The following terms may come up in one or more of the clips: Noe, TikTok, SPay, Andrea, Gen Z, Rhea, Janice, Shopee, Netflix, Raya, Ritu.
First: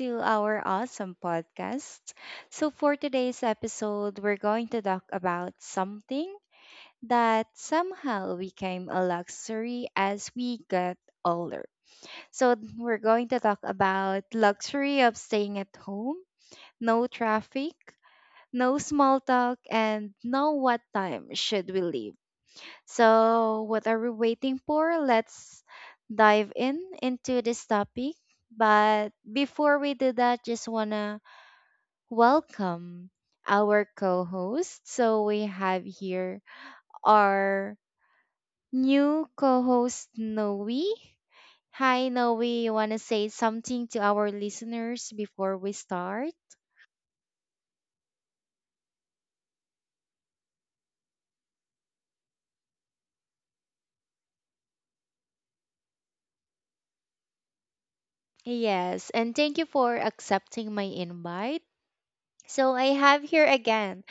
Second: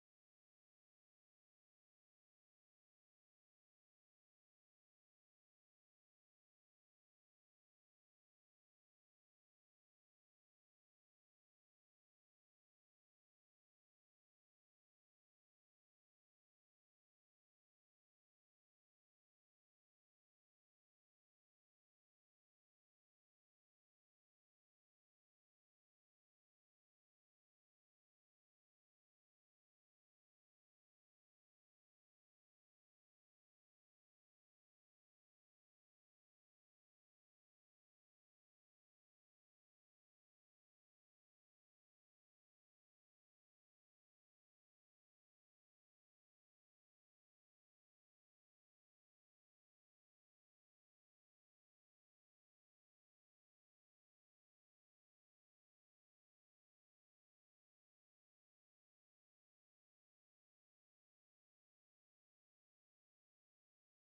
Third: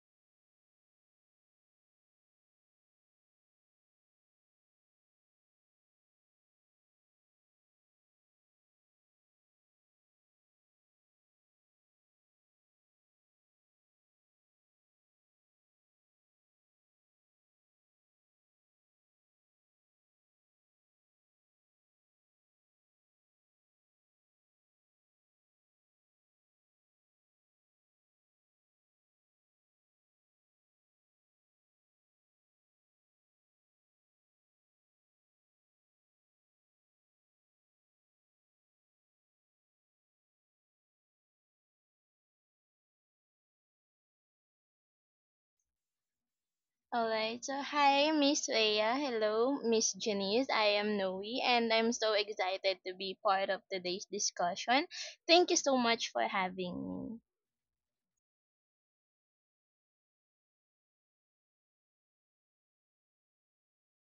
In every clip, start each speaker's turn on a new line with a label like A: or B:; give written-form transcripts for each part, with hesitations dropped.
A: to our awesome podcast. So, for today's episode, we're going to talk about something that somehow became a luxury as we get older. So, we're going to talk about luxury of staying at home, no traffic, no small talk, and know what time should we leave. So, what are we waiting for? Let's dive in into this topic. But before we do that, just want to welcome our co-host. So, we have here our new co-host Noe. Hi Noe, you want to say something to our listeners before we start?
B: Alright, so hi Miss Leia, hello Miss Janice, I am Noe and I'm so excited to be part of today's discussion. Thank you so much for having me.
A: Yes, and thank you for accepting my invite. So I have here again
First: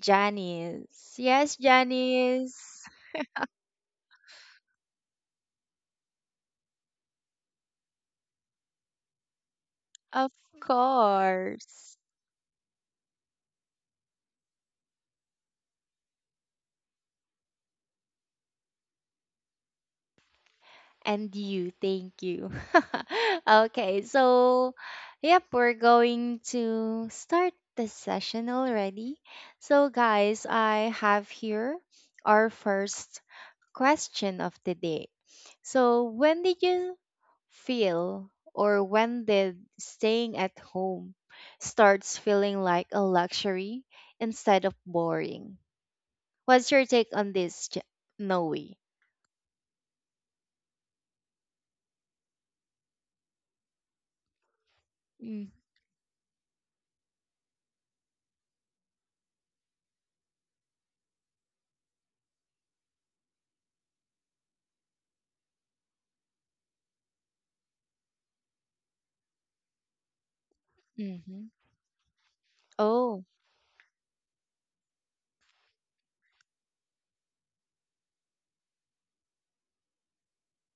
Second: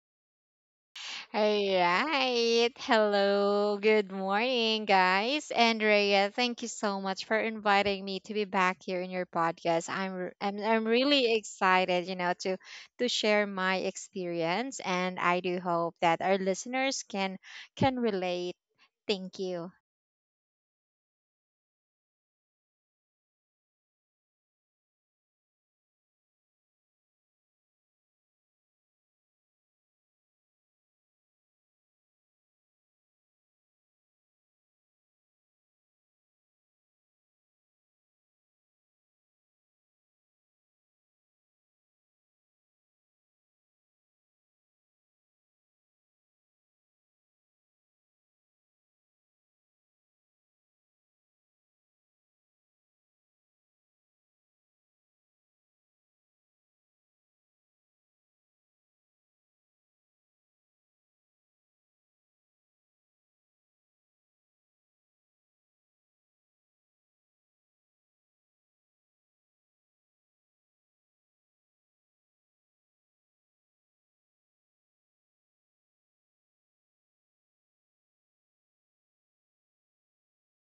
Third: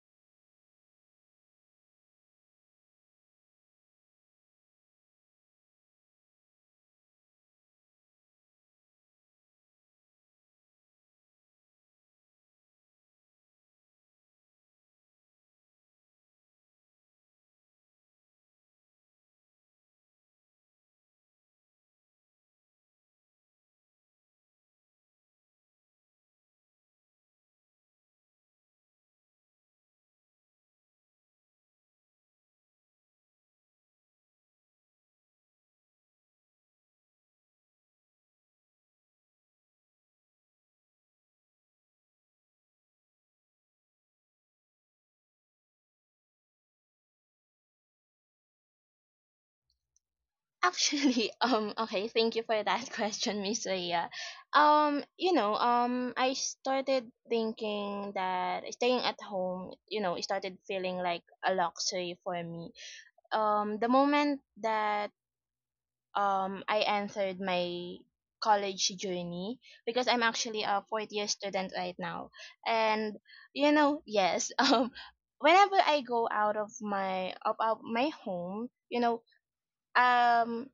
A: Janice.
C: All
A: Yes, Janice.
C: right. Hello. Good morning, guys. Andrea, thank you so much for inviting me to be back here in your podcast. I'm
A: Of
C: r- I'm, I'm really
A: course.
C: excited, you know, to share my experience and I do hope that our listeners can relate. Thank you.
A: And you, thank you. Okay, so yep, we're going to start the session already. So guys, I have here our first question of the day. So, when did you feel or when did staying at home starts feeling like a luxury instead of boring? What's your take on this, Noe?
B: Actually, okay, thank you for that question, Miss Leia.
A: Mm-hmm.
B: I started thinking that staying at home, it started feeling like a luxury for me. The moment that I answered my college journey, because I'm actually a fourth year student right now. And
A: Oh,
B: yes, whenever I go out of my of my home, um,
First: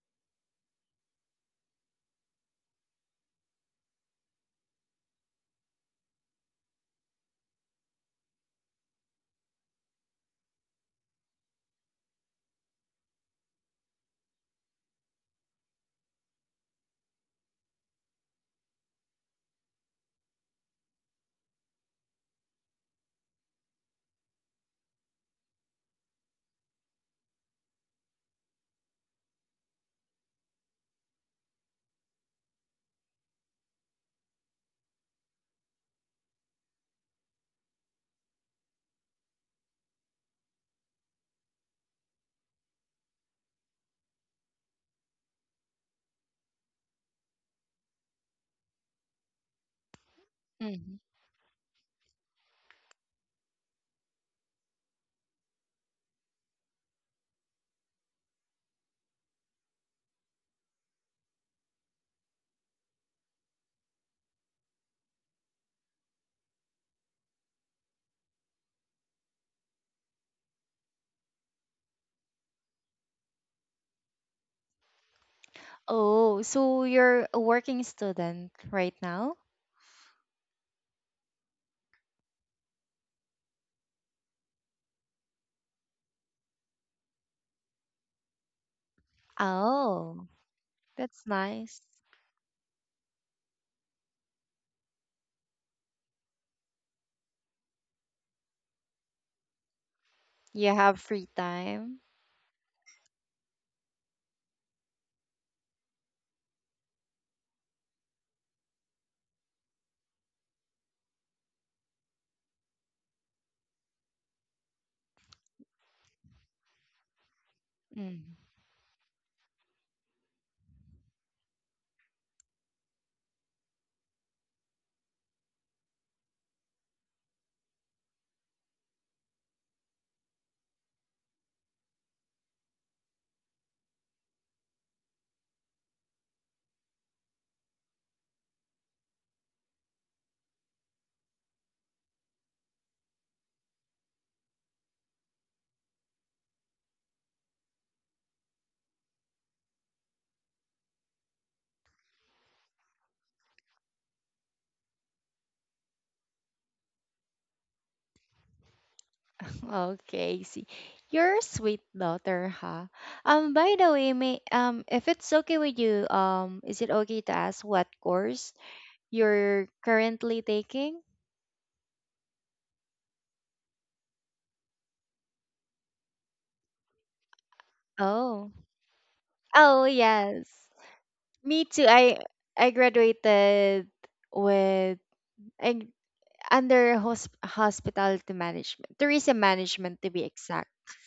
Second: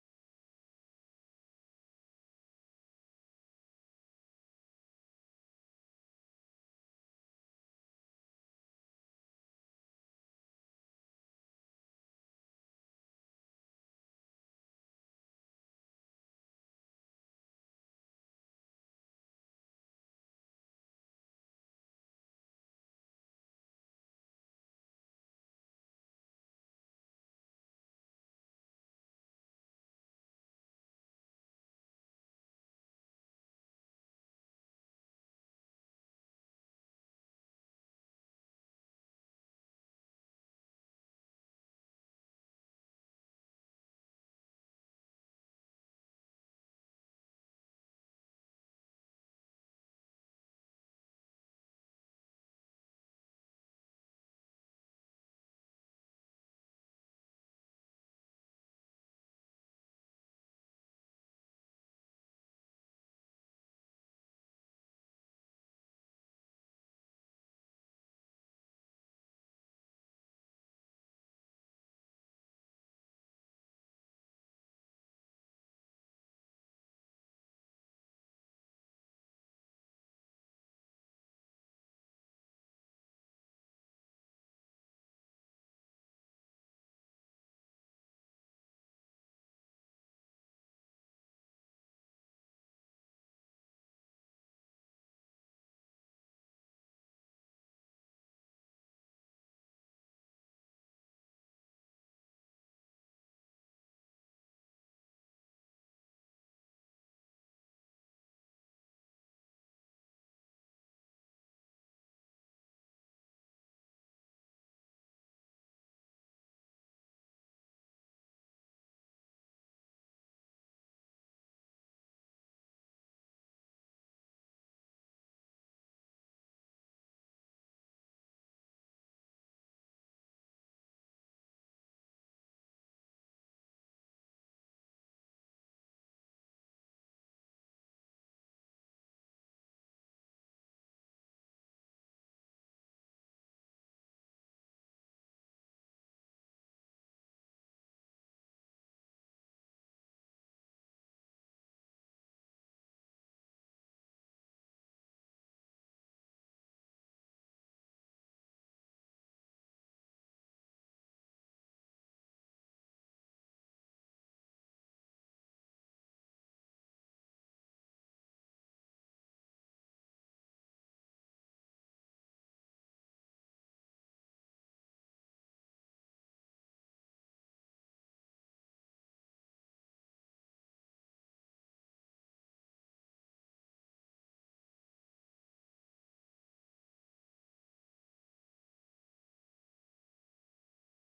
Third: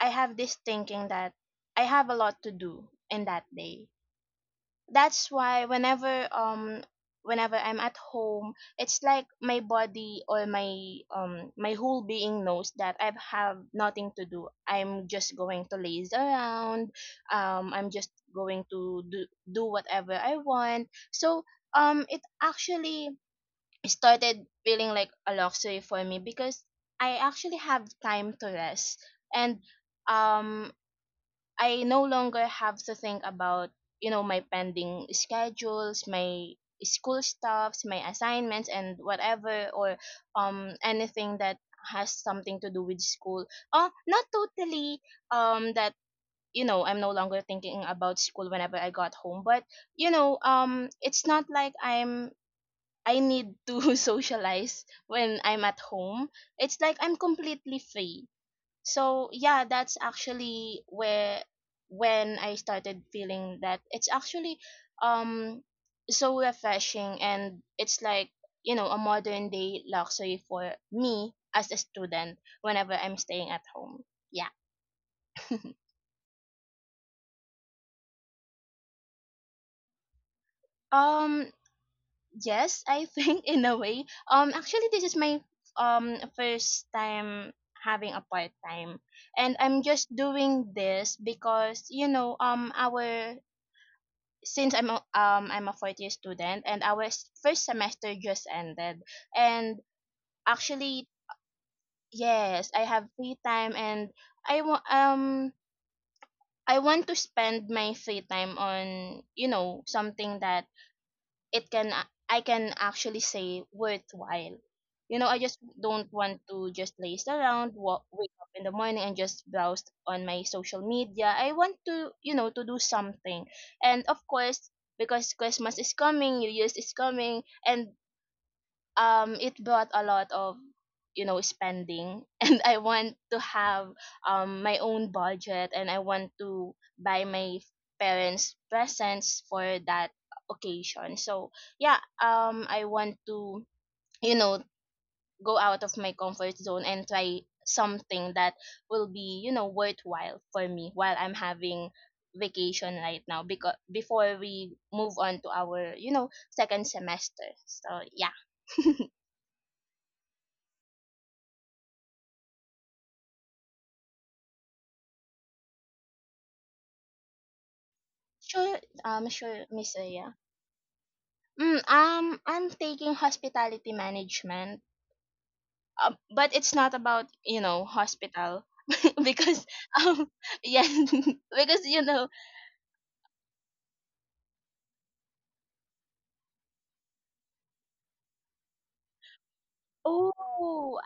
B: I have this thinking that I have a lot to do in that day. That's why whenever I'm at home, it's like my body, or my whole being, knows that I have nothing to do. I'm just going to laze around. I'm just going to do whatever I want. So it actually started feeling like a luxury for me, because I actually have time to rest, and um I no longer have to think about, my pending schedules, my school stuffs, my assignments, and whatever, or anything that has something to do with school. Oh, not totally, that, I'm no longer thinking about school whenever I got home, but,
A: hmm
B: it's not like I need to socialize when I'm at home. It's like I'm completely free, so yeah, that's actually where when I started feeling that it's actually um so refreshing, and it's like, a modern day luxury for me as a student whenever I'm staying at home. Yeah.
A: oh, so you're a working student right now?
B: um yes, I think, in a way. Actually, this is my first time having a part time. And I'm just
A: Oh,
B: doing this
A: that's nice.
B: because, you know our since I'm a fourth year student, and first semester just ended. And
A: You have
B: actually,
A: free time.
B: yes, I have free time, and I want um I want to spend my free time on, something that it can I can actually say worthwhile. I just don't want to just laze around, wake up in the morning and just browse on my social media. I want to, to do something. And of course, because Christmas is coming, New Year's is coming, and it brought a lot of, spending. And I want to have my own budget, and I want to buy my parents presents for that occasion. So yeah, I want to, you know go out of my comfort zone and try something that will be, worthwhile for me while I'm having vacation right now, because before we move on to our, second semester. So yeah.
A: Okay, see. You're a sweet daughter, huh? By the way, may if it's okay with you, is it okay to ask what course
B: Sure, sure,
A: you're
B: Miss Aya.
A: currently taking?
B: I'm taking hospitality management, but it's not about,
A: Oh.
B: hospital, because
A: Oh,
B: um
A: yes.
B: yeah.
A: Me too.
B: Because,
A: I I graduated with I, under hospitality management, tourism management to be exact.
B: oh.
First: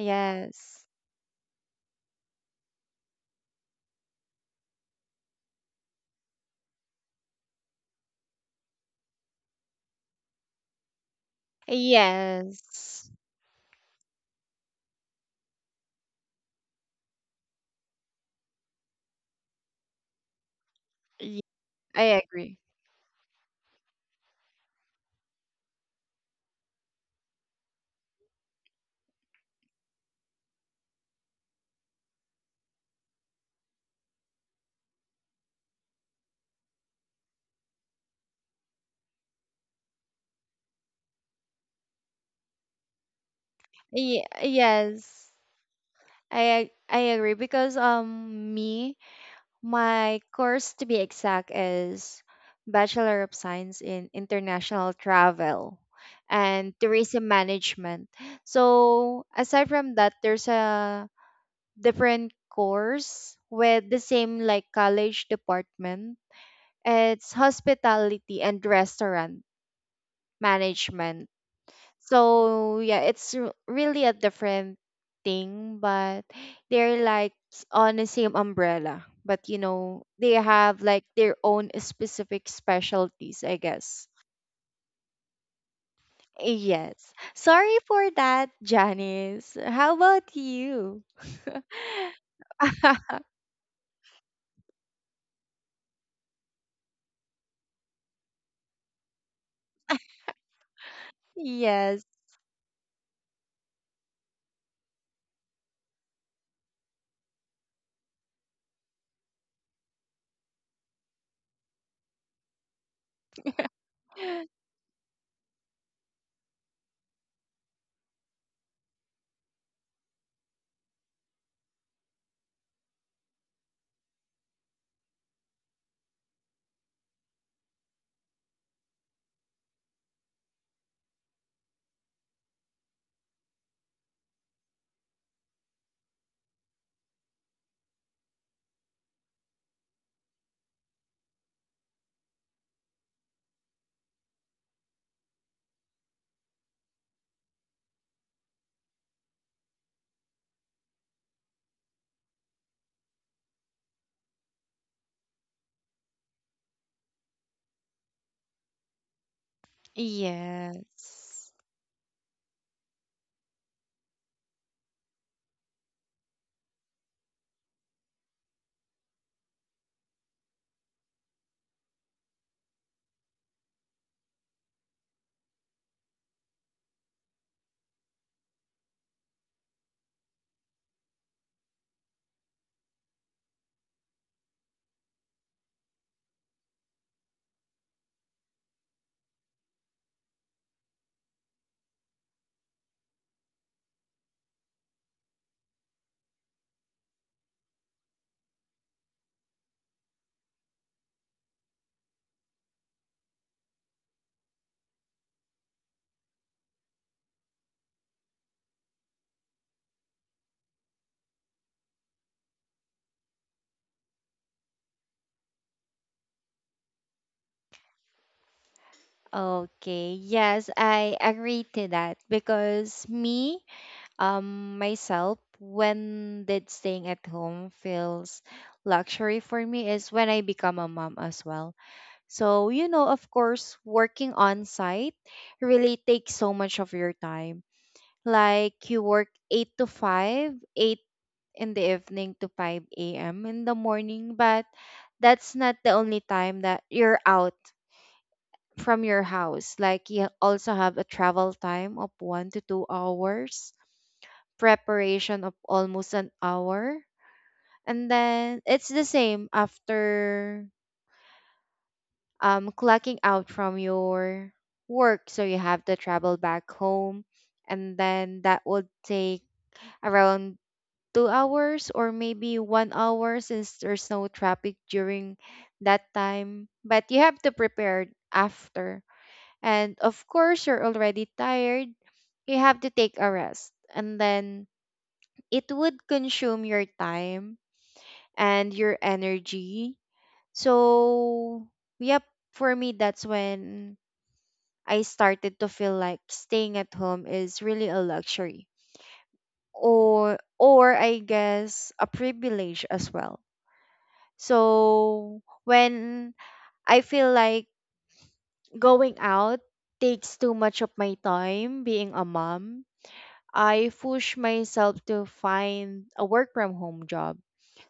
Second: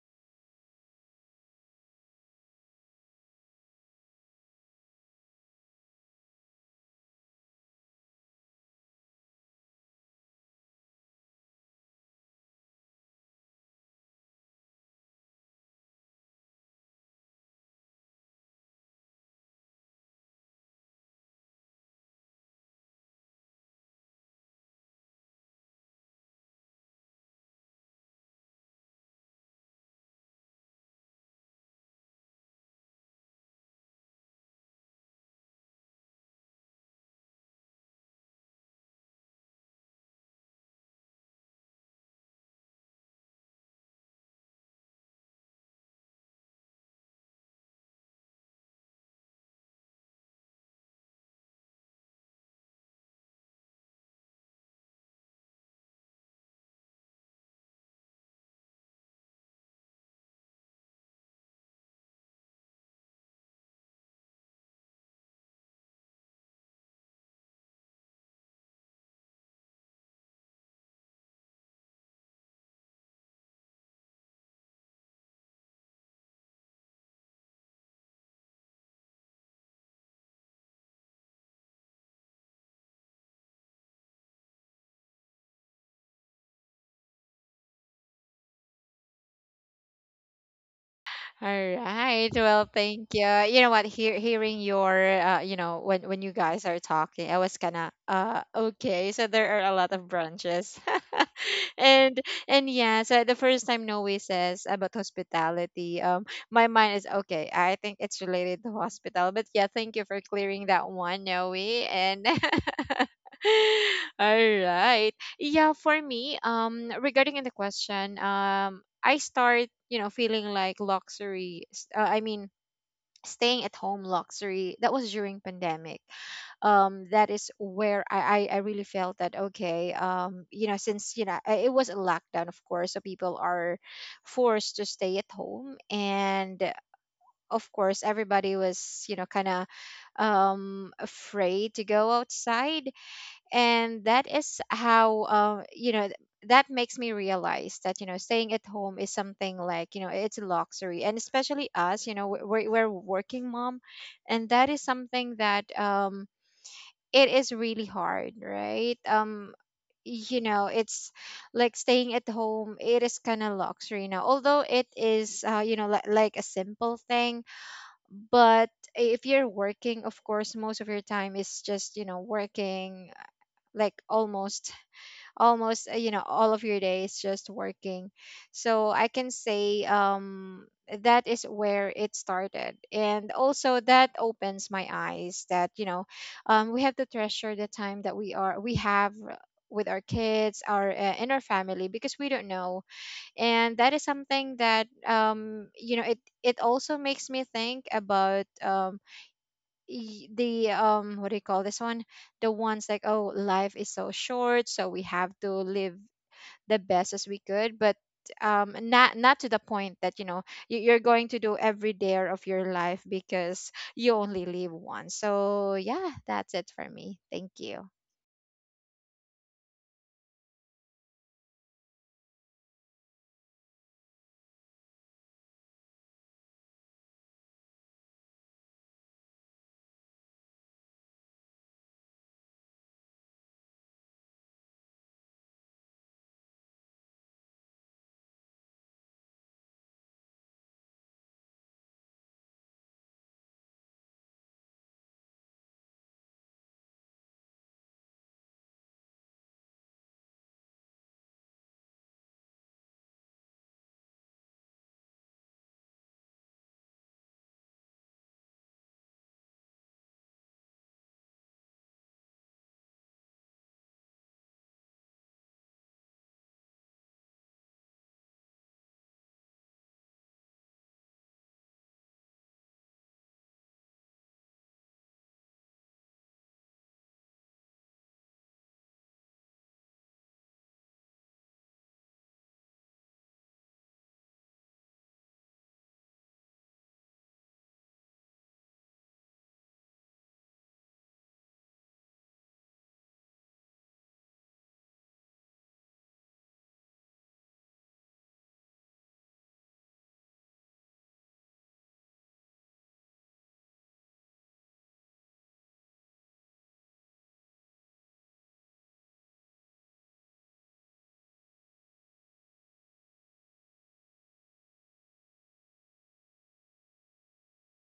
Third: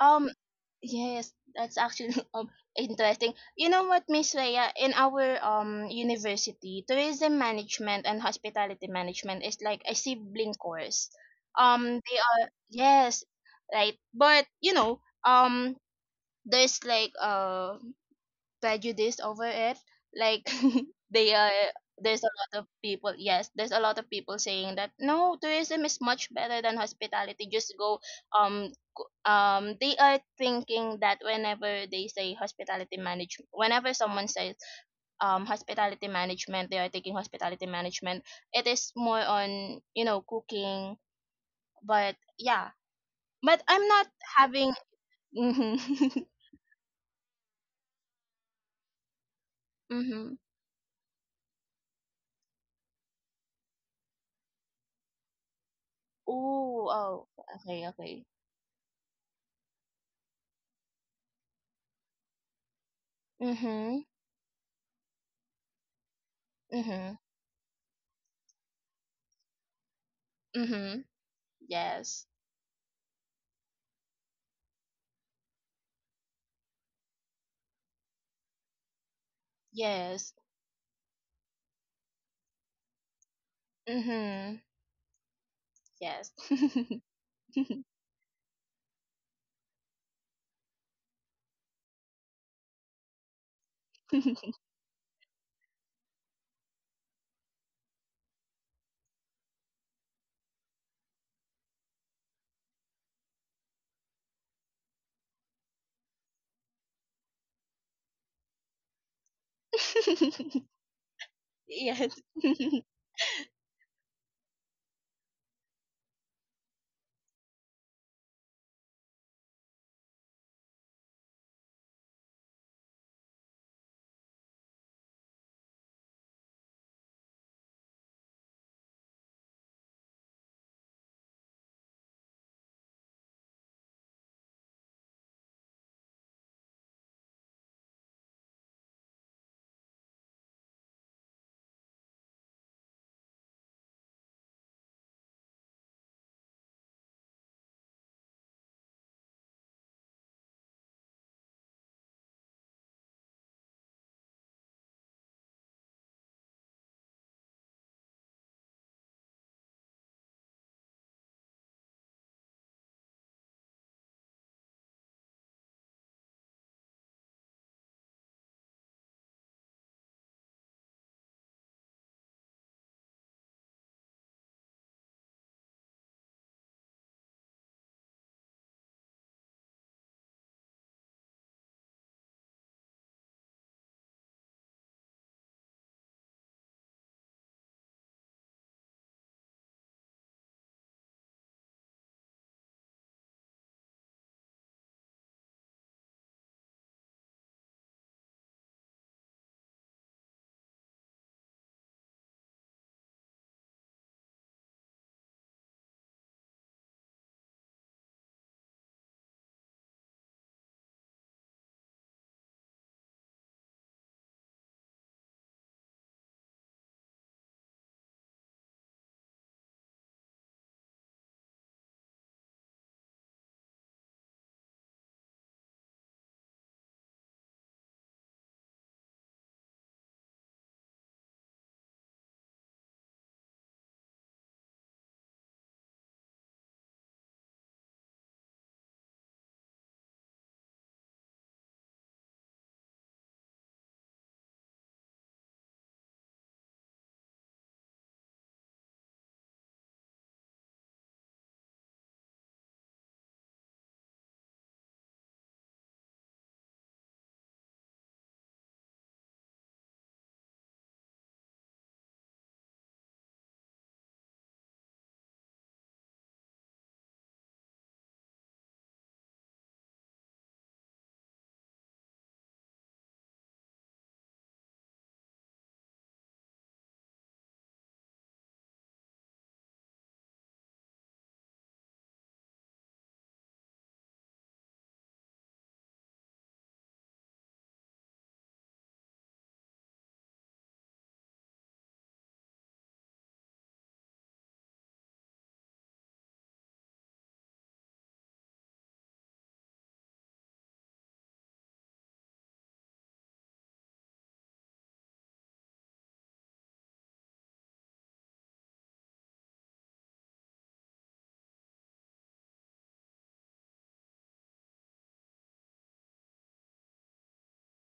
B: um yes, that's actually interesting. You know what, Miss Rhea, in our university, tourism management and hospitality management is like a sibling course. They are,
A: Yes.
B: yes, right, but, um there's like prejudice over it, like they
A: Ye-
B: are
A: I
B: there's a
A: agree.
B: lot of people, yes, there's a lot of people saying that no, tourism is much better than hospitality. They are thinking that whenever they say hospitality management, whenever someone says hospitality management, they are taking hospitality management, it is more on, cooking. But yeah, but I'm not
A: Ye-
B: having.
A: yes. I agree because me my
B: Hmm.
A: course to be exact is Bachelor of Science in International Travel and
B: Ooh. Oh,
A: Tourism
B: okay,
A: Management.
B: okay.
A: So aside from that, there's a different course with the
B: Mhm,
A: same like college department.
B: mhm,
A: It's hospitality and restaurant
B: mhm.
A: management.
B: Yes,
A: So yeah, it's really a different thing, but they're like on the same umbrella. But you know, they
B: yes,
A: have like their own specific specialties, I guess.
B: mhm, yes.
A: Yes.
B: Yes.
A: Sorry for that, Janice. How about you?
C: All right. Well, thank you. You know what? Hearing your, you know, when you guys are talking, I was kinda, okay. So there are a lot of branches,
A: Yes.
C: and and yeah. So the first time Noe says about hospitality, my mind is okay. I think it's related to hospital, but yeah, thank you for clearing that one, Noe. And all right. Yeah, for me, regarding in the question, I start, you know, feeling like luxury. I mean, staying at home luxury. That was during pandemic. That is where I really felt that okay. You know, since you know it was a lockdown, of course, so people are forced to stay at home, and of course, everybody was, you know, kind of afraid to go outside, and that is how you know that makes me realize that you know staying at home is something like you know it's a luxury, and especially us, you know, we're working mom, and that is something that it is really hard, right? You know, it's
A: Yes.
C: like staying at home, it is kind of luxury now, although it is you know, like a simple thing, but if you're working, of course, most of your time is just, you know, working, like almost almost, you know, all of your day is just working. So I can say that is where it started. And also that opens my eyes that you know we have to treasure the time that we have with our kids, our and our family, because we don't know. And that is something that you know it also makes me think about the what do you call this one, the ones like, oh, life is so short, so we have to live the best as we could, but not to the point that you know you're going to do every dare of your life because you only live once. So yeah, that's it for me. Thank you.
A: Okay. Yes, I agree to that because myself, when did staying at home feels luxury for me is when I become a mom as well. So, you know, of course, working on site really takes so much of your time. Like you work 8 to 5, 8 in the evening to 5 a.m. in the morning, but that's not the only time that you're out from your house. Like you also have a travel time of 1 to 2 hours preparation of almost an hour. And then it's the same after clocking out from your work. So you have to travel back home. And then that would take around 2 hours or maybe 1 hour since there's no traffic during that time. But you have to prepare after. And of course, you're already tired. You have to take a rest. And then it would consume your time and your energy. So, yep, for me, that's when I started to feel like staying at home is really a luxury or I guess a privilege as well. So when I feel like going out takes too much of my time being a mom, I push myself to find a work from home job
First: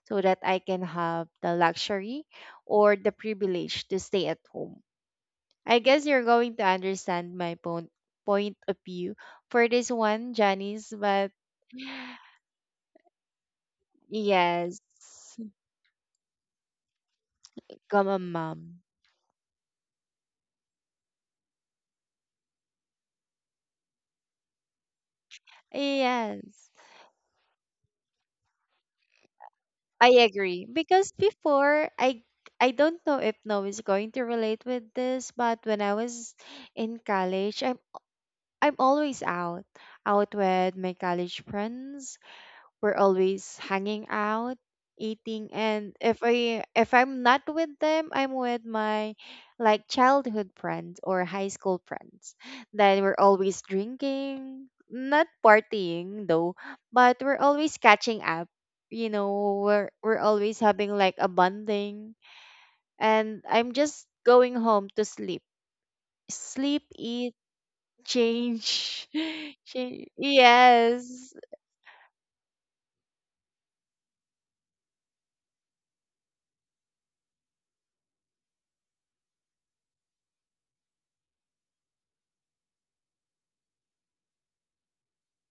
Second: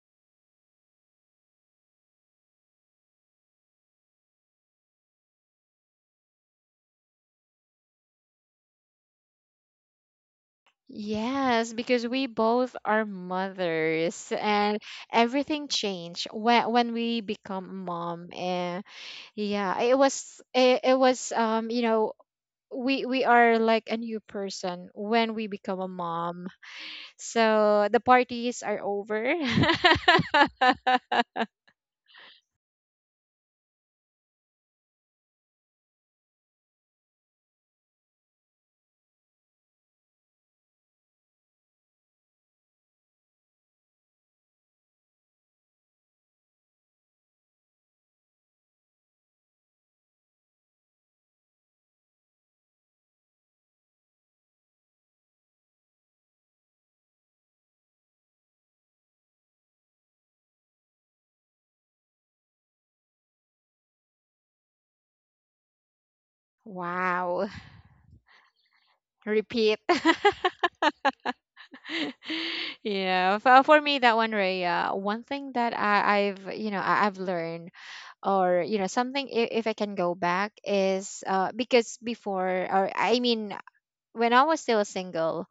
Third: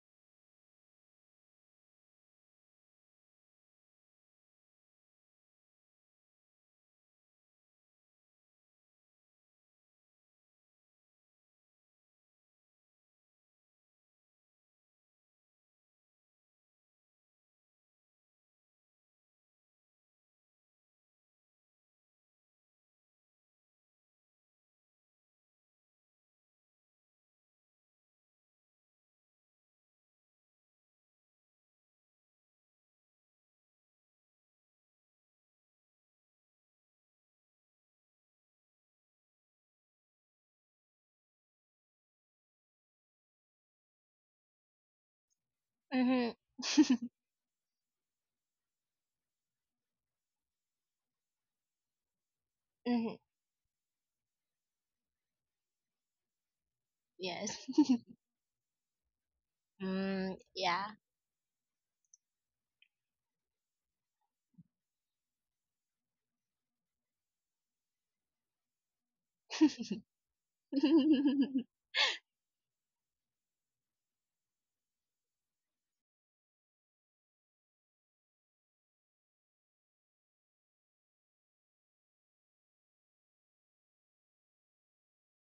A: so that I can have the luxury or the privilege to stay at home. I guess you're going to understand my point of view for this one, Janice, but
C: Yes, because we both are mothers, and
A: yes,
C: everything changed when we become
A: become a
C: mom.
A: mom.
C: And yeah, it was you know we are like a new person when we become a mom.
A: Yes.
C: So the parties are over.
A: I agree. Because before I don't know if Noah is going to relate with this, but when I was in college, I'm always out. Out with my college friends. We're always hanging out, eating, and if
B: Mhm.
A: I if I'm not with them, I'm with my like childhood friends or high school friends. Then
B: Mhm,
A: we're always drinking, not partying though, but we're
B: yes.
A: always catching up. You know, we're
B: Mm,
A: always having
B: yeah.
A: like a bonding and I'm just going home to sleep. Sleep, eat,
C: Wow.
A: change.
C: Repeat.
A: Change. Yes.
C: Yeah. For me, that one, Raya, one thing that you know, I've learned, or, you know, something if I can go back, is because before, or I mean, when I was still single,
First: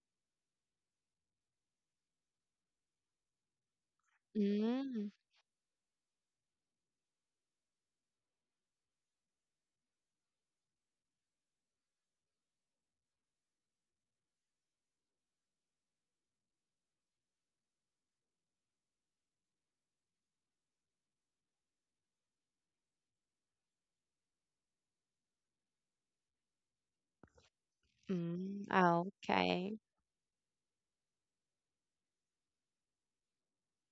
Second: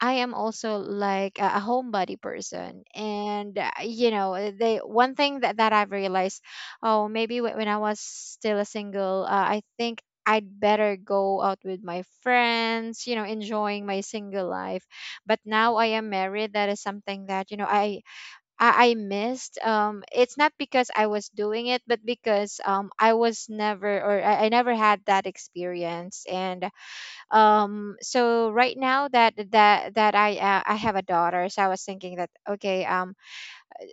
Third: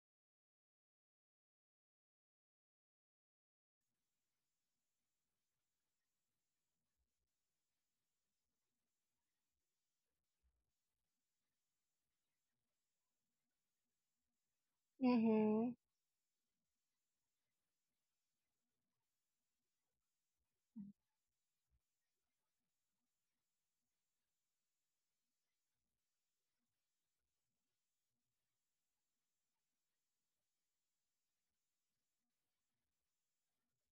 C: I am also like a homebody person, and you know, they
A: Mm.
C: one thing that I've realized, oh, maybe when I was still a single, I think I'd better go out with my friends, you know, enjoying my single life. But
B: Mhm,
C: now I am married, that is something that you know I missed. It's not because I was doing it, but because I was never, or I never had that experience. And so
A: Mm.
C: right now that
A: Okay.
C: I have a daughter, so I was thinking that okay,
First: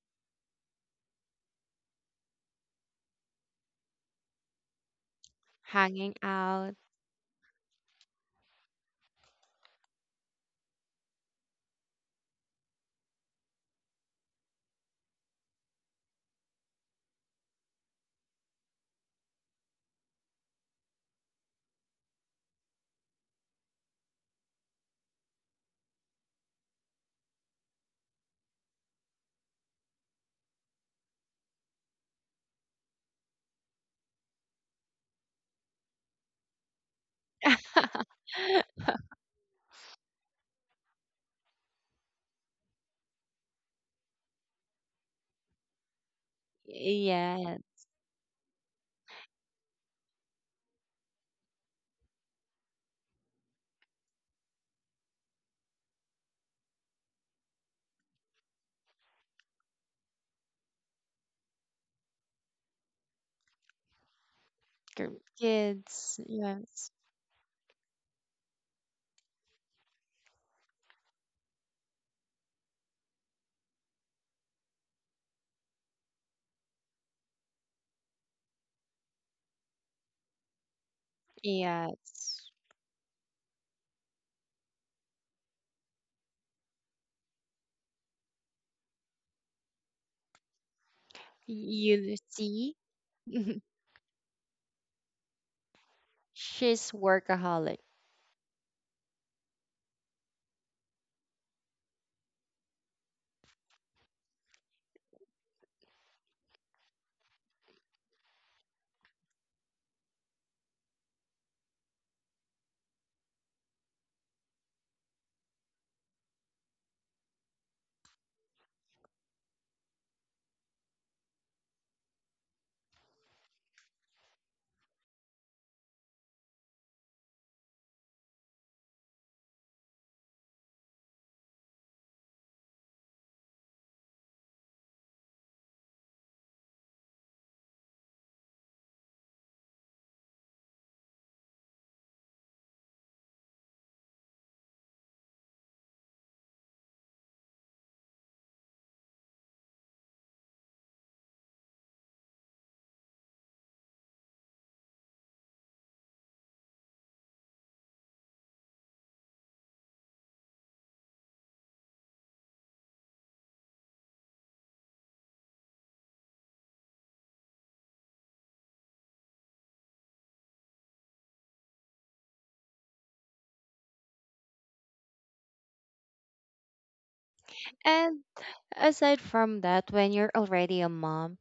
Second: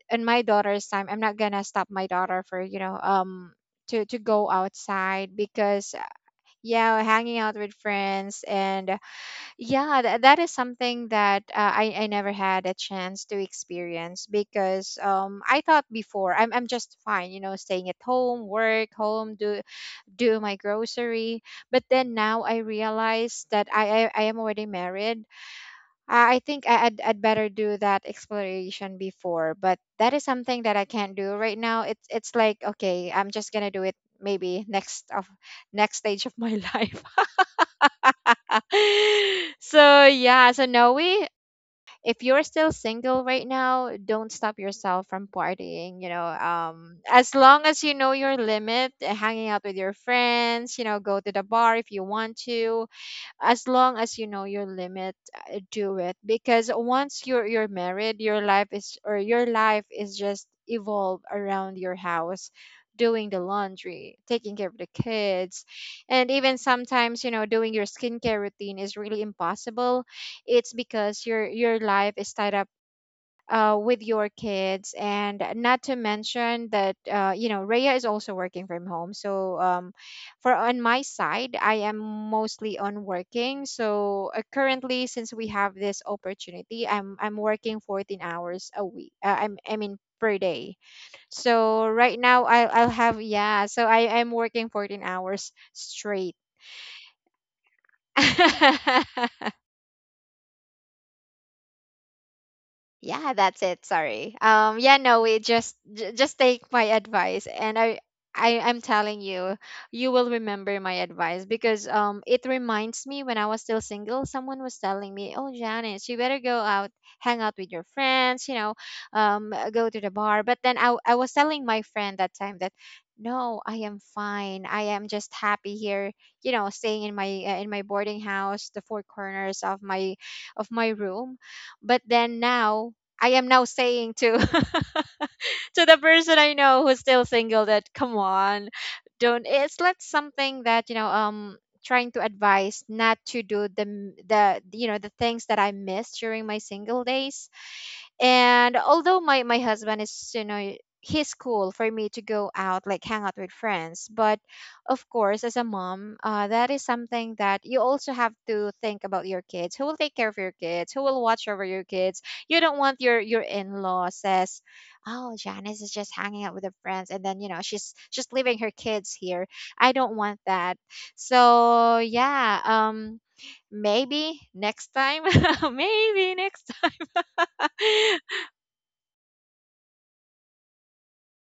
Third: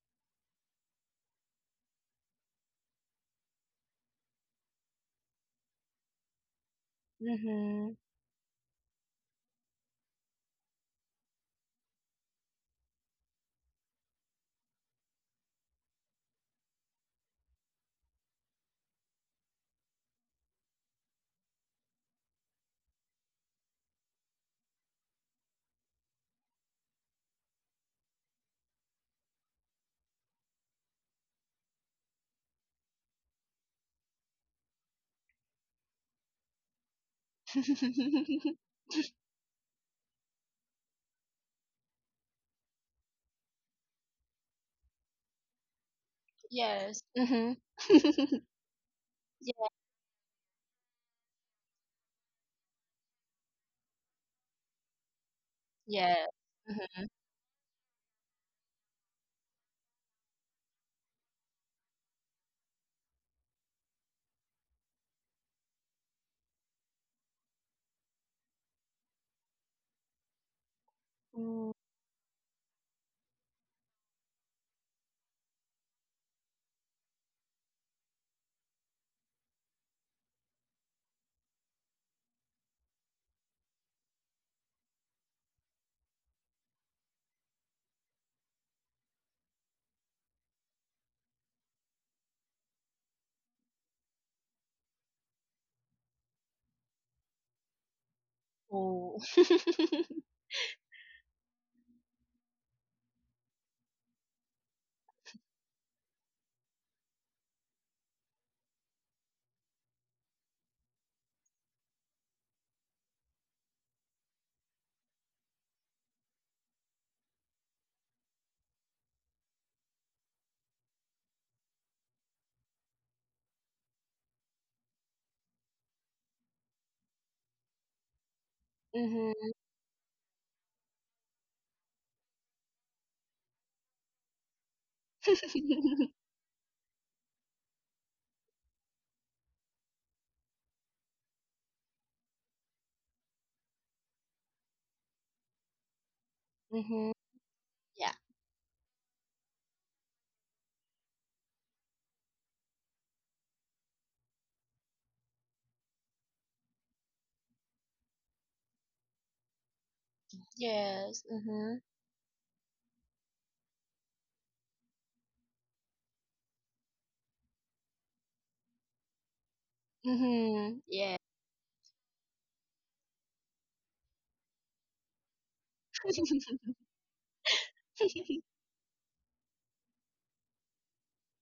C: in my daughter's time, I'm not gonna stop my daughter for you know to go outside, because
A: Hanging out.
C: yeah, hanging out with
B: mhm.
C: friends, and yeah, that is something that I never had a chance to experience, because I thought before I'm just fine, you know, staying at home, work home, do my grocery. But then now I realize that I am already married. I think I'd better do that exploration before. But that is something that I can't do right now. It's like okay, I'm just gonna do it maybe next stage of my life. So yeah, so Noe, if you're still single right now, don't stop yourself from partying. You know,
B: Yes.
C: as
B: Mhm.
A: Yeah,
C: long as you know your limit, hanging out
B: Yes.
C: with your friends, you know, go to the bar if you want to, as long as you know your limit, do it,
B: Yes.
C: because
B: Mhm.
C: once you're married, your life is, or your life is just evolve around your house, doing the laundry, taking care of the kids,
A: kids.
C: and even
A: Yes.
C: sometimes, you know, doing your skincare routine is really impossible. It's because
B: Mm.
C: your life is tied up with your kids. And not to mention that you know, Rhea is also working from home, so for on my side, I am
A: Yes.
C: mostly on working. So currently, since we have this opportunity, I'm working 14 hours a week, I'm I mean per day. So
A: You
C: right now
A: see,
C: I'll have, yeah, so I am working 14 hours straight.
A: she's workaholic.
B: Ooh.
C: Yeah, that's it. Sorry. Yeah, no, we just just take my advice, and I'm telling you, you will remember my advice, because it reminds me when I was still single, someone was telling me, "Oh, Janice, you better go out, hang out with your friends, you know, go to the bar." But then I was telling my friend that time that, "No, I am fine. I am just happy here, you know, staying in my boarding house, the four
B: Mhm.
C: corners of my room." But then now I am now saying to to the person I know who's still single that come on, don't, it's like something that, you know, trying to advise not to do the you know the things that I missed during my single
B: Mhm.
C: days.
B: Yeah.
C: And although my husband is, you know, he's cool for me to go out, like hang out with friends, but of course, as a mom, that is something that you also have to think about your kids, who will take care of your kids, who will
B: Yes.
C: watch over
B: Mhm.
C: your kids. You don't want your in-law says, oh, Janice is just hanging out with her friends, and then you know she's just leaving her kids here. I don't want that.
B: Mhm. Yeah.
C: So yeah, maybe next time maybe next time.
A: And aside from that, when you're already a mom,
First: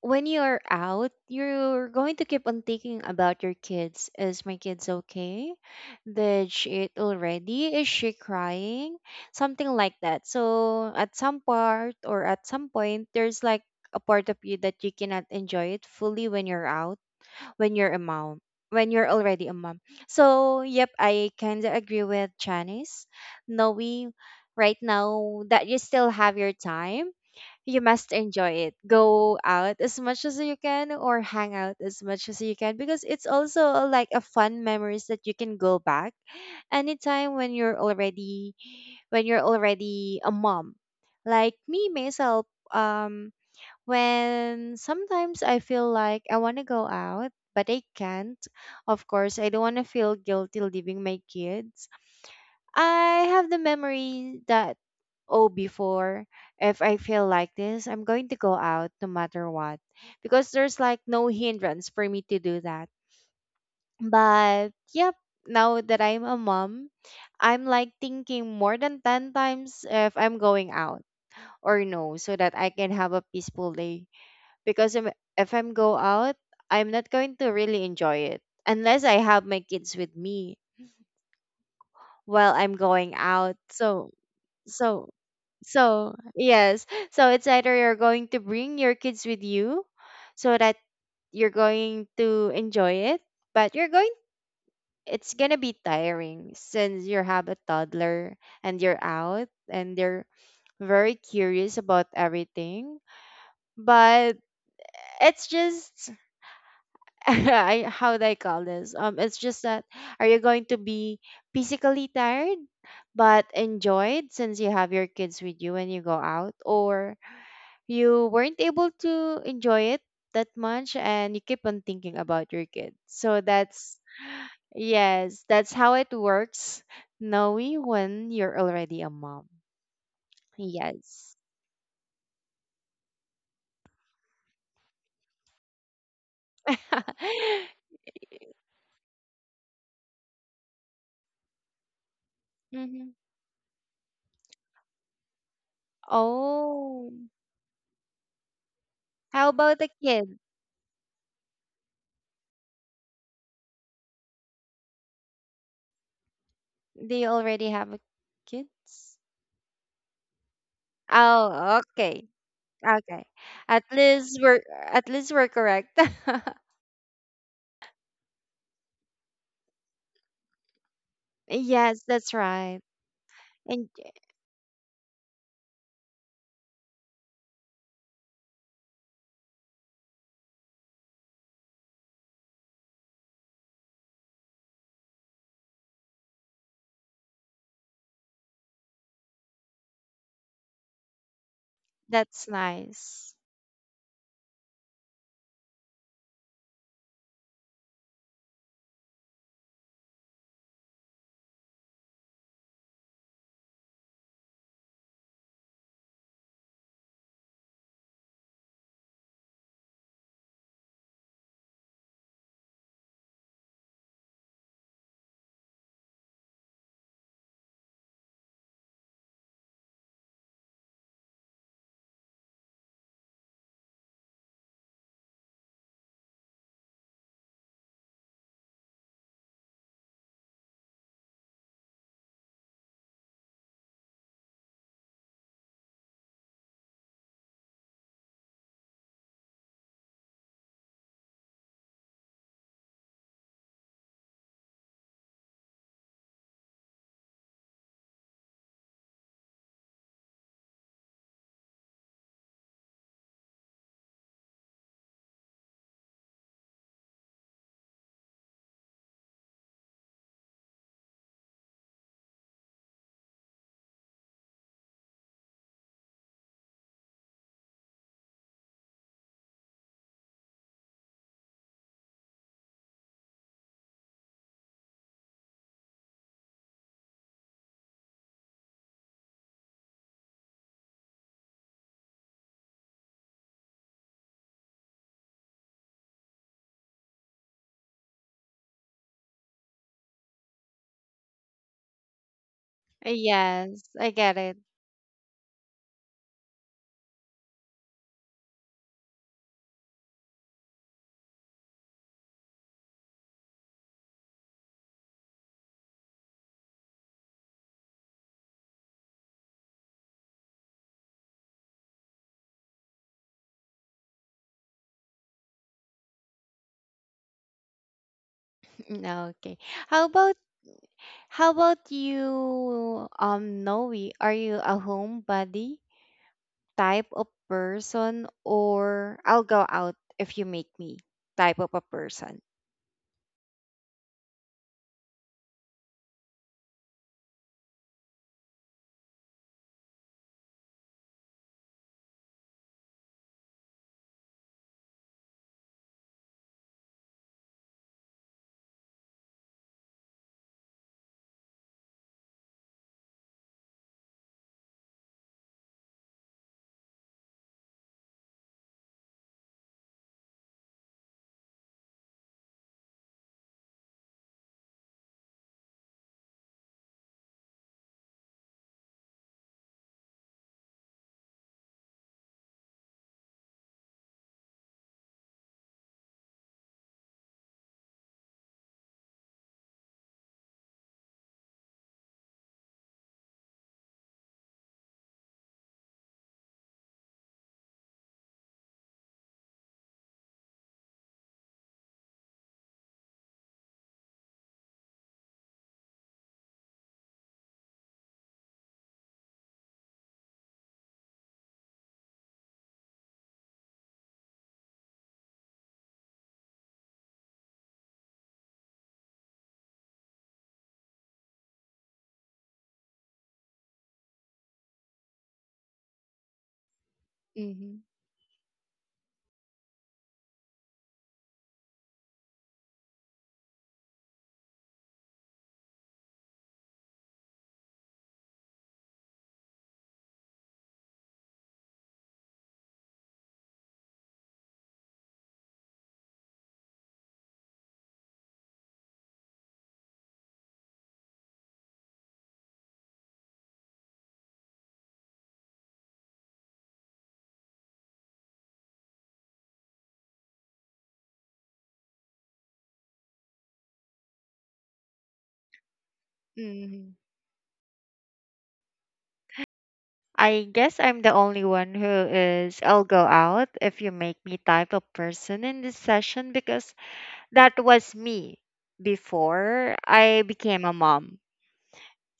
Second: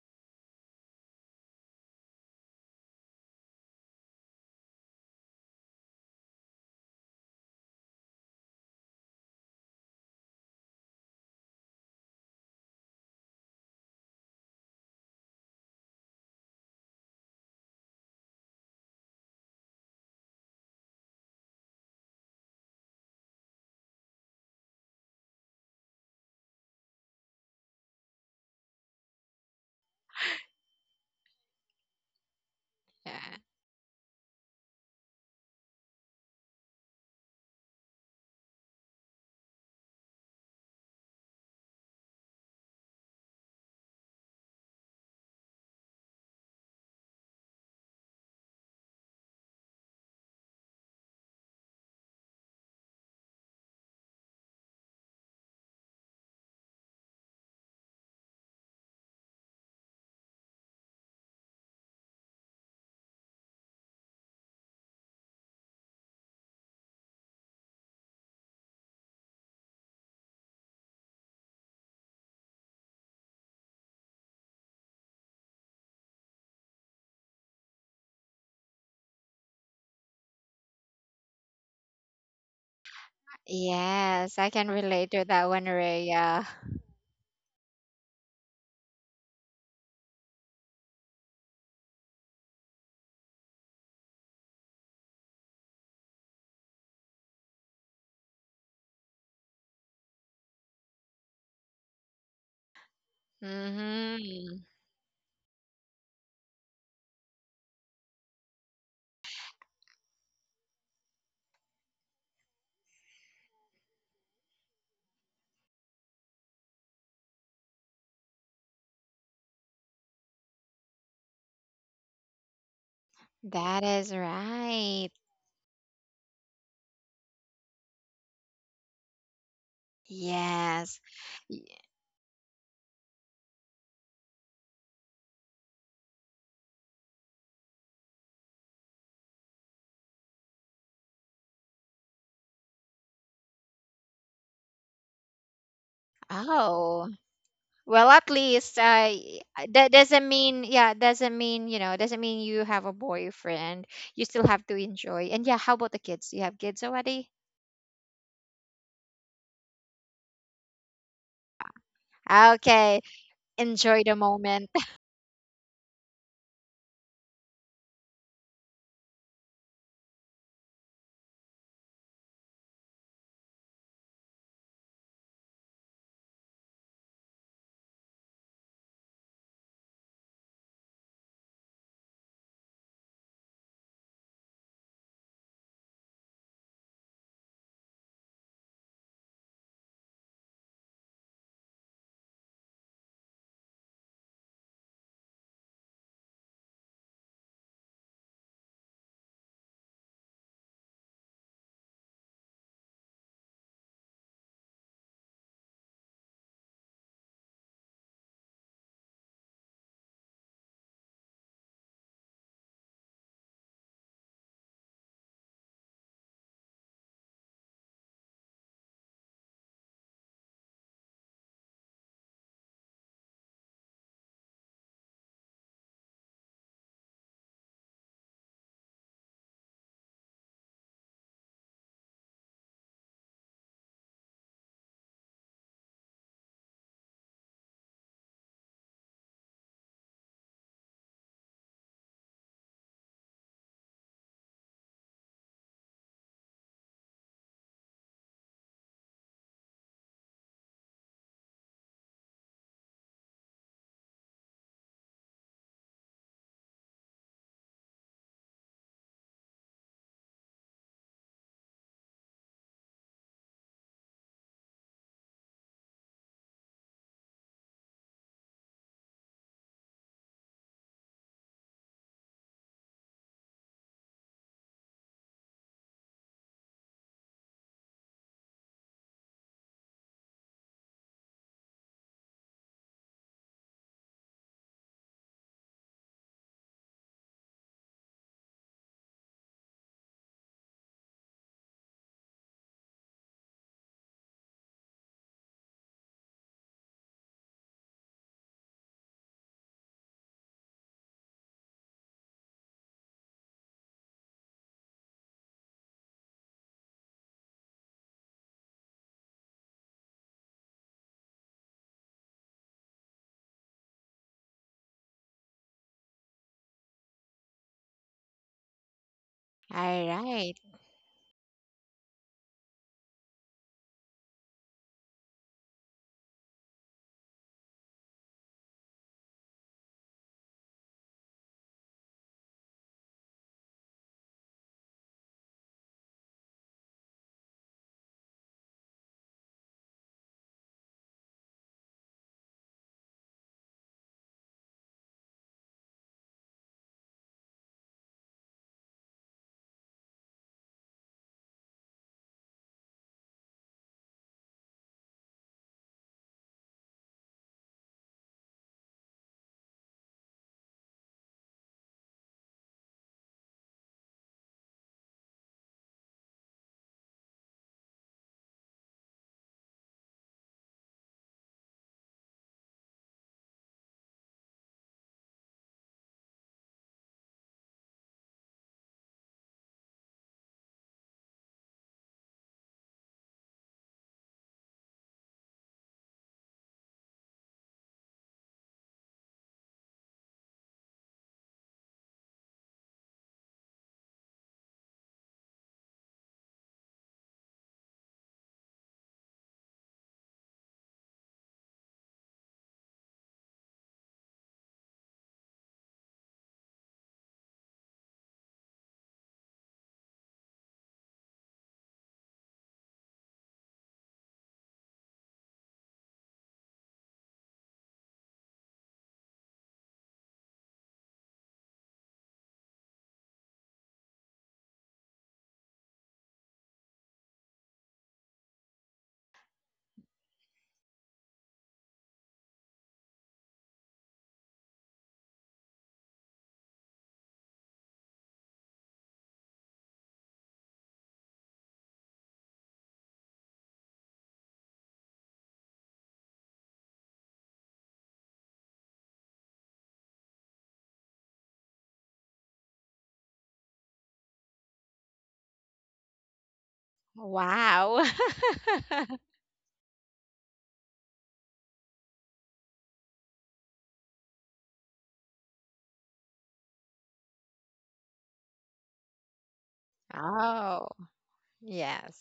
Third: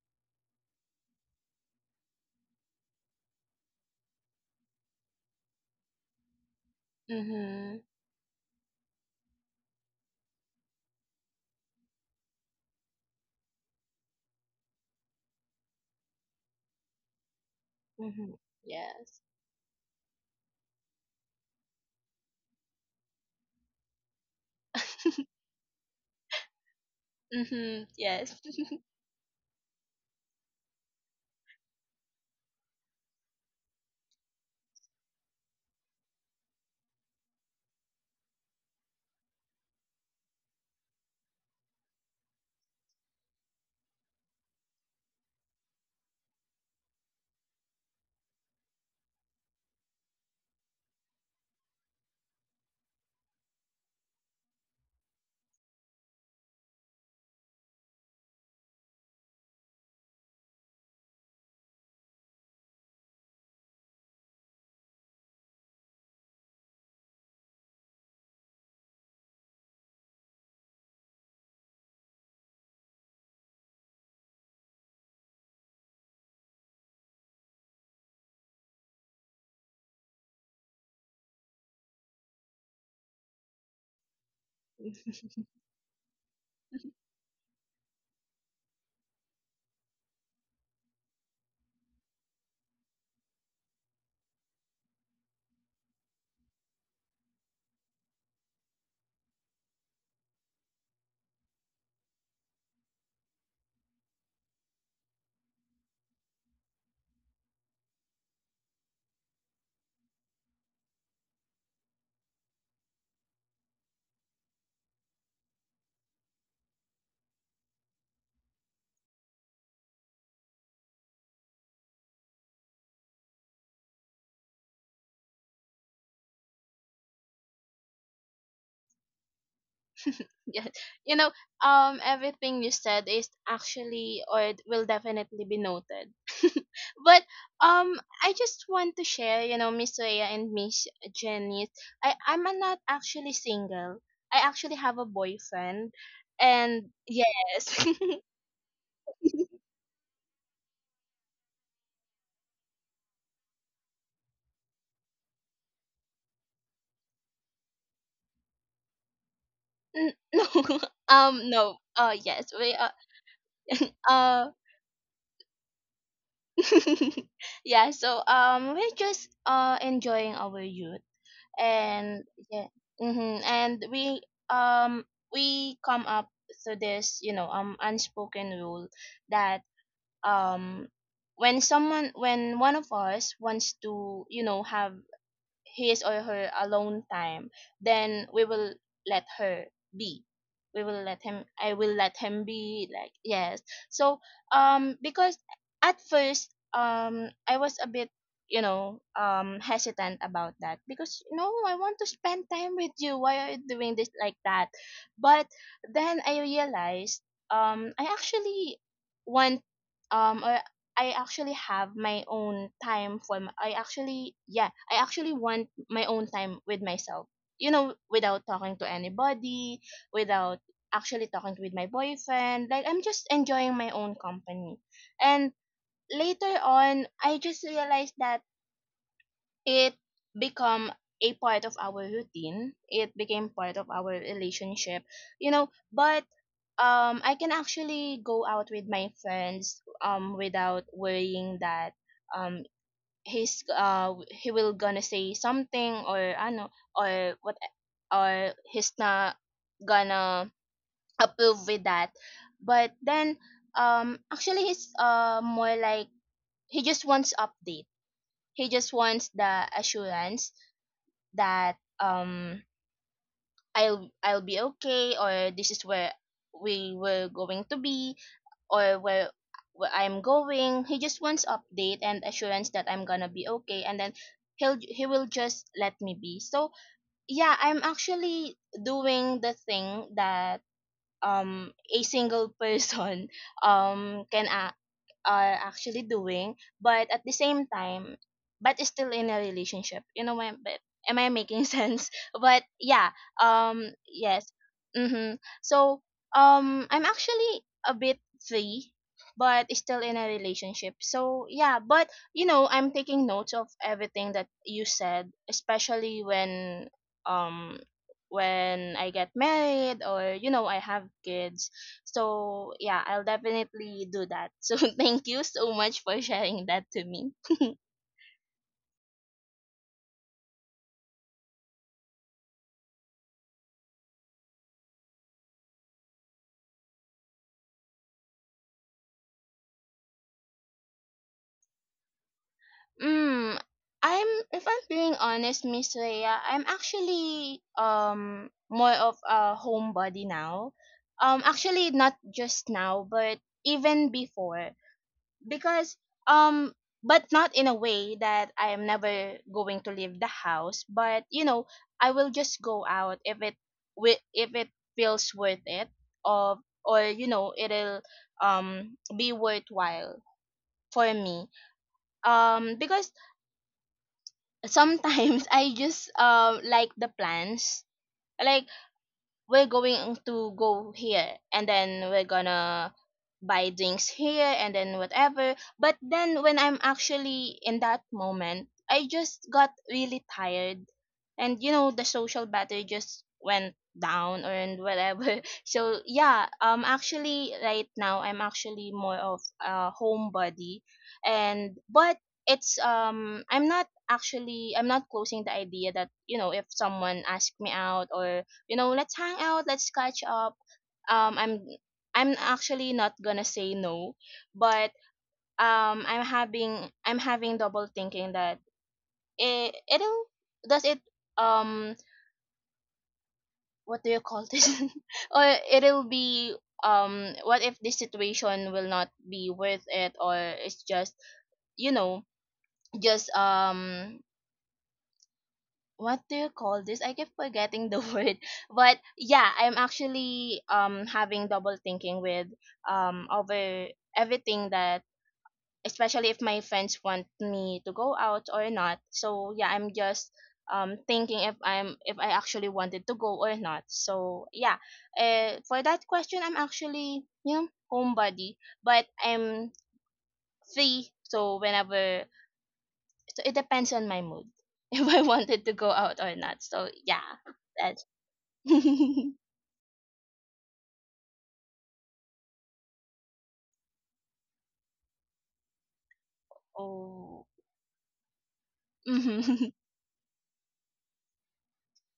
A: when you're out, you're going to keep on thinking about your kids. Is my kids okay? Did she eat already?
B: Mhm.
A: Is she crying? Something like that. So at some part or at some point, there's like a part of you that you cannot enjoy it fully when you're a
B: Mhm.
A: mom when you're
B: Yes.
A: already a mom. So yep, I kind of agree with Janice. Noe, right now that you still have your time, you
B: Mhm.
A: must
B: Yes.
A: enjoy it, go out as much as you can or hang out as much as you can because it's
C: Yeah.
A: also like a fun memories that you can go back anytime when you're already a mom, like me myself. um when sometimes I feel like I want to go out, but I can't. Of course, I don't want to feel guilty leaving my kids. I have the memory that, oh, before, if I feel like this, I'm going to go out no matter what. Because there's like no hindrance for me to do that. But, yep, now that I'm a mom, I'm like thinking more than 10 times if I'm going out or no, so that I can have a peaceful day because if I'm go out, I'm not going to really enjoy it unless I have my kids with me while I'm going out.
C: Yes, I can
A: So
C: relate to that one,
A: so
C: Rhea.
A: yes. So it's either you're going to bring your kids with you so that you're going to enjoy it, but you're going it's gonna be tiring since you have a toddler and you're out and they're very curious about everything. But
C: Mm-hmm.
A: it's just I how do I call this? It's just that, are you going to be physically tired but enjoyed since you have your kids with you when you go out, or you weren't able to enjoy it that much and you keep on thinking about your kids. So
C: That
A: that's
C: is right.
A: yes, that's how it works, knowing when you're already a mom.
B: Yes.
C: Yes.
B: You know,
A: Yes.
C: Y-
B: everything you said is actually, or it will definitely be noted. But I just want to share, Miss Rhea and Miss Jenny. I'm not
A: Mhm.
B: actually single. I actually have a boyfriend, and
C: Oh,
A: Oh,
B: yes.
C: well, at least
A: how about the
C: that doesn't
A: kid?
C: mean, yeah, doesn't mean, you know, doesn't mean you have a boyfriend. You still have to enjoy. And yeah, how about the kids? Do you have kids
A: Do you
C: already?
A: already have a kids?
B: No,
A: Oh,
B: no,
A: okay.
B: yes, we are.
C: Okay,
A: Okay. At
C: enjoy the
A: least
B: uh
A: we're
C: moment.
A: at least we're correct.
B: yeah, so we're just enjoying our youth,
A: Yes,
B: and
A: that's
B: yeah.
A: right.
B: Mm-hmm. And
A: And eh,
B: um we come up to this, unspoken rule that, um when someone when one of us wants to, have his or her alone time, then we will let her be. We will let him I will let him
A: that's
B: be. Like,
A: nice.
B: yes. So, because at first, I was a bit, hesitant about that, because, no, I want to spend time with you, why are you doing this like that. But then I realized, I actually want, or I actually have my own time for, my, I actually yeah, I actually want my own time with myself. Without talking to anybody, without actually talking with my boyfriend. Like, I'm just enjoying my own company. And later on, I just realized that it become it became part of our relationship, but I can actually go out with my friends without worrying that, um he will gonna say something, or I know or what or he's not gonna approve with that. But then, actually, he's more like, he just wants update, he just wants the assurance that, I'll be okay, or this is where we were going to be, or where I'm going. He just wants update and assurance that I'm gonna be okay, and then he will just let me be. So yeah, I'm actually doing the thing that, a single person can are actually doing, but at the same time, but is still in a relationship. You know, am I making sense? But yeah,
A: Yes, I get
B: yes.
A: it.
B: Mm-hmm. So, I'm actually a bit free, but still in a relationship. So yeah, but, I'm taking notes of everything that you said, especially um when I get married, or, I have kids. So yeah, I'll definitely do that. So thank you so much for sharing that to me.
A: Mm, okay.
C: All
A: How about
C: right.
A: how about you, Noe? Are you a homebody type of person or I'll go out if you make me type of a person?
B: Mm, I'm if I'm being honest, Miss Rhea, I'm actually more of a homebody now. Actually, not just now, but even before. Because, um but not in a way that I am never going to leave the house, but, I will just go out if if it feels worth it, or, it'll be worthwhile for me. Because sometimes I just like the plans. Like, we're going to go here, and then we're gonna buy drinks here, and then whatever. But then when I'm actually in that moment, I just got really tired, and, the social battery just went down, or and whatever. So yeah, actually right now I'm actually more of a homebody. And but it's, I'm not closing the idea that, if someone asks me out, or, let's hang out, let's catch up. um i'm I'm actually not gonna say no. But, I'm having double thinking that, it it'll does it um what do you call this? Or it'll be, what
A: Mm-hmm.
B: if this situation will not be worth it, or it's just, you know just um what do you call this? I keep forgetting the word. But yeah, I'm actually having double thinking, with over everything, that especially if my friends want me to go out or not. So yeah, I'm just thinking if I'm if I actually wanted to go or not. So yeah, for that question, I'm actually, you know, homebody, but I'm free, so it depends on my mood if I wanted to go out or not.
A: Mm-hmm.
B: So yeah.
C: Wow.
B: that's
A: I guess I'm the only one who is I'll go out if you make me type of person in this session because
B: Oh.
A: that was me
B: Mhm.
A: before I became a
C: Oh,
A: mom.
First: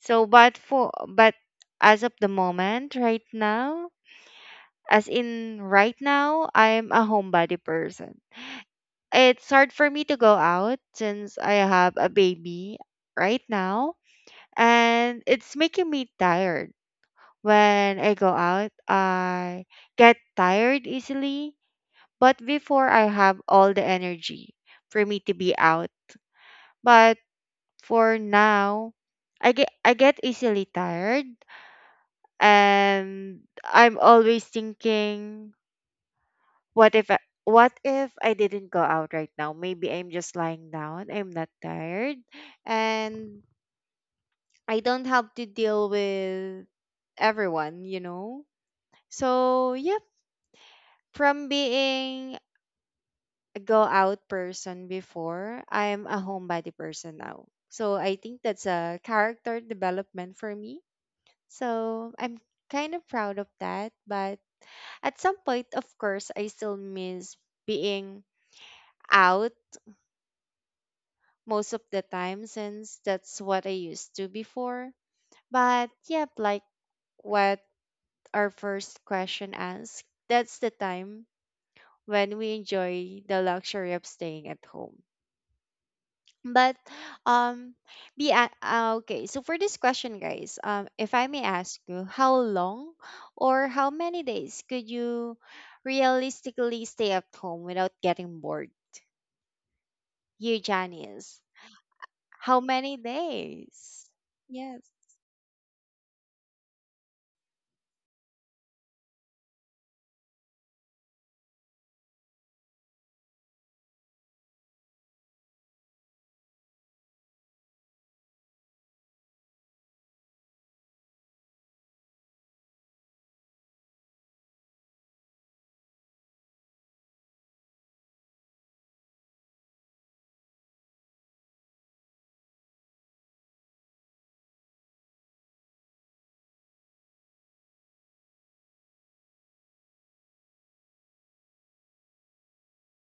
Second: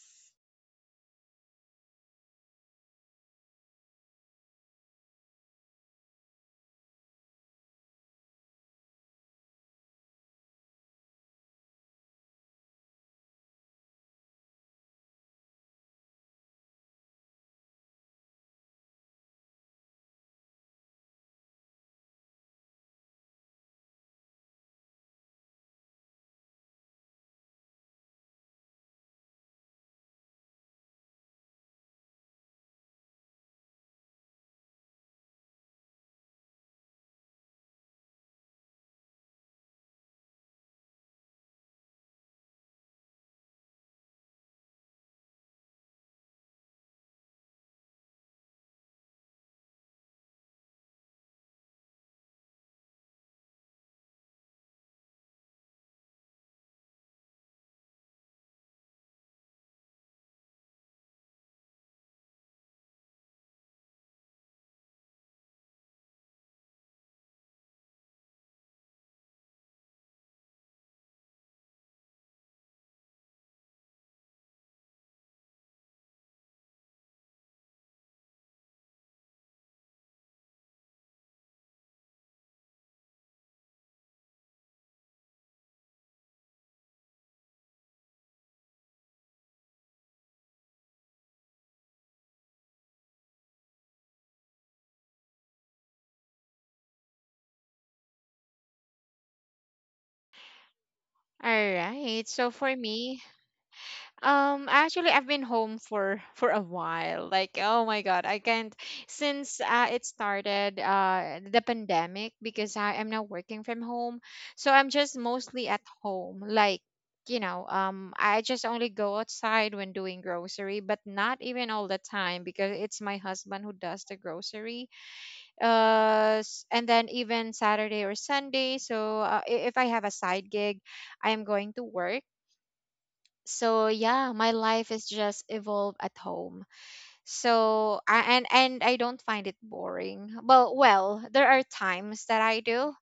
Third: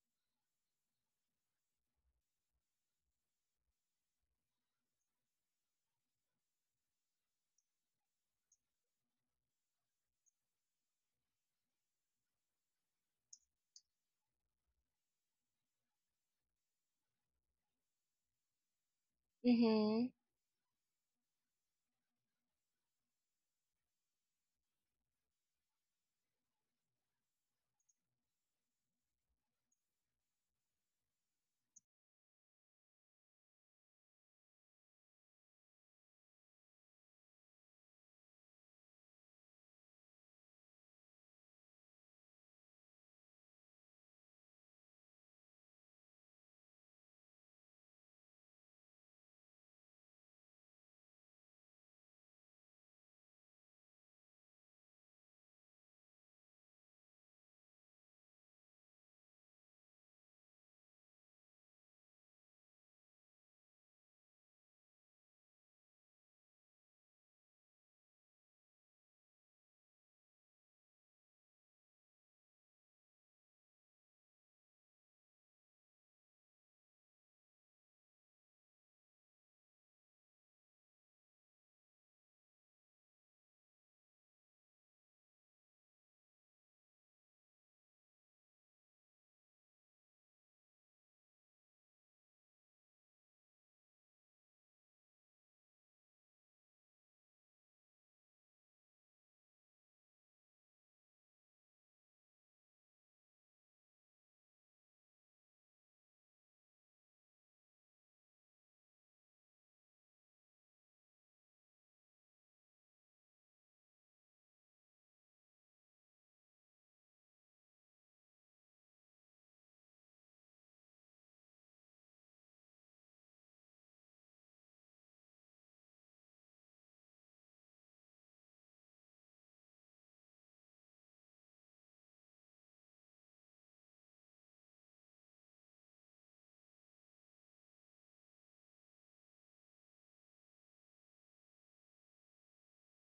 A: So but as of the moment right now, as in right now, I'm a homebody person. It's hard for me to go out since I have a baby right now and it's making me tired. When I go out, I
B: Mhm.
A: get tired easily, but before I have all the energy for me to be out. But for now, I get easily tired and I'm always thinking, what if I, what if I didn't go out right now? Maybe I'm just lying down. I'm not tired and I don't have to deal with everyone. So, yep, from being go out person before, I'm a homebody person now. So I think that's a character development for me. So I'm kind of proud of that. But at some point, of course, I still miss being out most of the time since that's what I used to before. But yep, like what our first question asked, that's the time when we enjoy the luxury of staying at home. But um okay, so for this question guys, if I may ask you, how long or how many days could you realistically stay at home without getting bored? You, Janice?
C: All right. So
A: How
C: for
A: many
C: me,
A: days? Yes.
C: Actually, I've been home for for a while. Like, oh my God, I can't, since it started the pandemic, because I am now working from home, so I'm just mostly at home. Like, you know, I just only go outside when doing grocery, but not even all the time because it's my husband who does the grocery. And then even Saturday or Sunday. So if I have a side gig, I am going to work. So yeah, my life is just evolve at home. So I, and I don't find it boring. Well, well, there are times that I do,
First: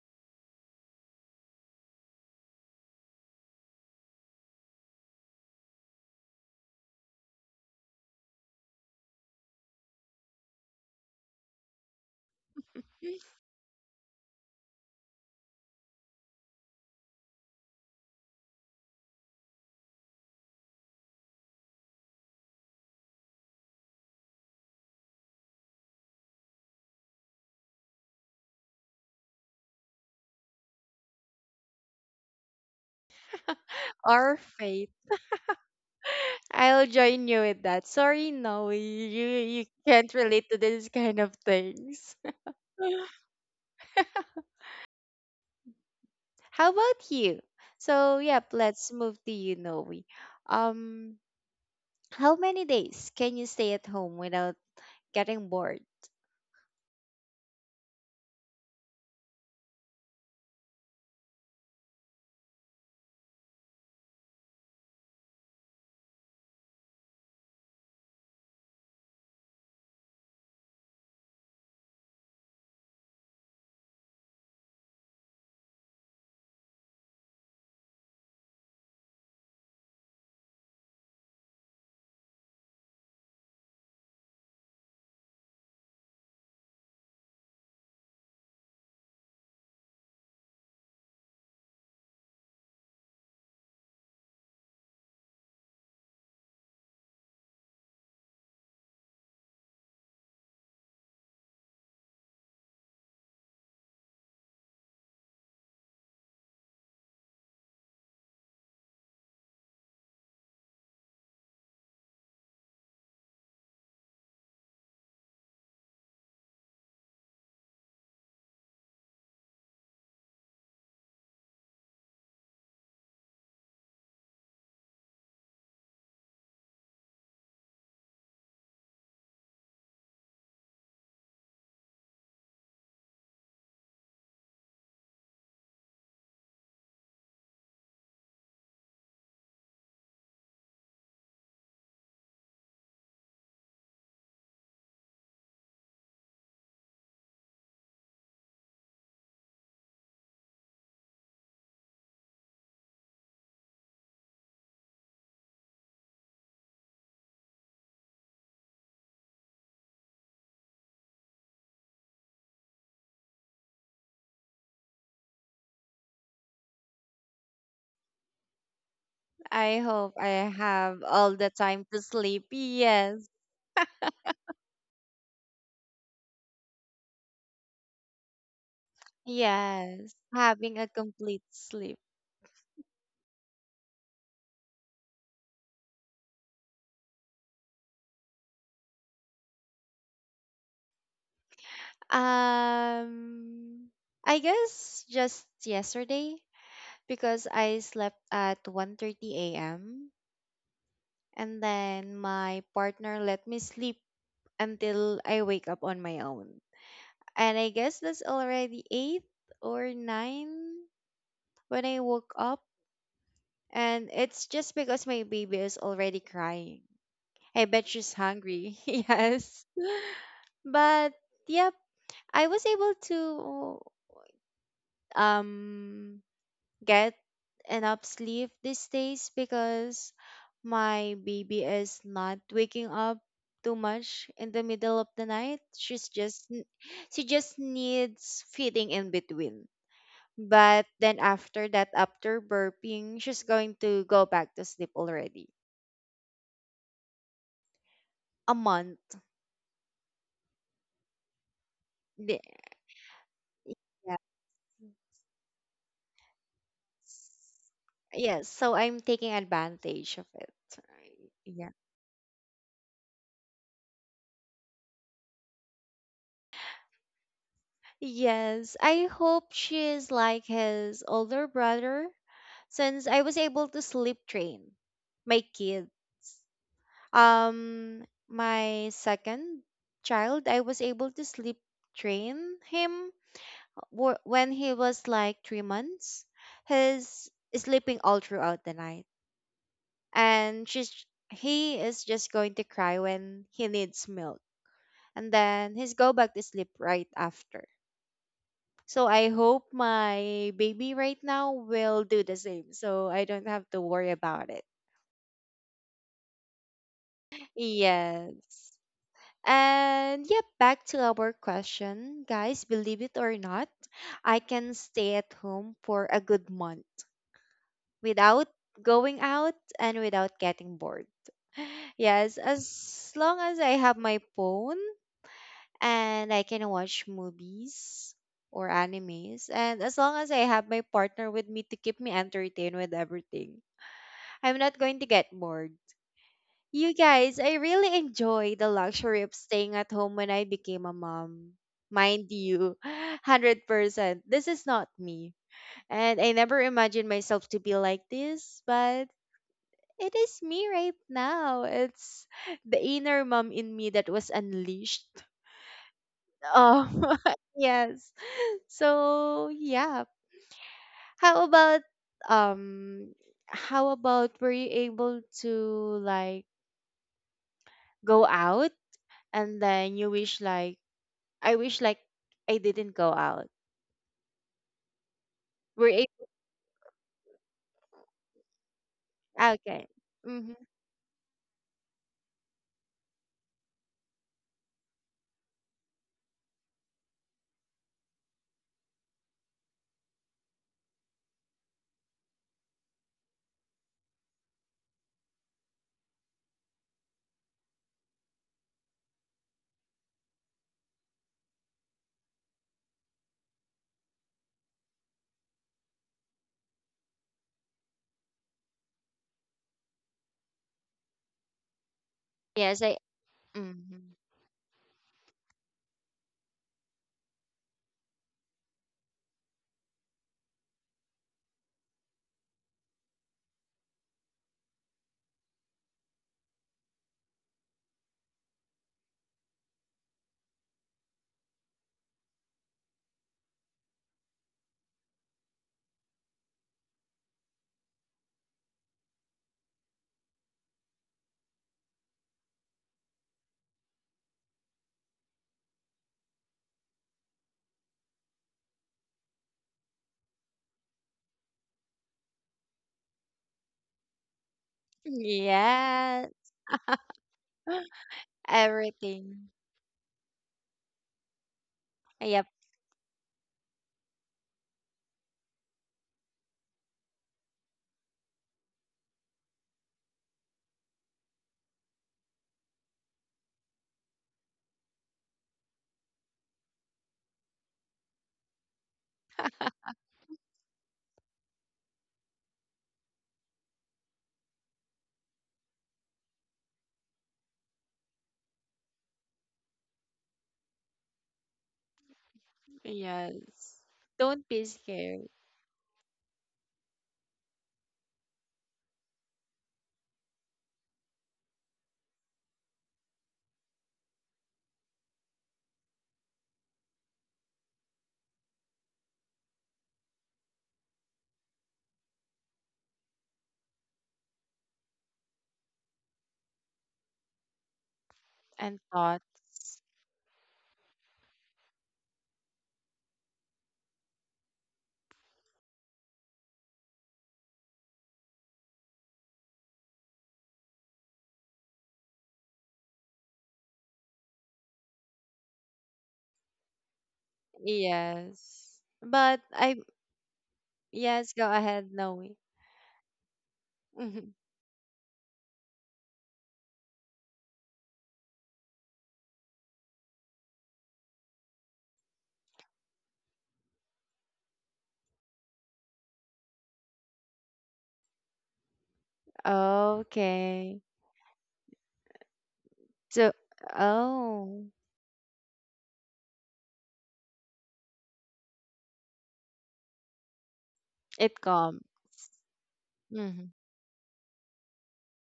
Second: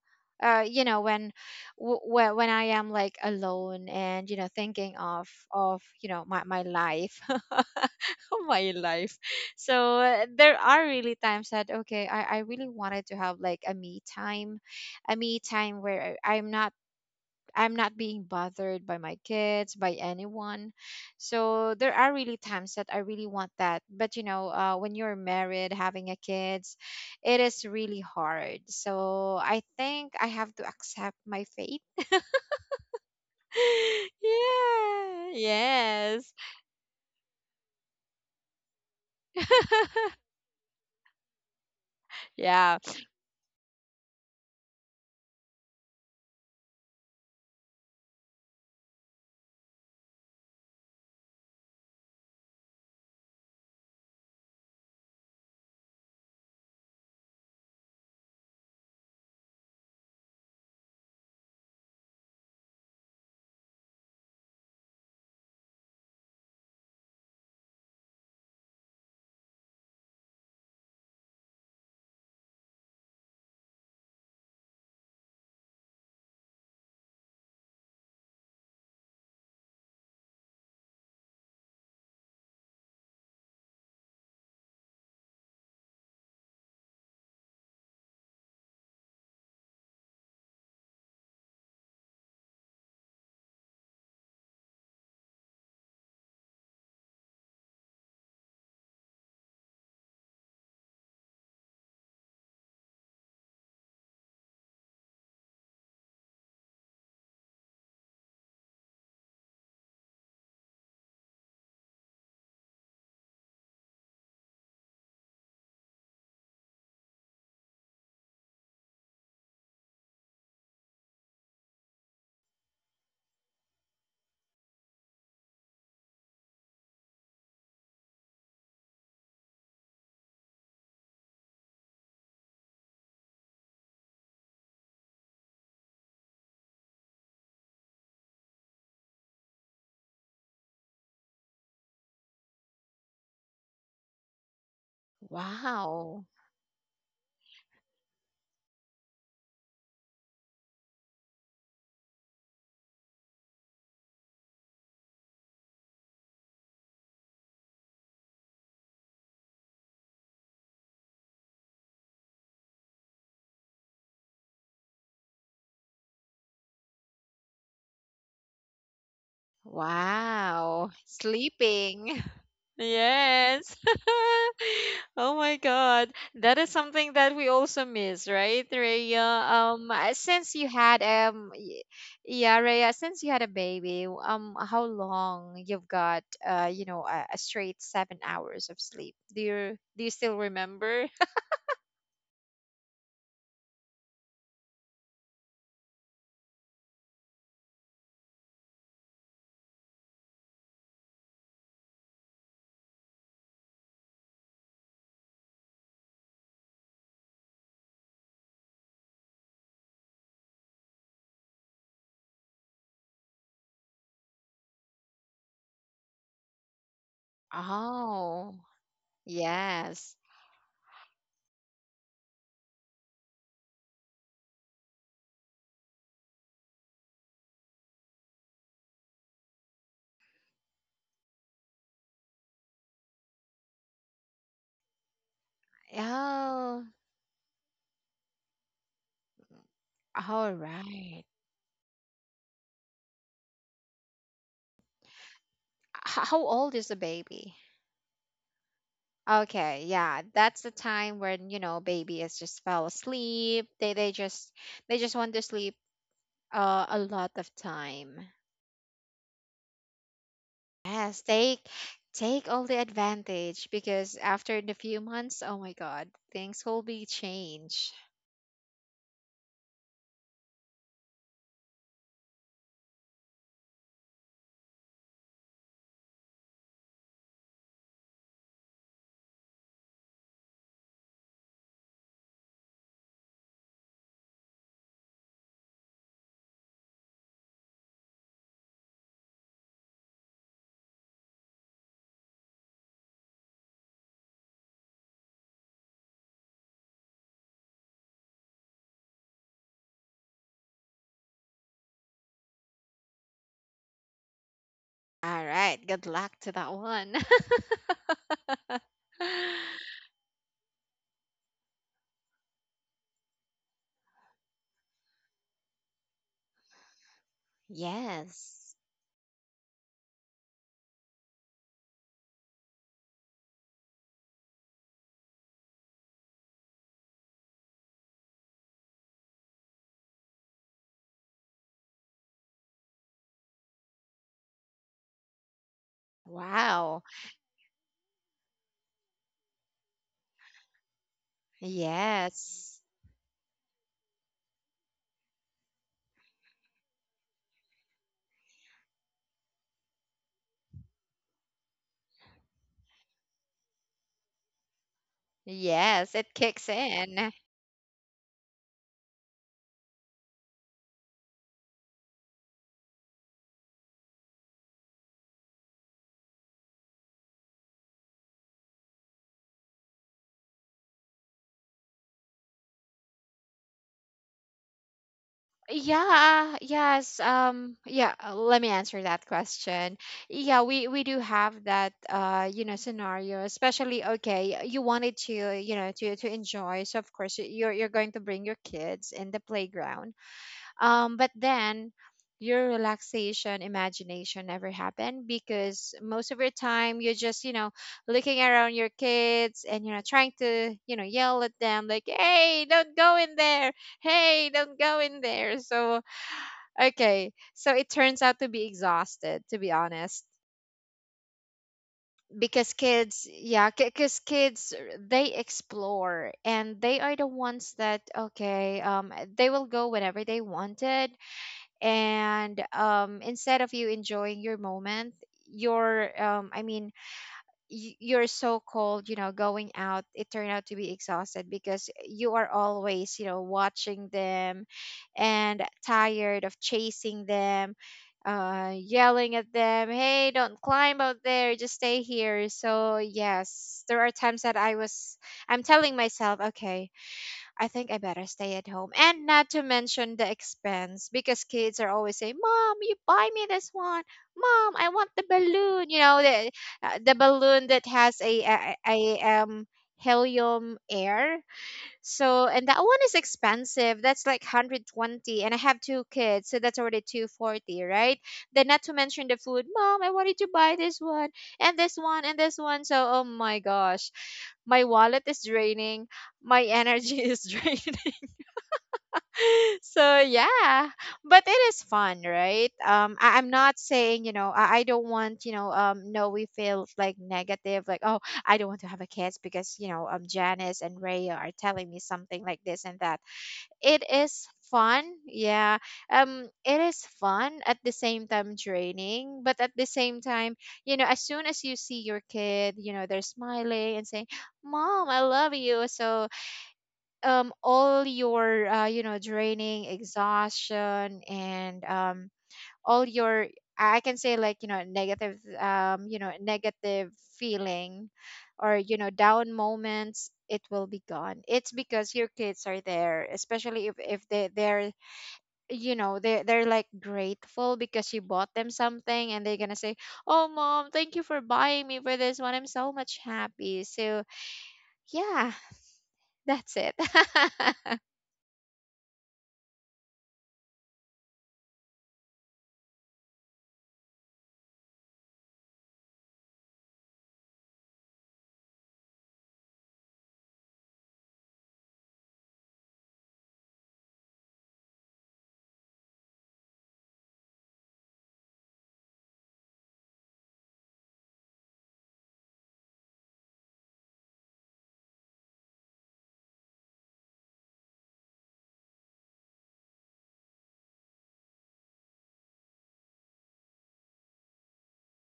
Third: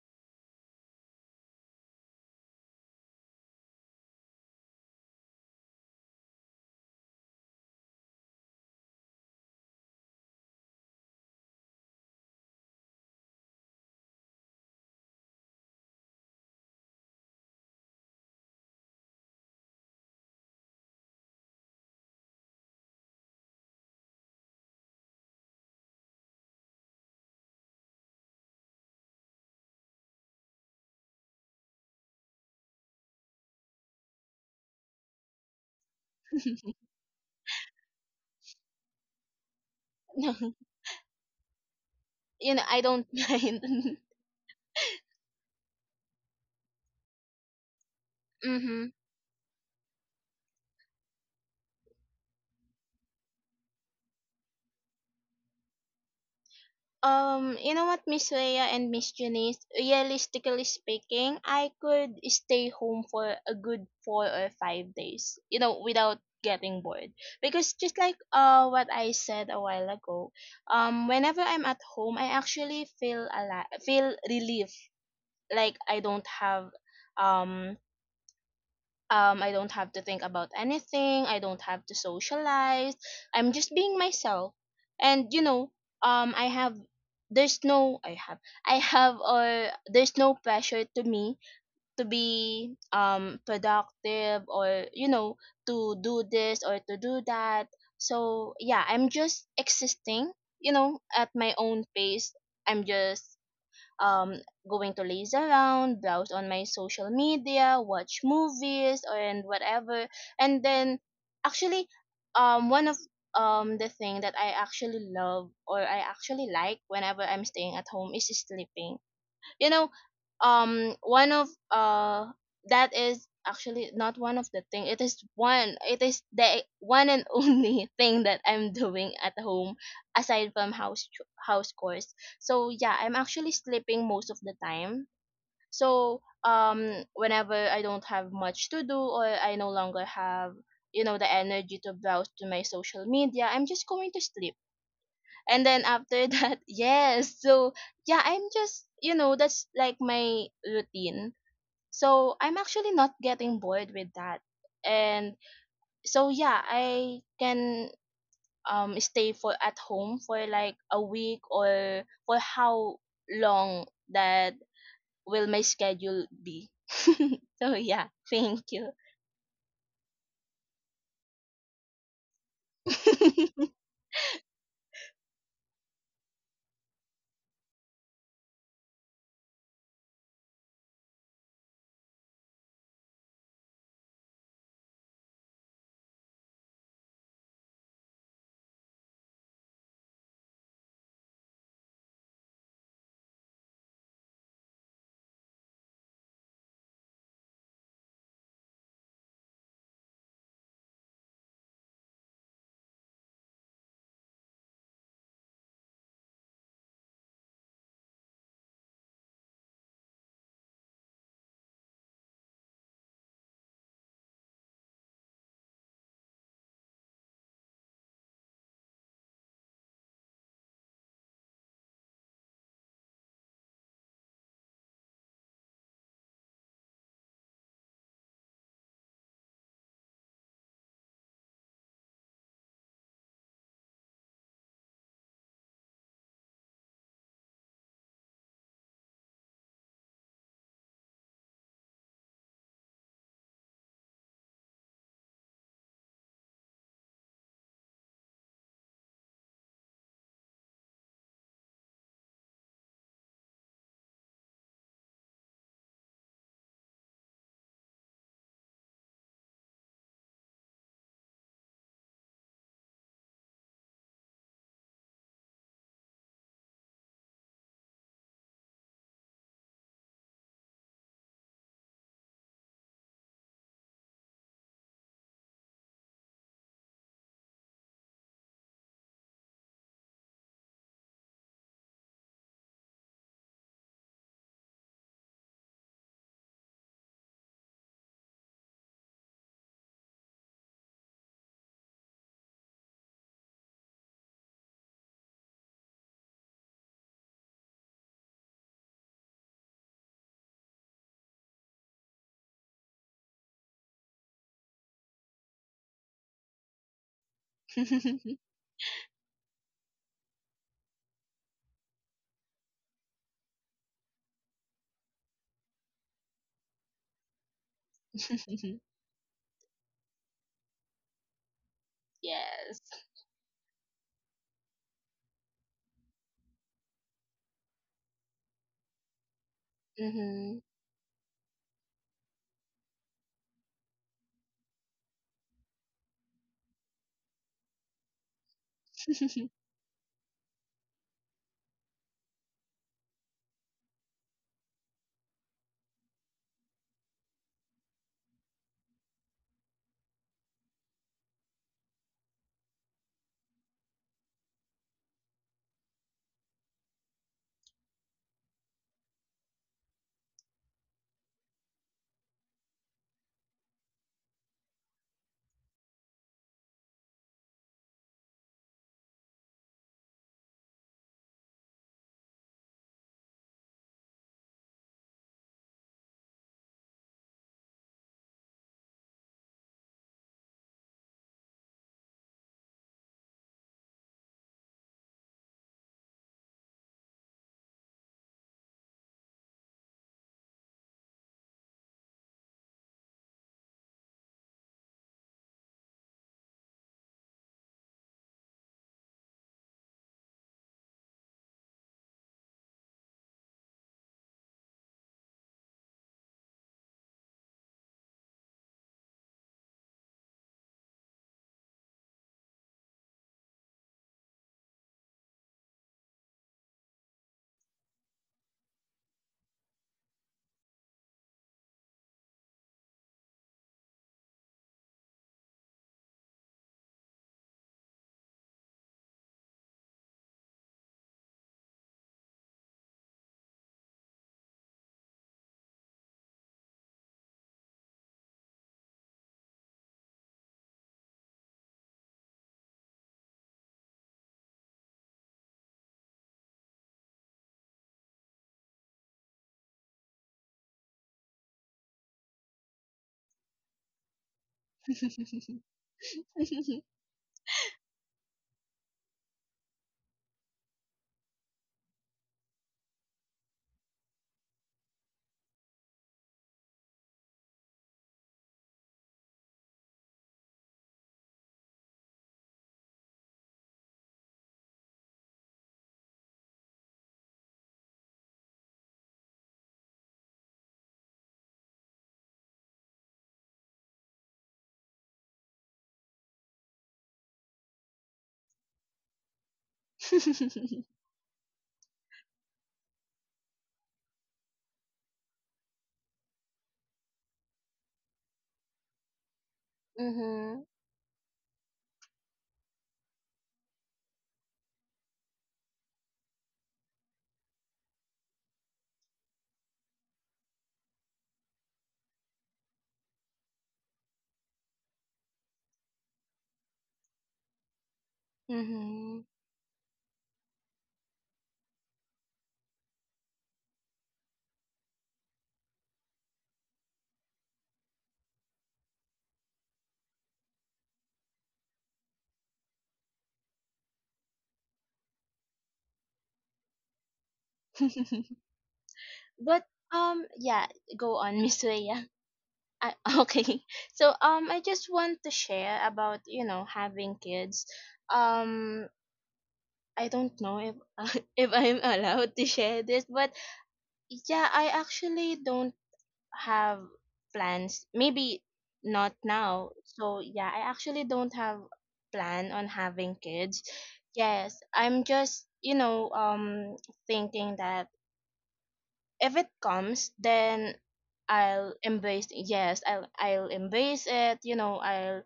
C: you know, when when I am like alone and you know thinking of you know my life my life. So there are really times that okay, I really wanted to have like a me time, where I'm not being bothered by my kids, by anyone. So there are really times that I really want that. But you know, when you're married, having a kids, it is really hard. So I think I have to accept my fate.
A: Or faith.
C: Yeah. Yes.
A: I'll join you with that. Sorry, no you can't relate to this kind of things.
B: You know,
C: Yeah.
B: I don't mind.
A: How about you? So yep,
B: Mm-hmm.
A: let's move to you, Noe. um How many days can you stay at home without getting bored?
B: You know what, Miss Leia and Miss Janice, realistically speaking, I could stay home for a good 4 or 5 days, without getting bored. Because just like, what I said a while ago, whenever I'm at home, I actually feel a lot, feel relief, like um I don't have to think about anything, I don't have to socialize, I'm just being myself. And, I have there's no I have I have or there's no pressure to me to be productive, or, to do this or to do that. So yeah, I'm just existing, at my own pace. I'm just, um, going to laze around, browse on my social media, watch movies, or and whatever. And then, actually, one of the thing that I actually love or I actually like whenever I'm staying at home is sleeping. You know one of That is actually not one of the thing. It is one it is the one and only thing that I'm doing at home, aside from house chores. So yeah, I'm actually sleeping most of the time. So whenever I don't have much to do, or I no longer have the energy to browse to my social media, I'm just going to sleep. And then
C: Wow.
B: after that, yes. So yeah, I'm just, that's like my routine. So I'm actually not getting bored with that. And so yeah, I can stay for at home for like a week or for how long that will my schedule be. So yeah, thank you.
A: I hope I
C: Wow.
A: have all the time to
C: Sleeping.
A: sleep. Yes.
C: Yes. Oh my God. That is something that we also miss, right, Raya?
A: Yes.
C: Since you
A: Having a
C: had
A: complete sleep.
C: yeah, Raya, since you had a baby, how long you've got, you know, a straight 7 hours of sleep? Do you still remember?
A: Um I guess just yesterday because I slept at 1:30 a.m. and then my partner let me sleep until I wake up on my own. And I guess that's already 8 or 9 when I woke up. And it's just because my baby is already crying. I bet she's
C: Oh,
A: hungry. Yes.
C: yes.
A: But yep, I was able to um get enough sleep these days because my baby is not waking up too much in the middle of the night. She's just
C: Oh,
A: she just needs feeding in between.
C: all
A: But then
C: right.
A: after that, after burping, she's going to go back to sleep already.
C: How old is the baby?
A: A month.
C: Okay, yeah, that's the time when you know baby is
A: The-
C: just fell asleep.
A: yeah.
C: They just want to sleep a lot of time.
A: Yes, so I'm taking advantage of it.
C: Yes, take
A: Yeah.
C: all the advantage, because after the few months, oh my God, things will be changed.
A: Yes, I hope she is like his older brother since I was able to sleep train my kids. My second child, I was able to sleep train him when he was like 3 months. He's sleeping all throughout the night. And she's He is just going to cry when he needs milk, and then he's go back to sleep right after. So I hope my baby right now will do the same, so I don't have to worry about it.
C: All right, good luck to that one.
A: Yes. And yeah, back to our question, guys, believe it or not, I can stay at home for a good month
B: Yes.
A: without
C: Yes.
B: Mhm.
A: going out and without getting bored. Yes, as long as I have my phone and I can watch movies or animes. And as long as I have my partner with me to keep me entertained with everything, I'm not going to get bored. You
C: Wow.
A: guys, I really enjoy the luxury of staying at home when I became a mom. Mind you,
C: Yes.
A: 100%. This is not me. And I never imagined myself to be like this, but it is me right now. It's the inner mom in me that was unleashed.
C: Yes, it kicks
A: Oh,
C: in.
A: yes. So yeah. How about um how about were you able to, like, go out and then you wish like, I wish like I didn't go out. Were you
C: Yeah, yes. Yeah, Let me answer that
A: okay.
C: question. Yeah,
A: Mm-hmm.
C: we do have that scenario, especially okay, you wanted to, you know, to enjoy. So of course, you're going to bring your kids in the playground but then your relaxation imagination never happen because most of your time you're just, you know, looking around your kids and you know trying to, you know, yell at them like, "Hey, don't go in there. Hey, don't go in there." So, okay. So it turns out to be exhausted, to be honest. Because
A: Yes, I
C: kids, yeah,
A: mm-hmm.
C: because kids, they explore and they are the ones that, okay, they will go whenever they wanted and instead of you enjoying your moment you're, you're so cold, you know, going out, it turned out to be exhausted because you are always, you know, watching them and tired of chasing them, yelling at them, "Hey, don't climb out there, just stay here." So yes, there are times that I'm telling myself, okay, I think I better stay at home. And not to mention the expense because kids are always saying, "Mom, you buy me this one. Mom, I want the balloon." You
A: Yeah.
C: know, the
B: Mhm.
C: uh, the balloon that has a a, a
A: Everything.
C: um helium air.
A: Yep.
C: So, and that one is expensive. That's like 120 and I have two kids, so that's already 240, right? Then not to mention the food. Mom, I wanted to buy this one and this one and this one. So, oh my gosh. My wallet is draining. My energy is draining. So, yeah. But it is fun, right? I'm not saying, you know, I don't want, you know, no we feel like negative like, "Oh, I don't want to have a kids because, you know, Janice and Raya are telling me something like this and that."
A: Yes.
C: It
A: Don't
C: is
A: be
C: fun.
A: scared
C: Yeah. It is fun at the same time draining, but at the same time, you know, as soon as you see your kid, you know, they're smiling and saying, "Mom, I love you." So, all your you know, draining exhaustion and all your, I can say like, you know, negative, you know, negative feeling or,
A: and
C: you know,
B: Mhm.
C: down
A: thoughts.
C: moments, it will be gone. It's because your kids are there, especially if they're you know, they're like grateful because you bought them something and they're going to say, "Oh mom, thank you for buying me for this one. I'm so much happy." So yeah, that's it.
A: Yes. But
B: but
A: I
B: um yeah, go
A: yes,
B: on,
A: go
B: Miss
A: ahead,
B: Weya.
A: Noe.
B: I, okay. So I just want to share about, having kids. Um I don't know if if I'm allowed to share this, but yeah, I actually don't have plans. Maybe not now. So yeah, I
A: Okay.
B: actually don't have plan on having
A: So
B: kids. Yes,
A: oh,
B: I'm just thinking that if it comes, then
A: it
B: I'll
A: calm.
B: embrace. Yes, I'll
A: Hmm.
B: embrace it. I'll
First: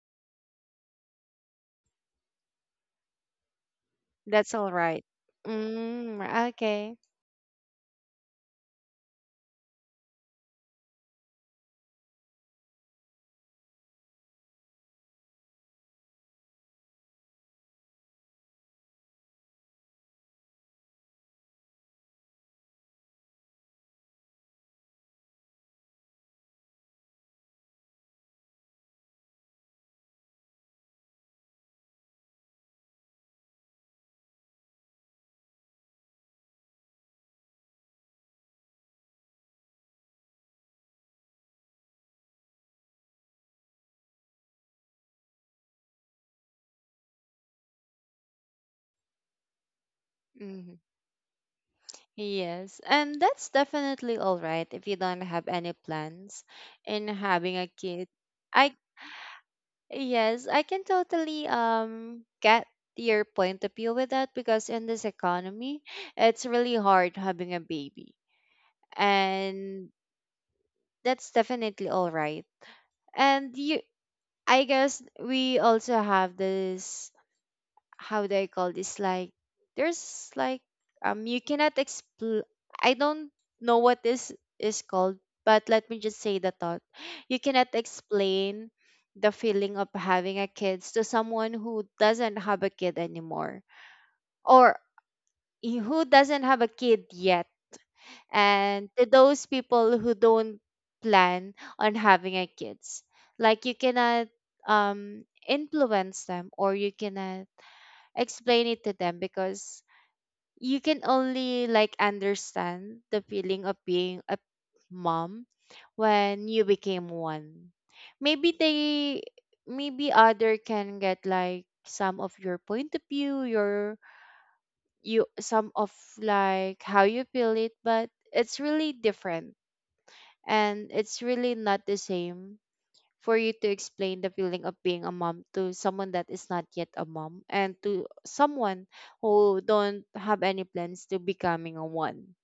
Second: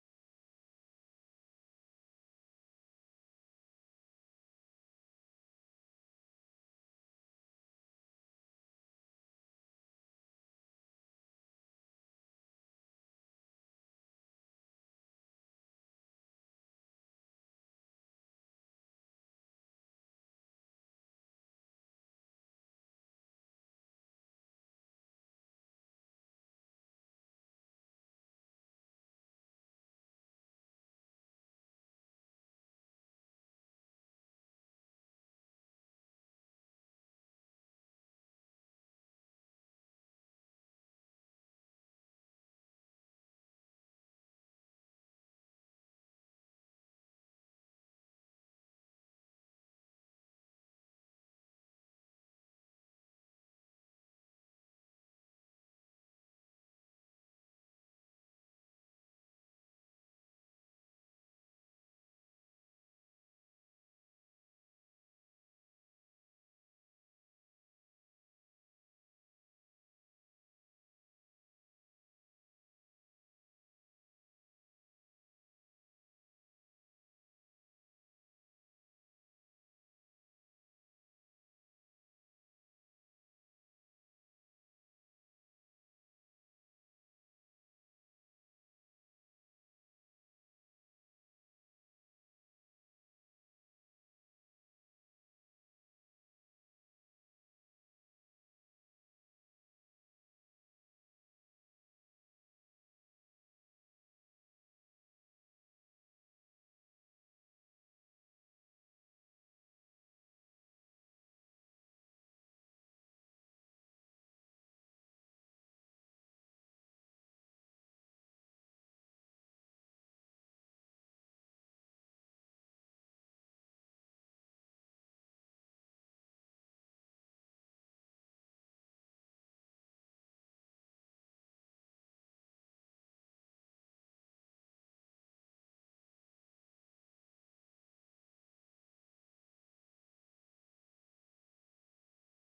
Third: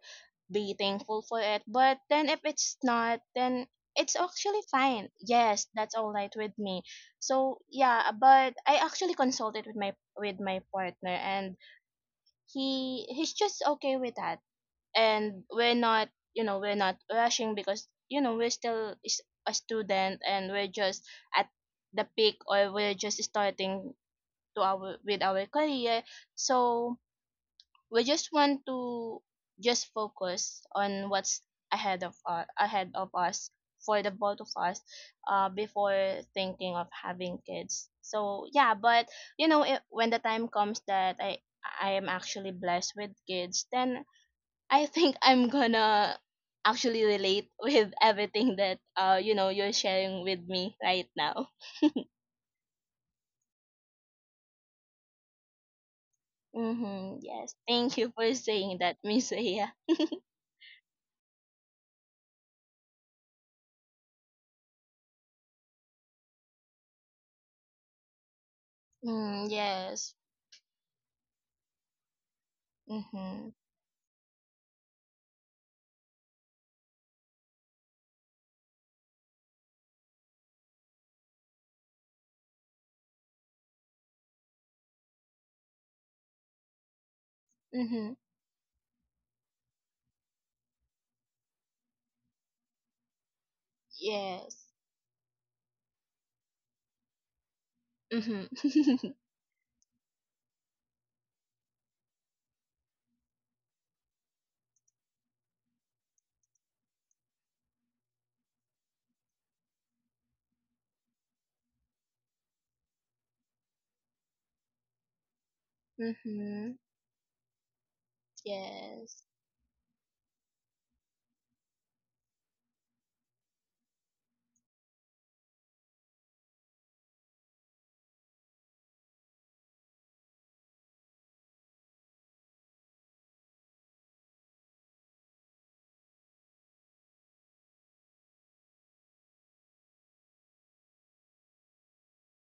B: be thankful for it. But then if it's not, then it's
A: That's
B: actually
A: all right.
B: fine. Yes, that's all right
A: Mm,
B: with me.
A: okay.
B: So yeah, but I actually consulted with my partner, and he's just okay with that. And we're not rushing, because we're still is a student, and we're just at the peak, or we're just starting to our with our career. So we just want to just focus on what's ahead of us, for the both of us, before thinking of having kids. So yeah, but you know it, when the time comes that I am actually blessed with kids, then I think I'm gonna actually relate with everything that you're sharing with
A: Hmm.
B: me right now.
A: Yes, and that's definitely all right if you don't have any plans in
B: Mm-hmm, yes.
A: having a
B: Thank
A: kid.
B: you for
A: I
B: saying that, Miss Aya.
A: yes, I can totally get your point of view with that because in this economy, it's really hard having a baby.
B: Mm,
A: And
B: yes.
A: that's definitely all right.
B: Mm-hmm.
A: And you I guess we also have this, how do I call this? Like, there's like you cannot explain. I don't know what this is called, but let me just say the thought. You cannot
B: Mm-hmm.
A: explain the feeling of having a kids to someone who doesn't have a kid anymore,
B: Yes.
A: or who doesn't have a kid yet,
B: Mhm.
A: and to those people who don't plan on having a kids. Like, you cannot influence them, or you cannot explain it to them because you can only like understand the feeling of being a mom when you
B: Mhm.
A: became one. Maybe they
B: Yes.
A: maybe other can get like some of your point of view, your you some of like how you feel it, but it's really different and it's really not the same for you to explain the feeling of being a mom to someone that is not yet a mom and to someone who don't have any plans to becoming a one.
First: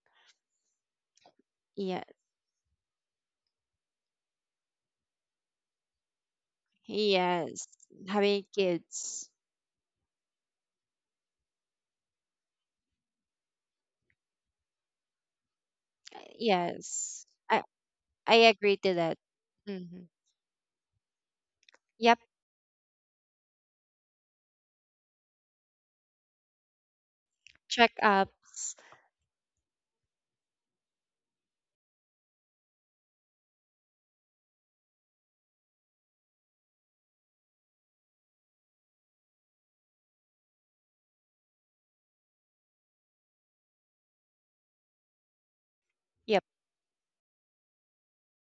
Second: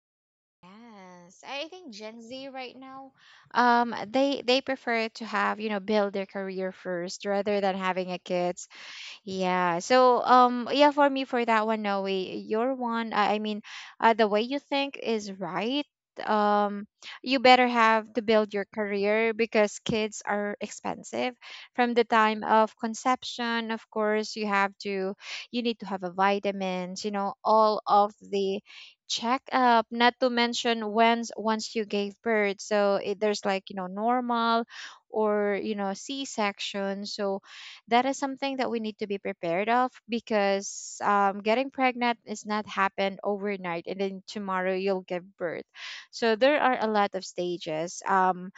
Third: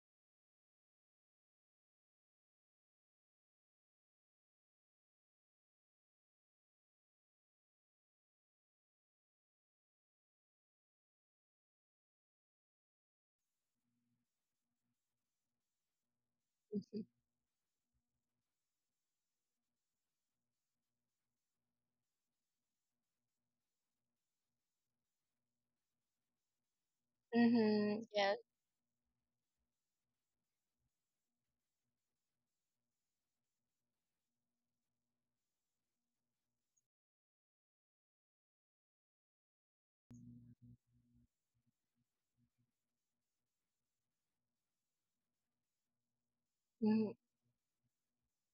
C: Yes, I think
A: Yeah.
C: Gen Z right now, they prefer to have, you know, build their career first rather
A: Yes.
C: than having a
A: Having
C: kids.
A: kids.
C: Yeah. So, yeah, for me, for that one, no way. Your one, I mean, the way you think is right. Um,
A: Yes.
C: you better have to
A: I
C: build your
A: agree to that.
C: career because
A: Hmm.
C: kids are expensive from the
A: Yep.
C: time of conception. Of course, you have to, you need to have a vitamins, you know, all
B: Mhm.
C: of
B: Yes.
C: the
A: Checkups.
C: checkup, not to mention when's once you gave birth. So it, there's like, you know, normal or, you know, C-section. So, that is something that we need to be prepared of because getting pregnant is not happen overnight and then tomorrow you'll give birth. So
A: Yep.
C: there are a lot
B: Mhm.
C: of stages,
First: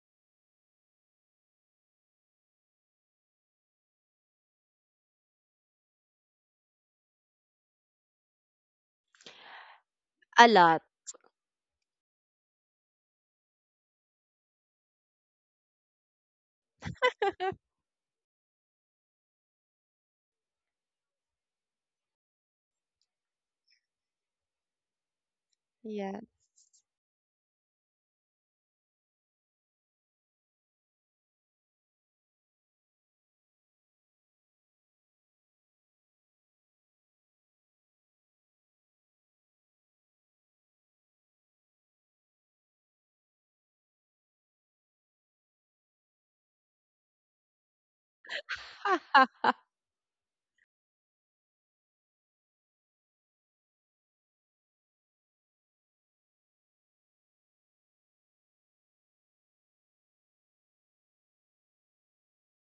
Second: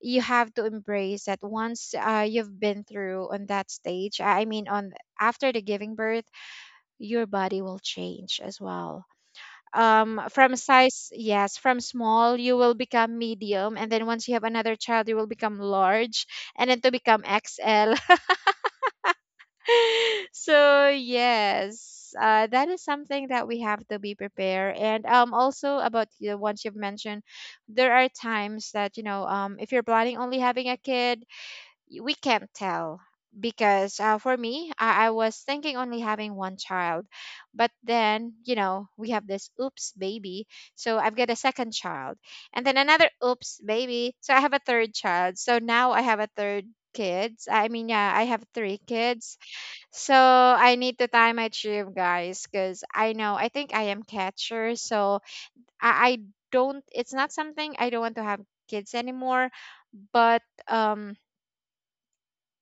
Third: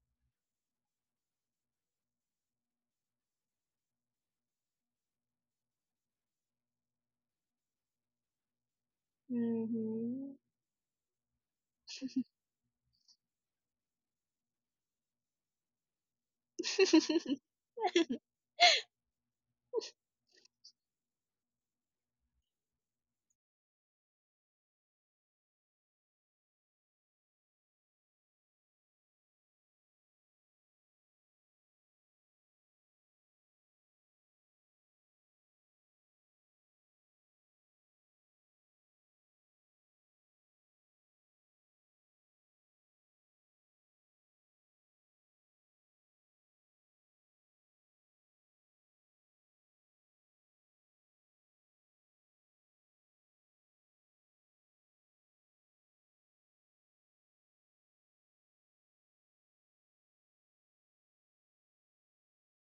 C: you have to embrace that once you've been through on that stage, I mean on after the giving birth, your body will change as well.
B: Mhm.
A: A
C: From
A: lot.
C: size, yes, from small you will become medium, and then once you have another child you will become large, and then to become xl. So yes, that is something that we have to be prepared, and also about
A: Yeah.
C: the ones you've mentioned, there are times that, you know, if you're planning only having a kid, we can't tell because, for me, I was thinking only having one child, but then, you know, we have this oops baby, so I've got a second child, and then another oops baby, so I have a third child. So now I have a third kids I mean yeah, I have 3 kids. So I need to time my trip, guys, because I know I think I am catcher, so I don't. It's not something I don't want to have kids anymore, but um,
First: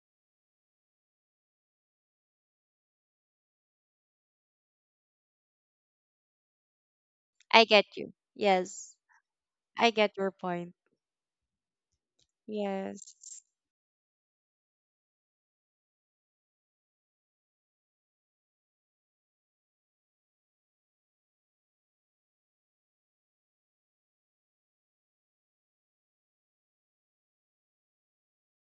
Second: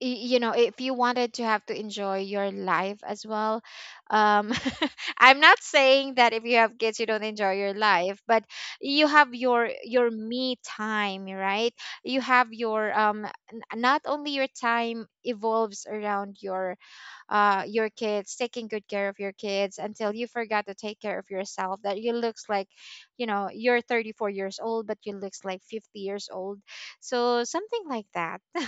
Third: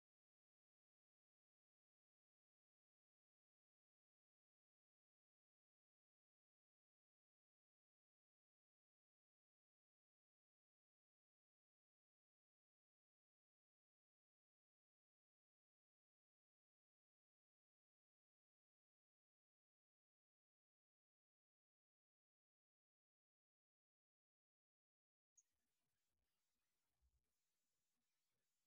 C: you know, if you wanted to have to enjoy your life as well, um, I'm not saying that if you have kids you don't enjoy
A: I
C: your
A: get you.
C: life, but
A: Yes.
C: you have your
A: I get your
C: me
A: point.
C: time, right? You have your
A: Yes.
C: not only your time evolves around your kids, taking good care of your kids until you forgot to take care of yourself. That you looks like, you know, you're 34 years old, but you looks like 50 years old. So something like that.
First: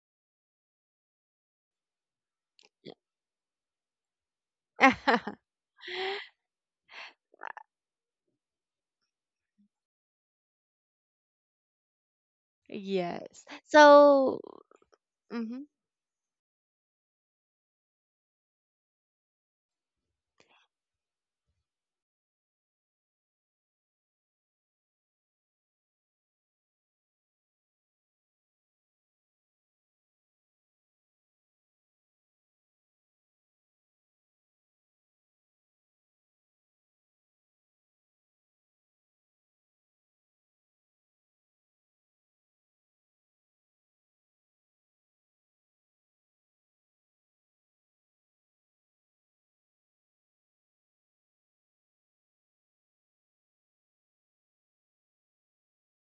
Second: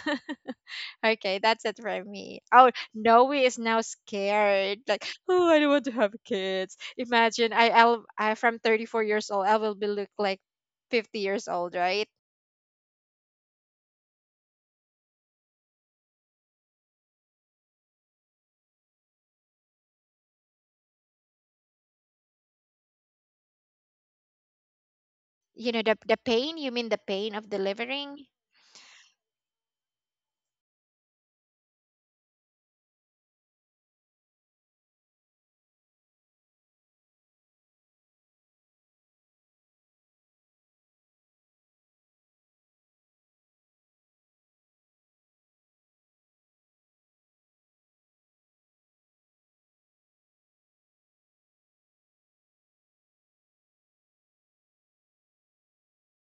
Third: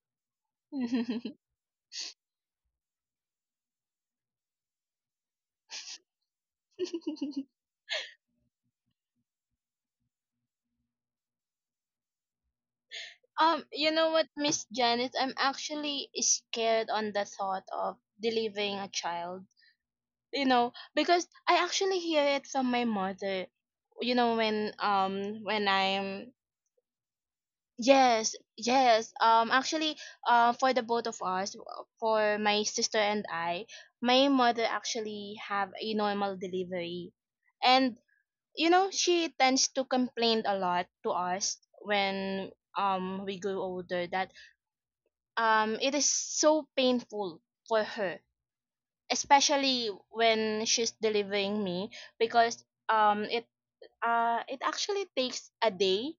C: Okay, that's it for me. Oh, Noe is now scared. Like, oh, I don't want to have kids. Imagine I from 34 years old, I will be look like 50 years old, right?
A: yes.
B: you know what,
A: So,
B: Miss Janet? I'm
A: mm-hmm.
B: actually scared on the thought of delivering a child. Because I actually hear it from my mother. When when
C: You know the
B: I'm
C: pain. You mean the pain of delivering?
B: Yes, yes. Actually, for the both of us, for my sister and I, my mother actually have a normal delivery, and she tends to complain a lot to us when we grow older, that it is so painful for her, especially when she's delivering me, because it actually takes a day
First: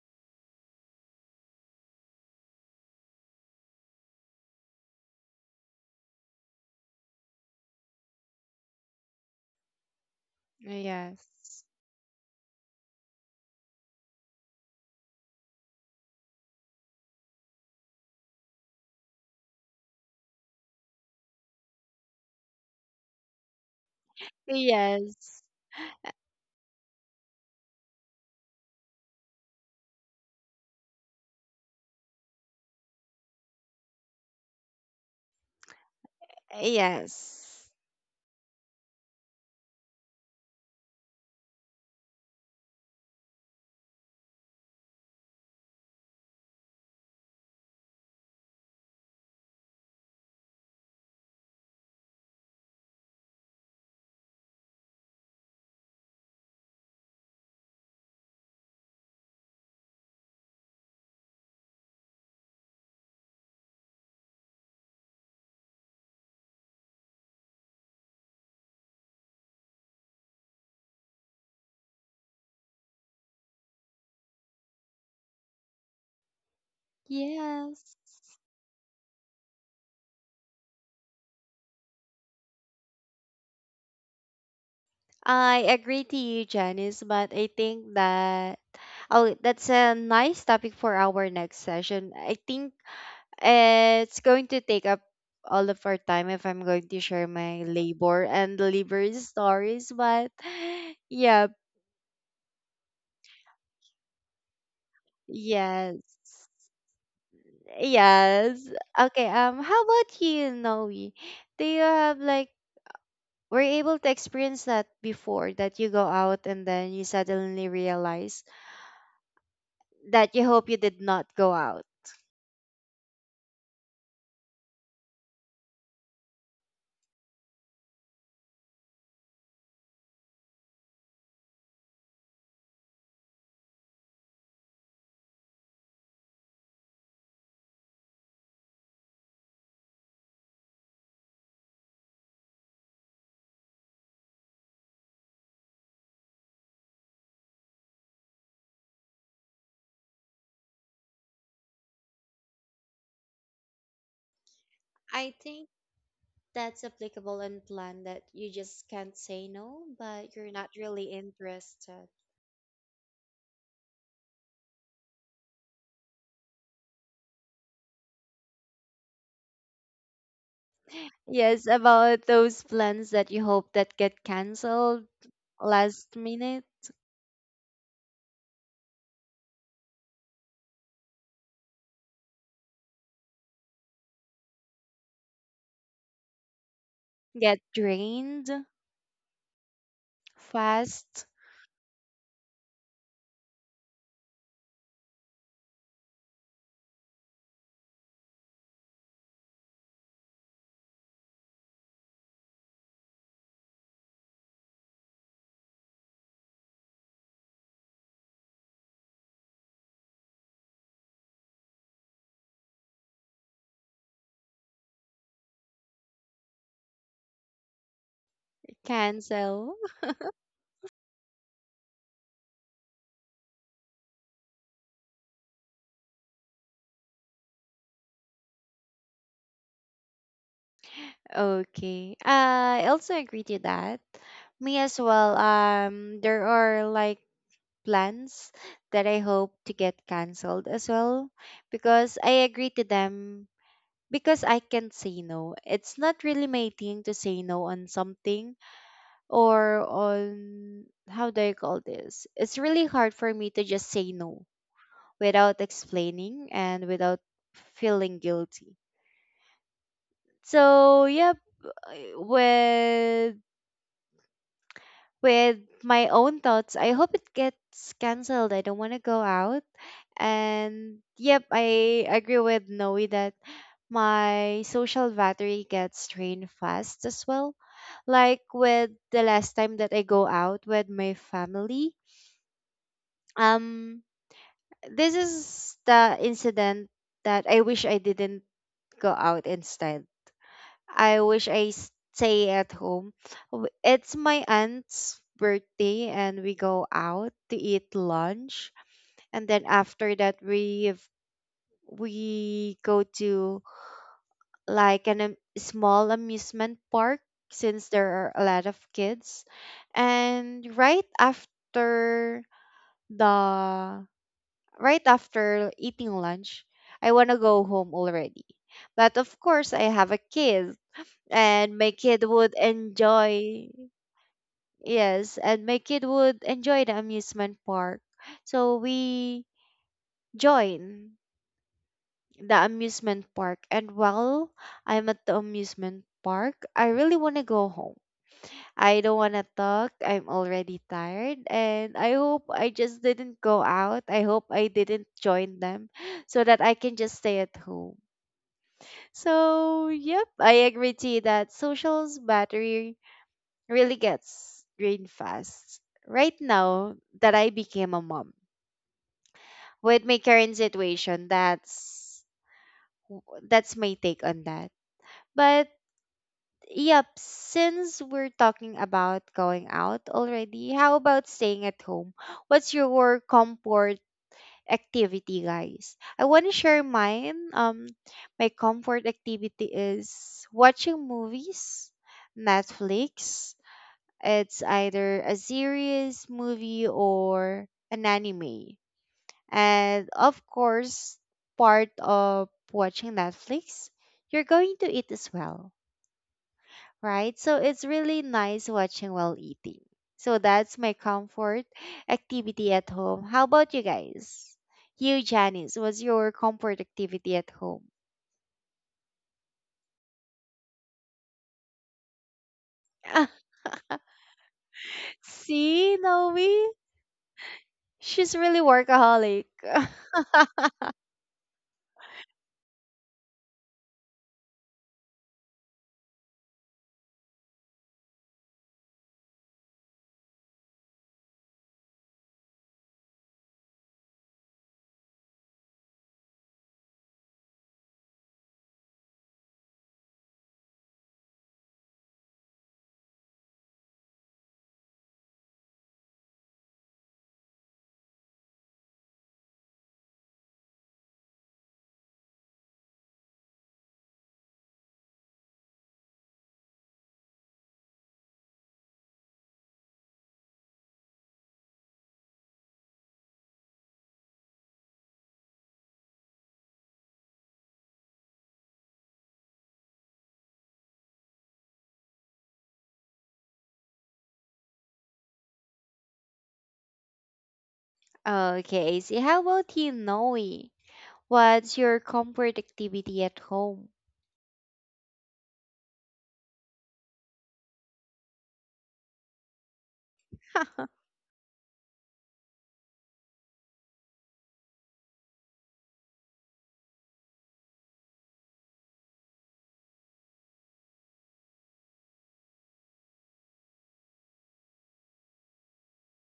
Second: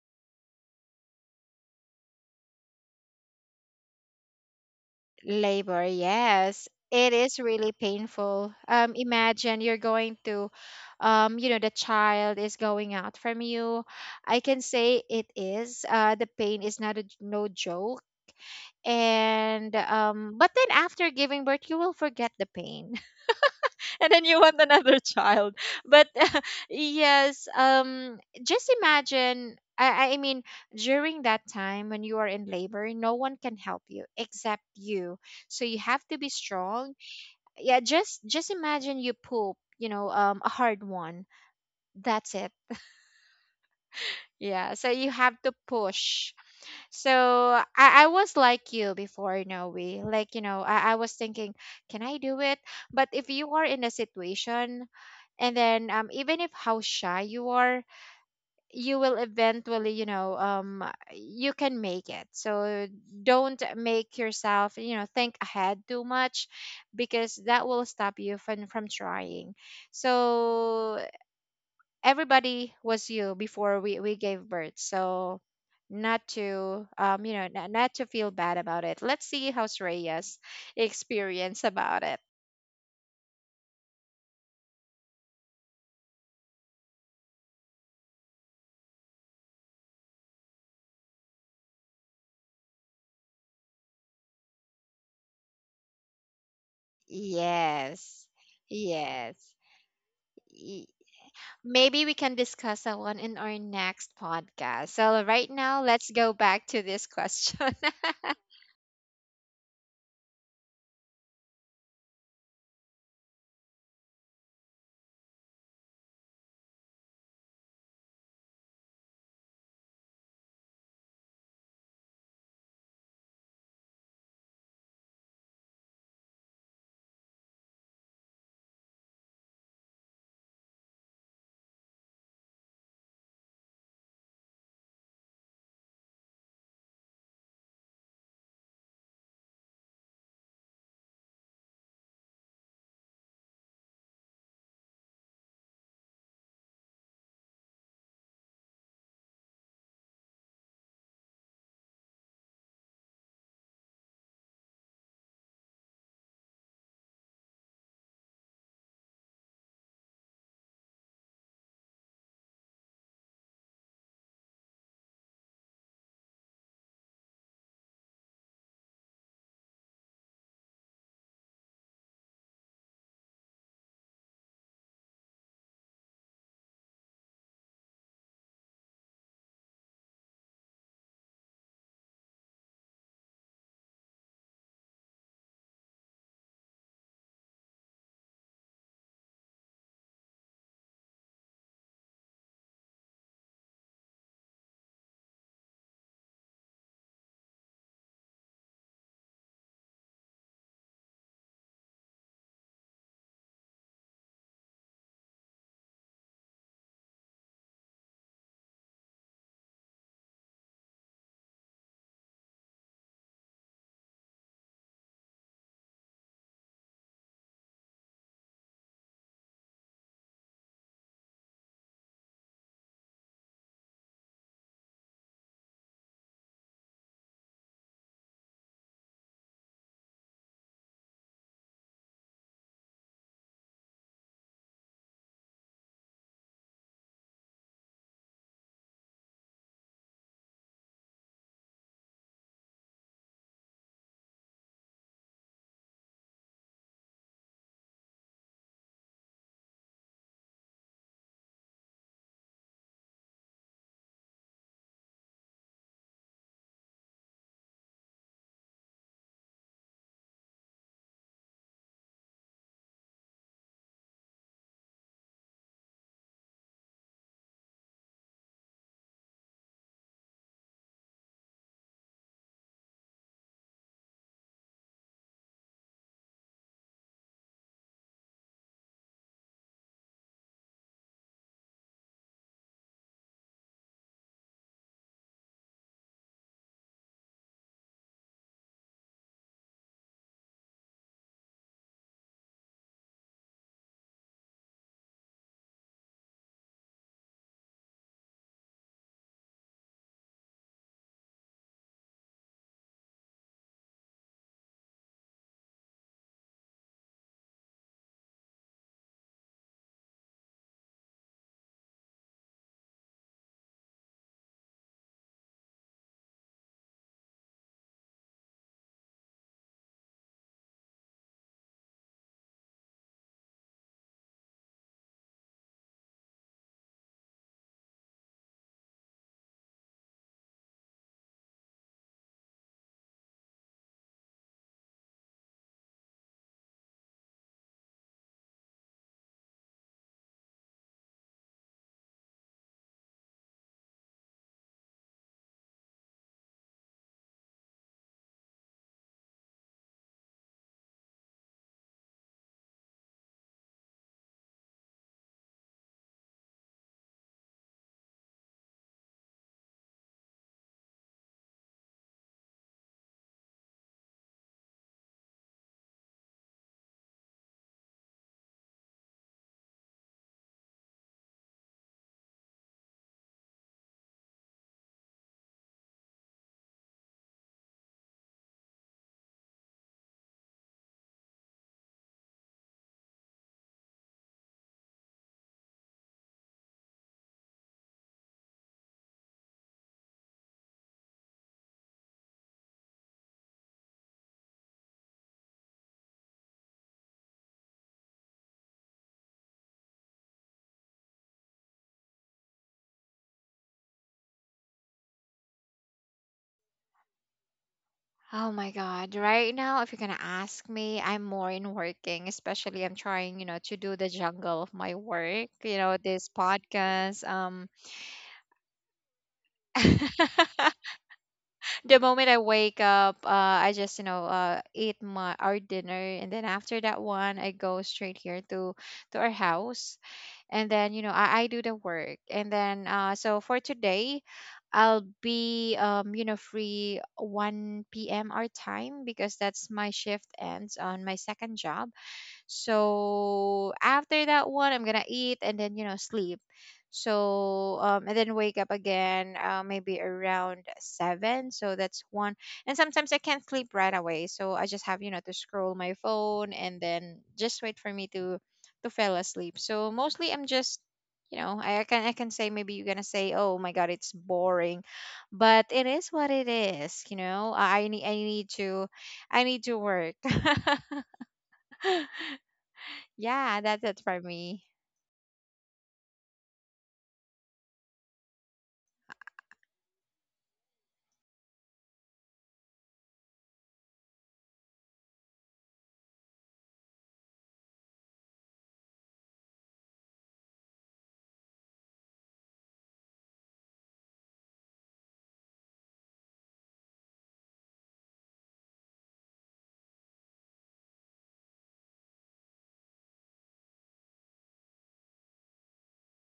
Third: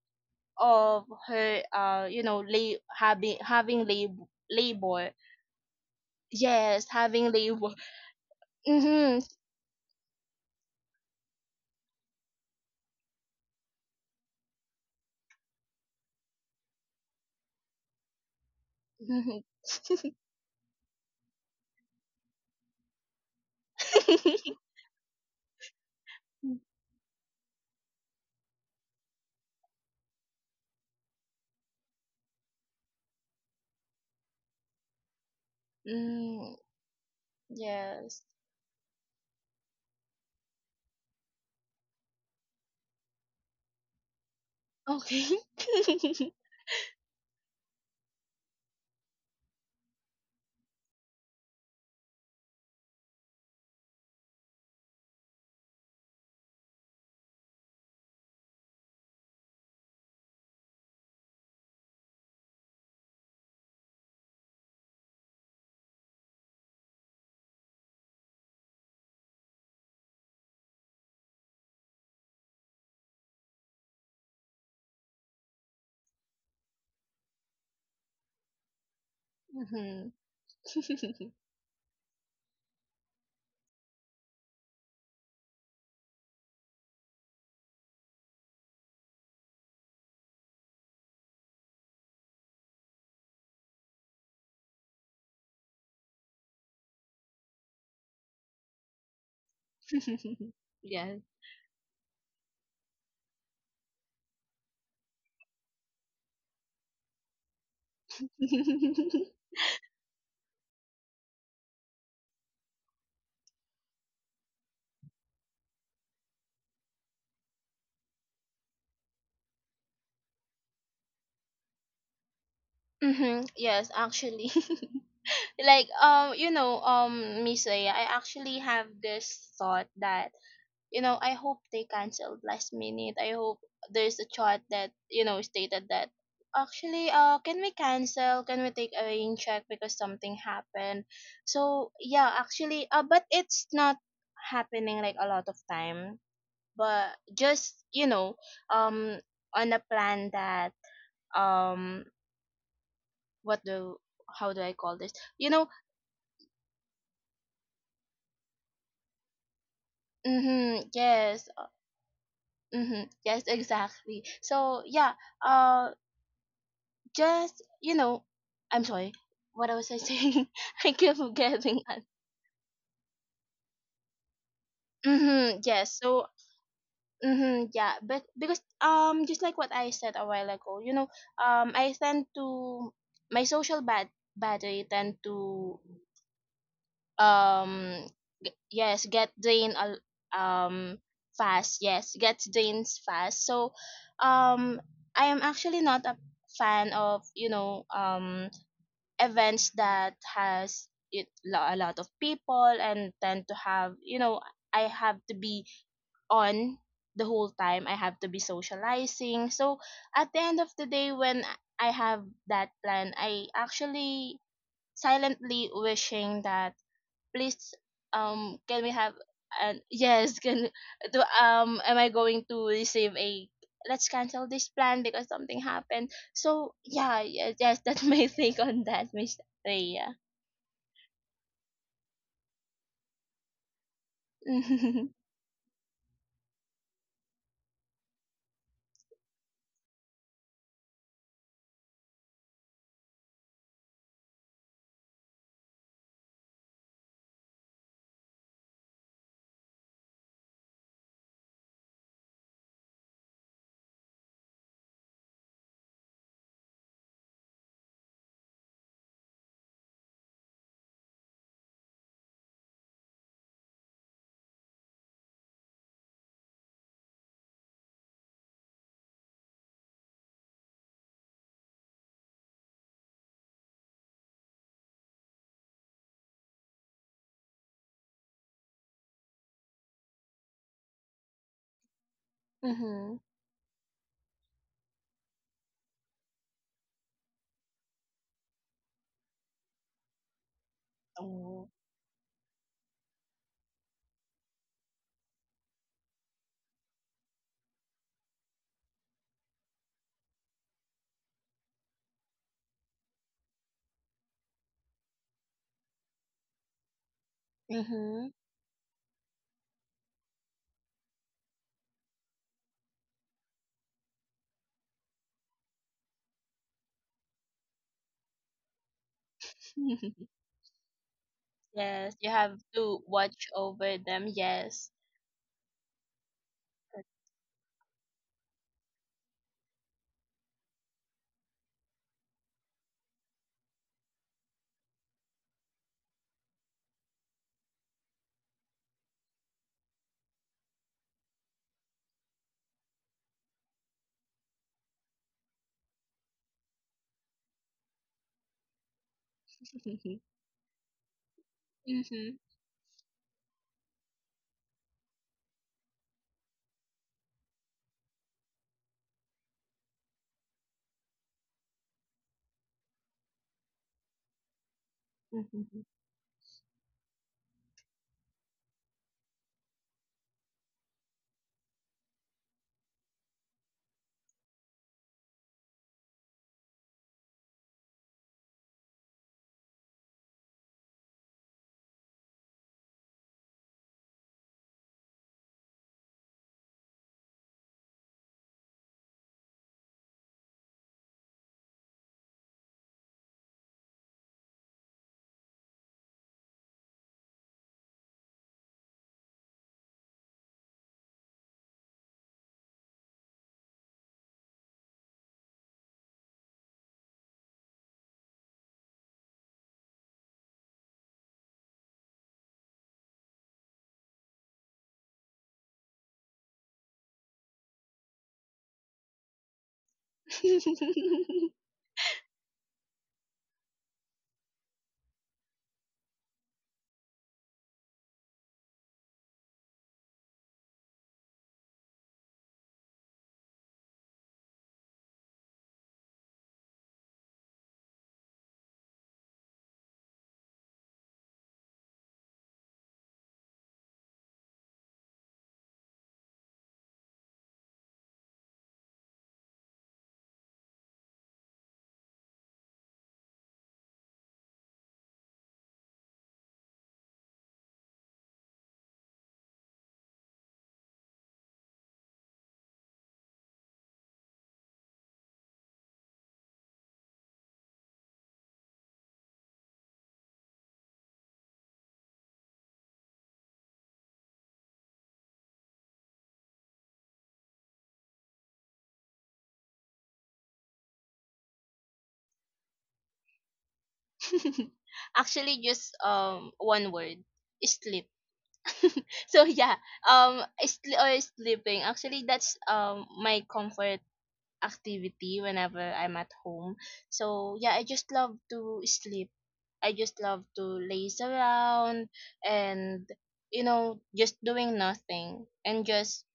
B: of her, having labor.
C: Labor, yes.
B: Yes,
C: It
B: having
C: is really
B: labor.
C: painful.
B: Mm-hmm.
C: Imagine you're going to, you know,
A: Yes.
C: the child is going out from you. I can say it is. The pain is not no joke. And but then after giving birth, you will forget the pain and then you want another
A: Yes.
C: child. But yes, just imagine, I mean, during that time when you are in labor, no one can help you except you, so you have to be
B: Mm,
C: strong.
A: Yes.
C: Yeah,
B: yes.
C: just imagine you poop, you know, a hard one. That's it. Yeah, so you
B: Okay.
C: have to push. So I was like you before, no way. Like, you know, I was thinking, can I do it? But if you are in a situation and then even if how shy you are, you will eventually, you know, you can make it. So don't make yourself, you know, think ahead too much because that will stop you from trying. So everybody was you before we gave birth, so not to, you know, not
A: Yes.
C: to feel bad about it. Let's see how's
B: Mm-hmm.
C: Rhea's experience about it.
A: I agree to you, Janice, but I think that oh, that's a nice topic for our next session. I think it's going to take up all of our time if I'm going to share my labor
C: Yes.
A: and delivery
C: Yes.
A: stories, but
C: Y-
B: Yes.
A: yeah,
C: Maybe we can discuss that one in our next podcast, so right now let's go
A: yes.
C: back to this question.
A: Yes. Okay, how about you, Noe? Do you have like were you able to experience that before that you go out and then you suddenly realize that you hope you did not go out?
B: Mm-hmm. Yes, actually. Like, Miss Leia, I actually have this thought that, I hope they canceled last minute. I hope there's a chart that, stated that, actually, can we cancel? Can we take a rain check because something happened? So yeah, actually, but it's not happening like a lot of time. But just, um on a plan that, um what do how do I call this?
A: I
B: You
A: think
B: know,
A: that's applicable in plan that you just can't say no, but you're not
B: mm-hmm.
A: really
B: Yes,
A: interested.
B: mm-hmm. Yes, exactly. So yeah, uh just, I'm sorry, what was I saying? I keep
A: Yes,
B: forgetting.
A: about those plans that you hope that get canceled
B: Mm-hmm, yes.
A: last
B: So,
A: minute,
B: mm-hmm, yeah. But because, just like what I said a while ago, I tend to, my social battery tend to,
A: get
B: um,
A: drained
B: yes, get drained, um
A: fast,
B: fast. Yes, gets drained fast. So, um, I am actually not a fan of, events that has a lot of people, and tend to have, I have to be on the whole time. I have to be socializing. So at the end of the day, when I have that plan, I actually silently wishing that, please, can we have
A: cancel.
B: an, yes, can do, am I going to receive a, let's cancel this plan because something happened. So yeah, yes, yes, that's my take on that, Miss Rhea.
A: Okay. I also agree to that. Me as
B: Mm-hmm.
A: well. There are like plans that I hope to get canceled as well because I agree to them because I can not say no. It's not really my thing to say no on something, or on how do I call this? It's really hard for me to just say no without explaining and without feeling guilty. So, yep, uh, with with my own thoughts. I hope it gets cancelled. I don't want to go out. And yep, I agree with Noe that my social battery gets drained fast as well. Like with the last time that I go out with my family. Um, this is the incident that I wish I didn't go out. Instead, I wish I
B: Oh.
A: stay at home. It's my aunt's birthday, and we go out to eat lunch, and then after that we have- we go to like an small amusement park since there
B: Mm-hmm.
A: are a lot of kids. And right after the right after eating lunch, I want to go home already, but of course I have a kid, and my
B: Yes,
A: kid
B: you
A: would
B: have to watch
A: enjoy
B: over them. Yes.
A: yes and my kid would enjoy the amusement park. So we join the amusement park, and while I'm at the amusement park, I really want to go home. I don't want to talk, I'm already tired, and I hope I just didn't go out. I hope I didn't join them. So that I can just stay at home. So yep, I agree to you that social's
B: Mm-hmm.
A: battery really gets drained fast. Right now that I became a mom, with my current situation, that's my take on that. But
B: Mm-hmm.
A: yep, since we're talking about going out already, how about staying at home? What's your comfort activity, guys? I want to share mine. My comfort activity is watching movies, Netflix. It's either a series, movie, or an anime. And of course, part of watching Netflix, you're going to eat as well, right? So it's really nice watching while eating. So that's my comfort activity at home. How about you guys? You, Janice, what's your comfort activity at home?
C: Oh my God. Right now, if you're gonna ask me, I'm more in working, especially I'm trying, you know, to do the jungle of my work, you
A: See,
C: know, this
A: Noe?
C: podcast.
A: She's really workaholic.
C: The moment I wake up, I just, you know, eat my our dinner, and then after that one I go straight here to our house, and then, you know, I do the work. And then so for today I'll be, you know, free 1 p.m. our time because that's my shift ends on my second job. So after that one, I'm gonna eat and then, you know, sleep. So and then wake up again, maybe around seven. So that's one. And sometimes I can't sleep right away, so I just have, you know, to scroll my phone and then just wait for me to fall asleep. So mostly I'm just, you know, I can, I can say maybe you're gonna say, "Oh my god, it's boring," but it is what it is. You know, I need to, I need to work. Yeah, that's it for me.
A: Okay, see, how about you, Noe? What's your comfort activity at home?
B: Actually, just one word: sleep. So yeah, or sleeping, actually that's my comfort activity whenever I'm at home. So yeah, I just love to sleep. I just love to laze around, and, just doing nothing, and just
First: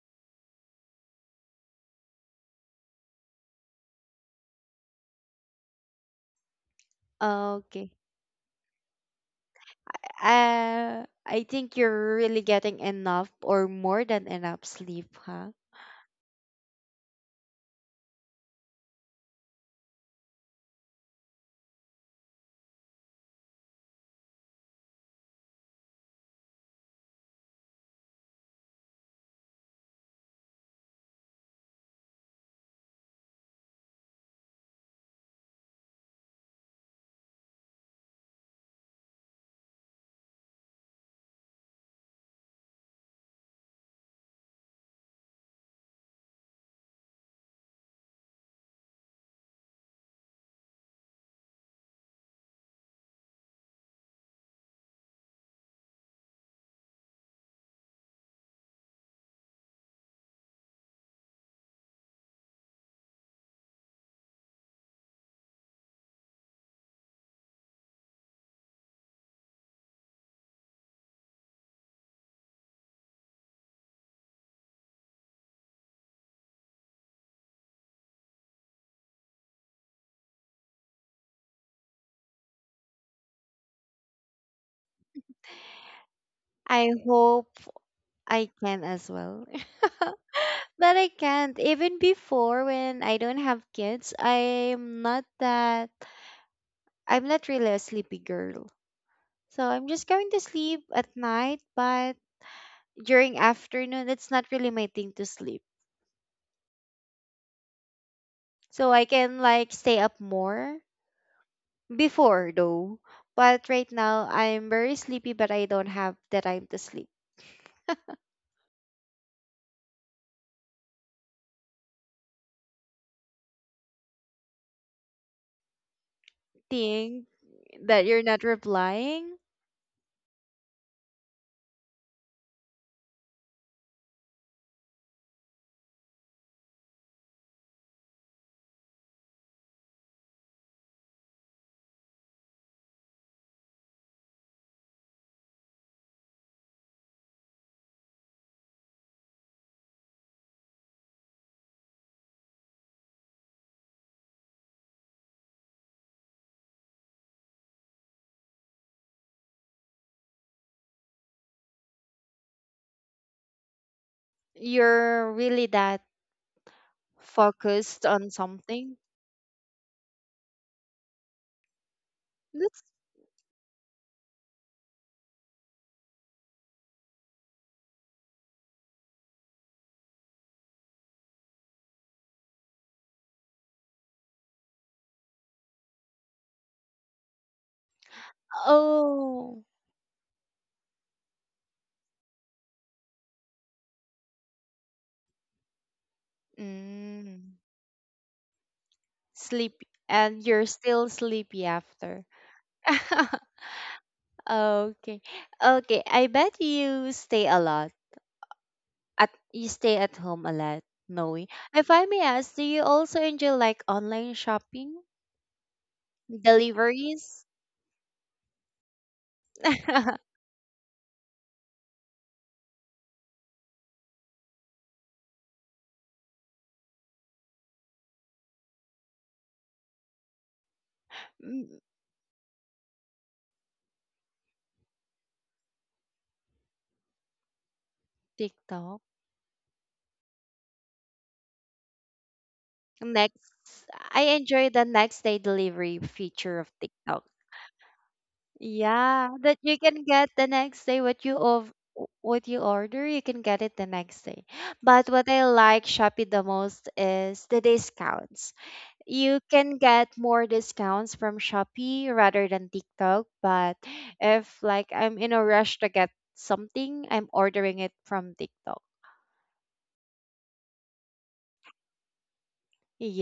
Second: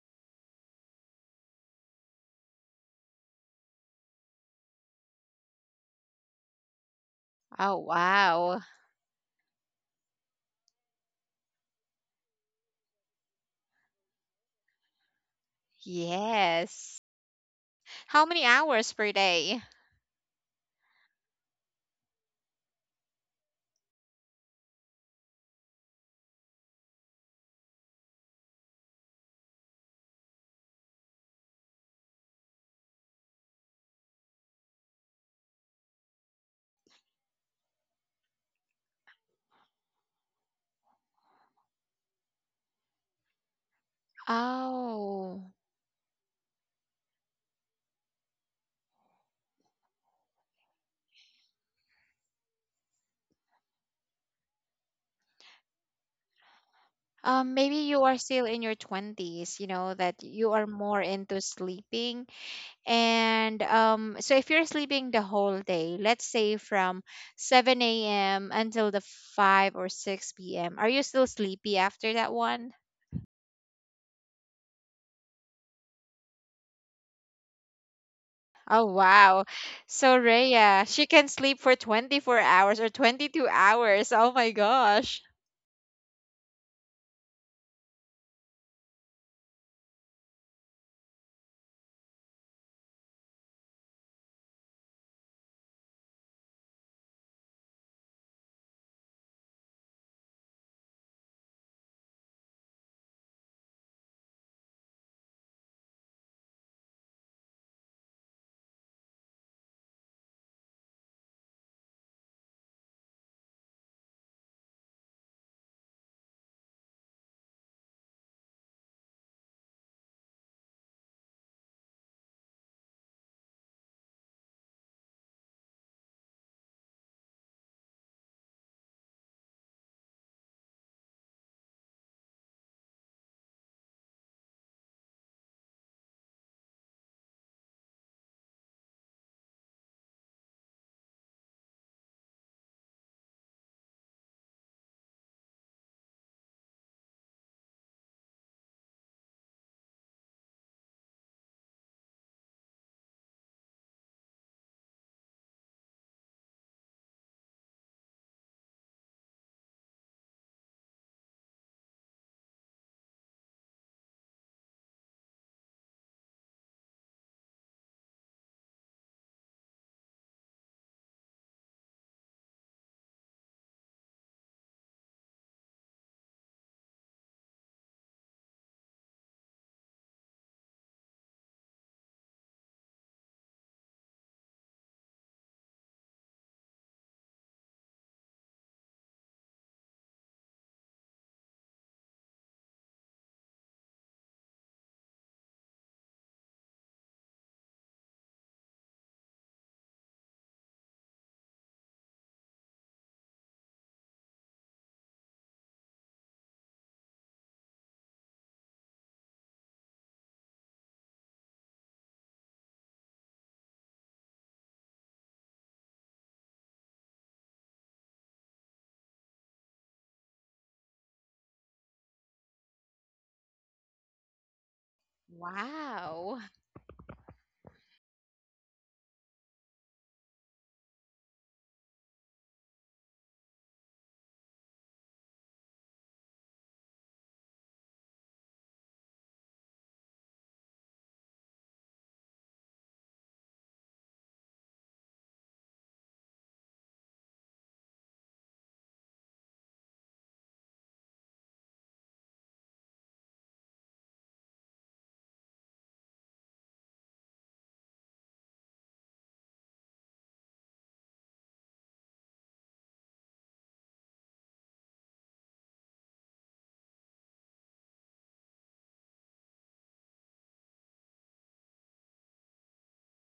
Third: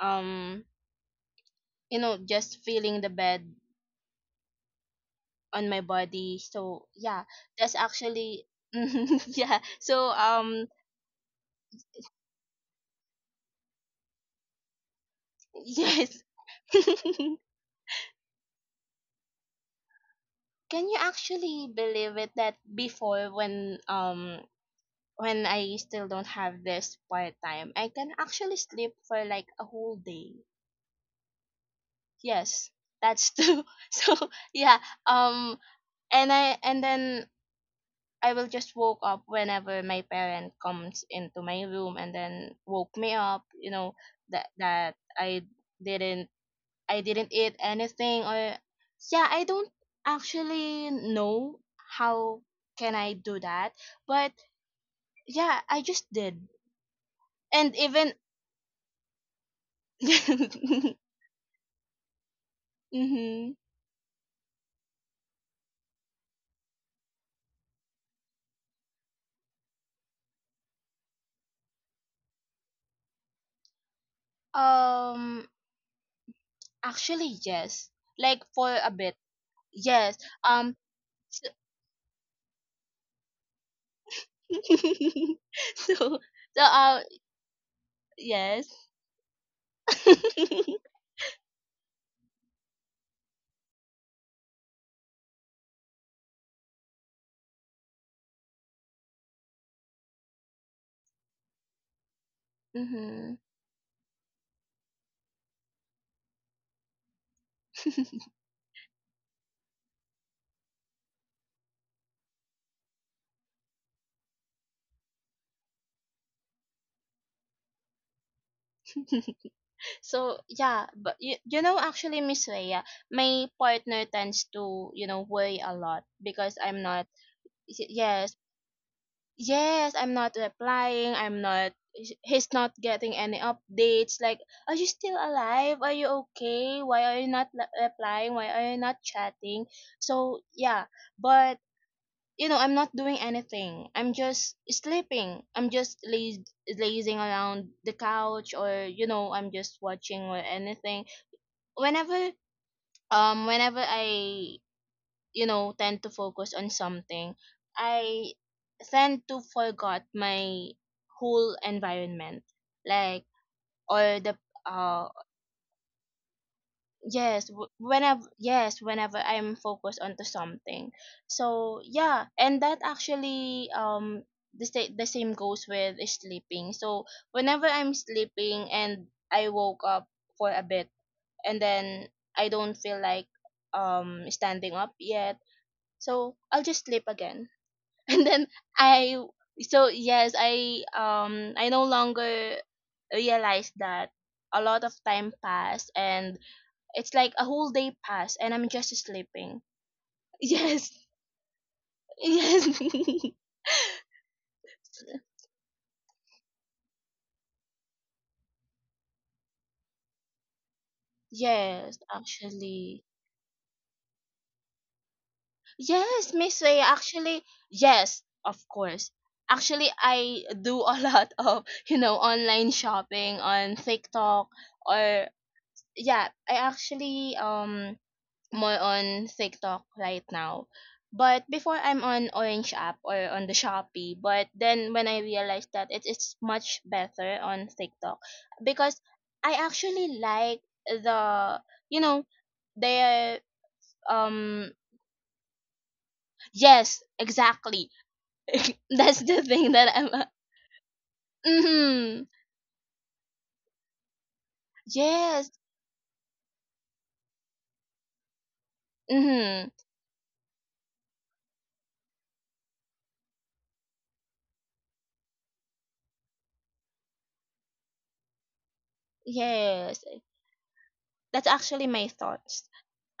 B: um you know just feeling the bed on my body. So yeah. That's
C: Oh,
A: Okay.
B: actually
C: wow.
B: yeah. So
A: I think you're really getting enough or more than enough sleep, huh?
B: yes.
C: Yes. How many hours per day?
B: Can you actually believe it that before, when when I still don't have this part time, I can actually sleep for like a whole day. Yes, that's true. So yeah, and then I will just woke up whenever my parent comes into my room and then woke me up, that
C: Oh,
B: didn't I didn't eat anything, or yeah, I don't actually know how can I do that, but yeah, I just did.
C: maybe
B: And
C: you are
B: even
C: still in your 20s, you know, that you are more into sleeping.
B: hmm
C: And so if you're sleeping the whole day, let's say from 7 a.m. until the 5 or 6 p.m., are you still sleepy after that one?
B: um actually, yes. Like for
C: Oh,
B: a bit.
C: wow. So
B: Yes. Um
C: Rhea, she can
B: so
C: sleep for 24 hours or 22 hours. Oh my gosh.
B: so,
A: I
B: uh
A: hope I can
B: yes.
A: as well. But I can't. Even before when I don't have kids, I'm not that I'm not really a sleepy girl. So I'm just going to sleep at night, but during
B: Mhm.
A: afternoon it's not really my thing to sleep. So I can like stay up more before though, but right now I'm very sleepy, but I don't have the time to sleep.
B: So yeah, but you know actually, Miss Leia, my partner tends to, worry a lot because I'm not,
A: Think that you're
B: yes,
A: not replying,
B: yes, I'm not replying. I'm not, he's not getting any updates, like, are you still alive, are you okay, why are you not replying, why are you not chatting. So yeah, but, I'm not doing anything. I'm just sleeping. I'm just lazing around the couch, or, I'm just watching or anything. Whenever, whenever I, tend to focus on something, I tend to forget my whole environment, like, or the, uh
A: you're really that
B: yes, w-
A: focused
B: whenever
A: on
B: yes,
A: something.
B: whenever I'm focused onto something. So yeah, and that
A: That's
B: actually, the same goes with sleeping. So whenever I'm sleeping, and I woke up for a bit, and then I don't feel like standing up yet. So I'll just sleep again. And then I
A: oh,
B: so, yes, I no longer realize that a lot of time passed, and it's like a
A: mm,
B: whole day passed, and I'm just sleeping.
A: sleepy, and you're
B: Yes.
A: still sleepy after.
B: Yes.
A: Okay. Okay. I bet you stay a lot. At you stay at home a lot, Noe. If
B: Yes,
A: I may ask, do you
B: actually.
A: also enjoy like online shopping?
B: Yes, Miss Way,
A: Deliveries?
B: actually, yes, of course. Actually, I do a lot of, online shopping on TikTok, or
C: Wow.
B: yeah, I actually more on TikTok right now. But
A: Mm,
B: before, I'm on Orange app or on the Shopee, but then when I realized that it is much better on TikTok,
A: TikTok.
B: because I actually like the, you know, their
A: Next, I enjoy
B: um
A: the next day delivery feature of
B: yes,
A: TikTok.
B: exactly. That's
A: Yeah,
B: the
A: that you
B: thing that
A: can
B: I'm.
A: get the next day what you of
B: Mm-hmm.
A: what you order, you can get it the next day. But what I
B: Yes.
A: like Shopee the most is the discounts. You
B: Mm-hmm.
A: can get more discounts from Shopee rather than TikTok, but if like I'm in a rush to get something, I'm ordering it from TikTok.
B: Yes, that's actually my thoughts.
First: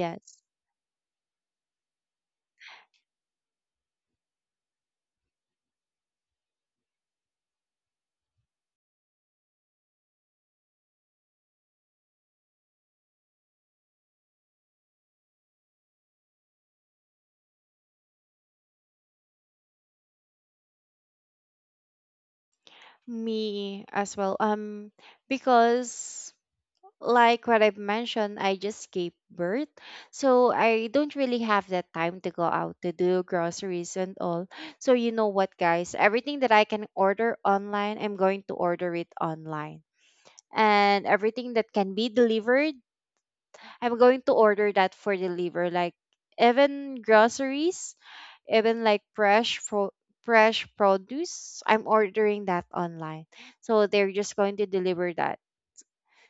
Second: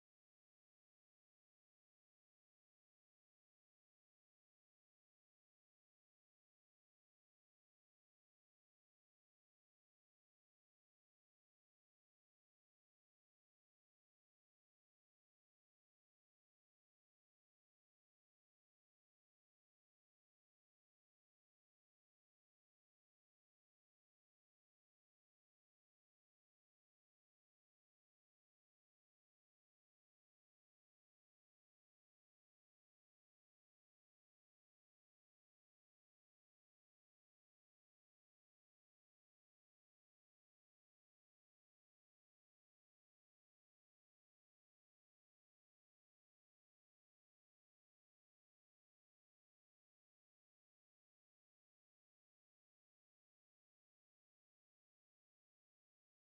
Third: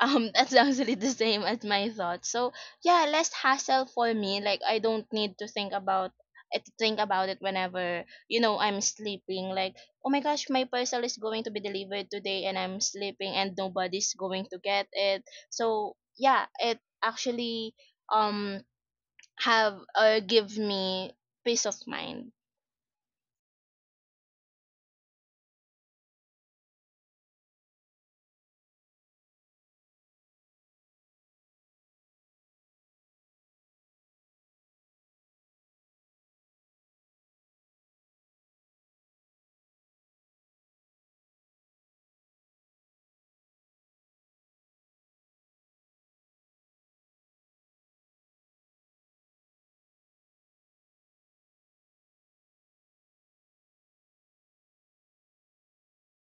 B: That's actually the same as my thoughts. So yeah, less hassle for me. Like, I don't need to think about it whenever, I'm sleeping. Like, oh my gosh, my parcel is going to be delivered today, and I'm sleeping, and nobody's going to get it. So yeah, it actually, um have give me peace of mind.
A: Me as well. Because like what I've mentioned, I just gave birth, so I don't really have that time to go out to do groceries and all. So you know what, guys, everything that I can order online, I'm going to order it online. And everything that can be delivered, I'm going to order that for deliver. Like, even groceries, even like fresh fresh produce, I'm ordering that online. So they're just going to deliver that,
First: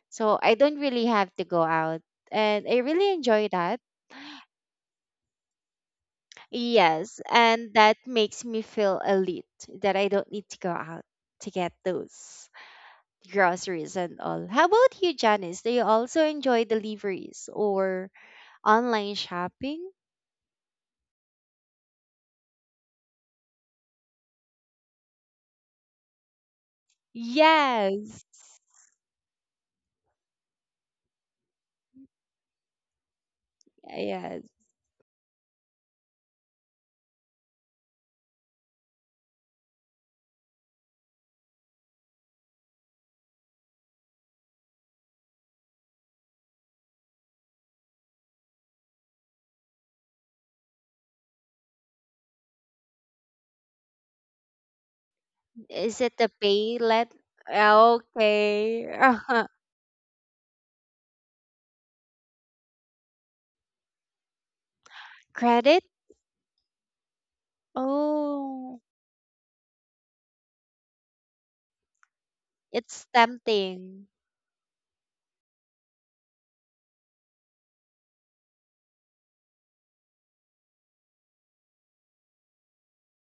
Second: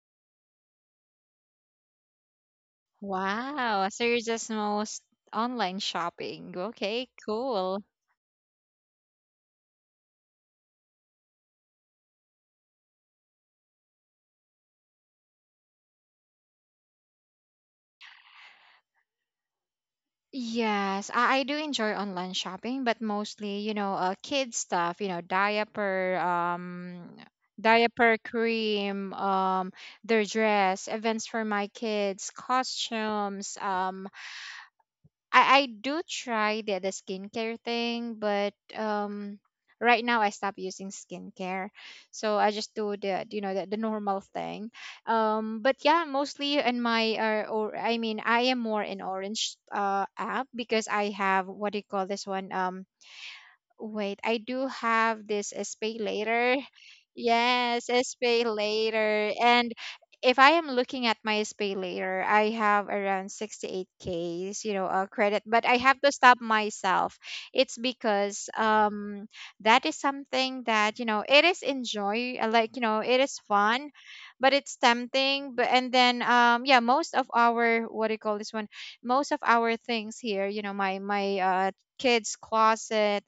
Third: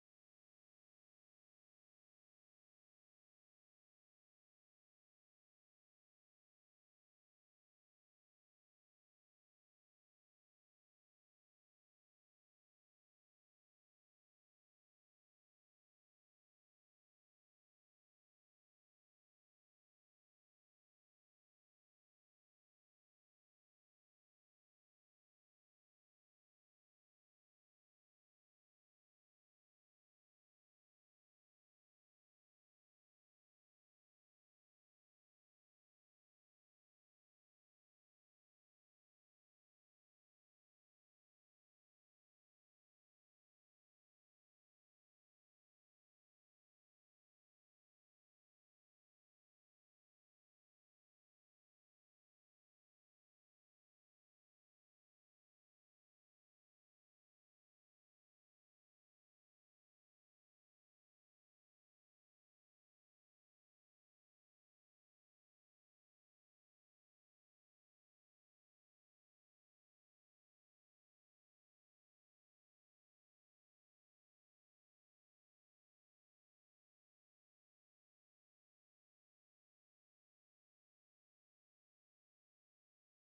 A: so I don't really have to go out, and I really enjoy that.
C: Wow, so you're just most online shopping. Okay,
A: Yes, and
C: cool.
A: that makes me feel elite that I don't need to go out to get those groceries and all. How about you, Janice, do you also enjoy deliveries or online shopping?
C: Yes, I do enjoy online shopping, but mostly, you know, kids stuff, you know, diaper, diaper
A: Yes.
C: cream, their dress, events for my kids, costumes,
A: Yes.
C: I do try the skincare thing, but right now I stopped using skincare. So I just do the, you know, the normal thing. But yeah, mostly in my or I mean I am more in Orange app because I have what do you call this one? Wait, I do have this SPay
A: Is it the
C: later.
A: pay let?
C: Yes, SPay
A: Okay.
C: later. And if I am looking at my SPay later, I have around 68 Ks, you know, credit, but I
A: Credit?
C: have to stop myself. It's because
A: Oh,
C: that is something that, you know, it is enjoy, like, you know,
A: it's
C: it is fun,
A: tempting.
C: but it's tempting. But and then yeah, most of our what do you call this one? Most of our things here, you know, my kids' closet,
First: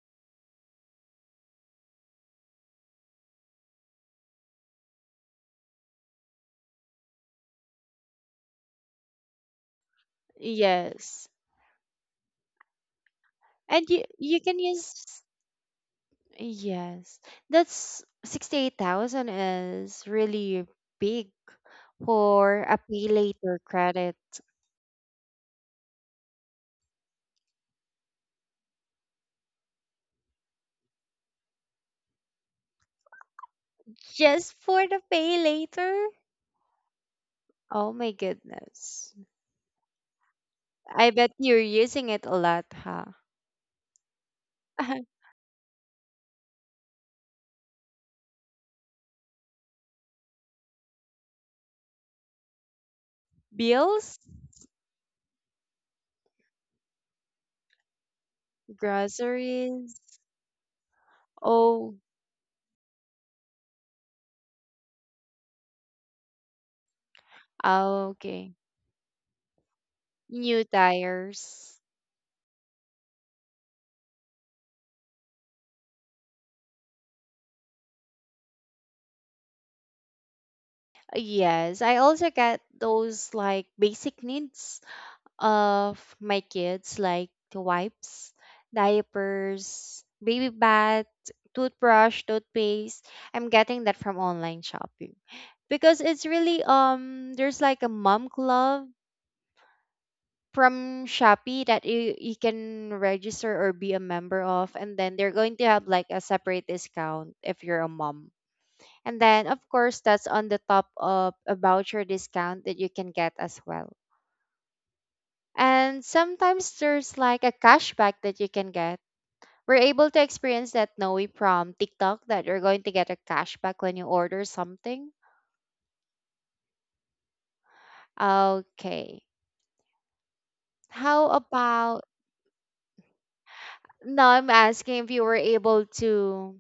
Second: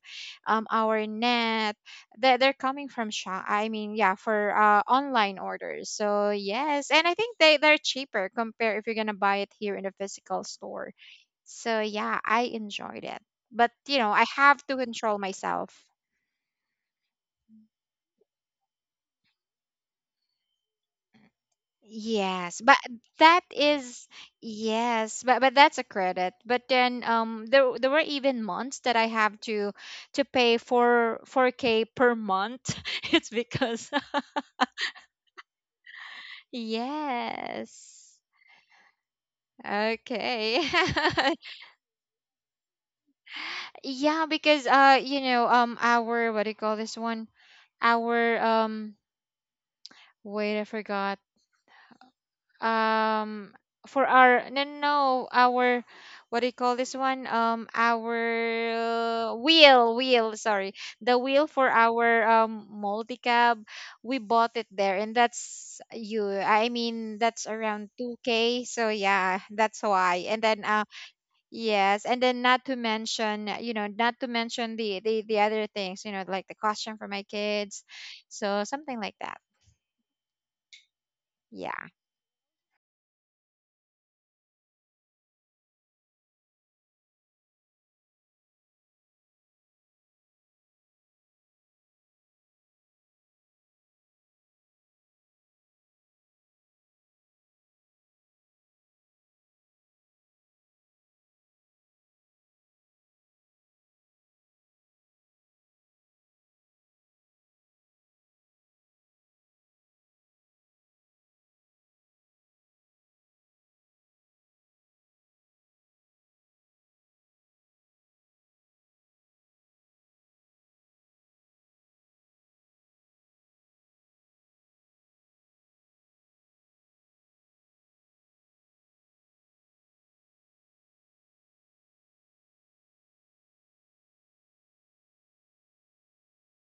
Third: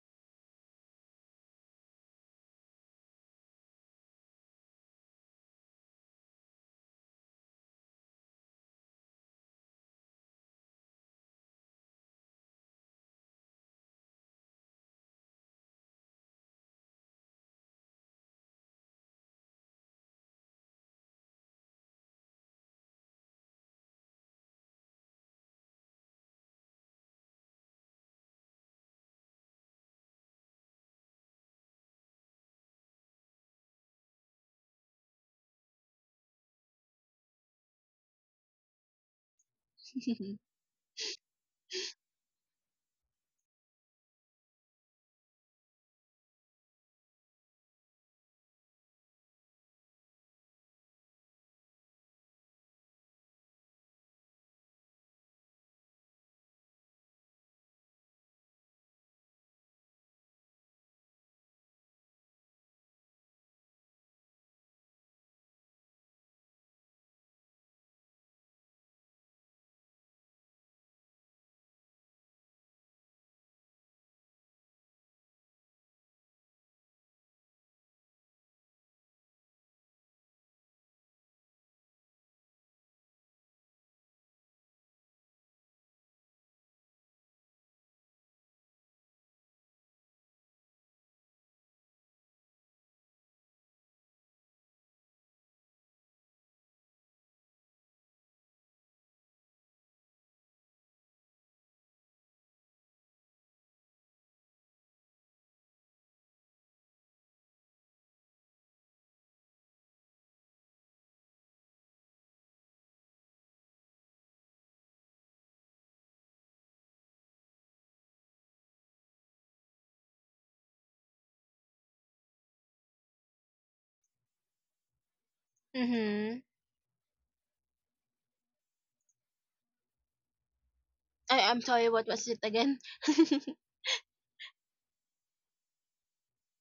C: our net. They're coming from shop. I mean, yeah, for online orders. So yes, and I think they they're cheaper compared if you're gonna buy it here in a physical store.
A: Yes.
C: So yeah, I enjoyed it. But
A: And
C: you
A: you
C: know, I
A: you can
C: have to control
A: use
C: myself.
A: yes. That's 68,000 is really big
C: Yes,
A: for
C: but
A: a pay
C: that
A: later
C: is
A: credit.
C: yes, but that's a credit. But then there there were even months that I have to pay for 4K per month. It's because
A: Just for the pay later? Oh my
C: yes.
A: goodness.
C: Okay.
A: I bet you're using it a lot, huh?
C: Yeah, because you know, our what do you call this one? Our wait, I forgot. Um, for
A: Bills,
C: our no, our what do you call this one? Our
A: groceries.
C: wheel. Sorry, the wheel for
A: Oh,
C: our multi cab. We bought it there, and that's you. I mean, that's around
A: oh,
C: two
A: okay.
C: k. So yeah, that's why. And then
A: New
C: uh.
A: tires.
C: Yes, and then not to mention, you know, not to mention the the other things, you know, like the costume for my kids. So something like that.
A: Yes,
C: Yeah.
A: I also get those like basic needs of my kids, like the wipes, diapers, baby bath, toothbrush, toothpaste. I'm getting that from online shopping because it's really there's like a mom club from Shopee that you can register or be a member of, and then they're going to have like a separate discount if you're a mom. And then, of course, that's on the top of a voucher discount that you can get as well. And sometimes there's like a cashback that you can get. We're able to experience that Noe from TikTok that you're going to get a cashback when you order something.
B: Mm-hmm.
A: Okay. How
B: I'm sorry,
A: about
B: what was it again?
A: now I'm asking if you were able to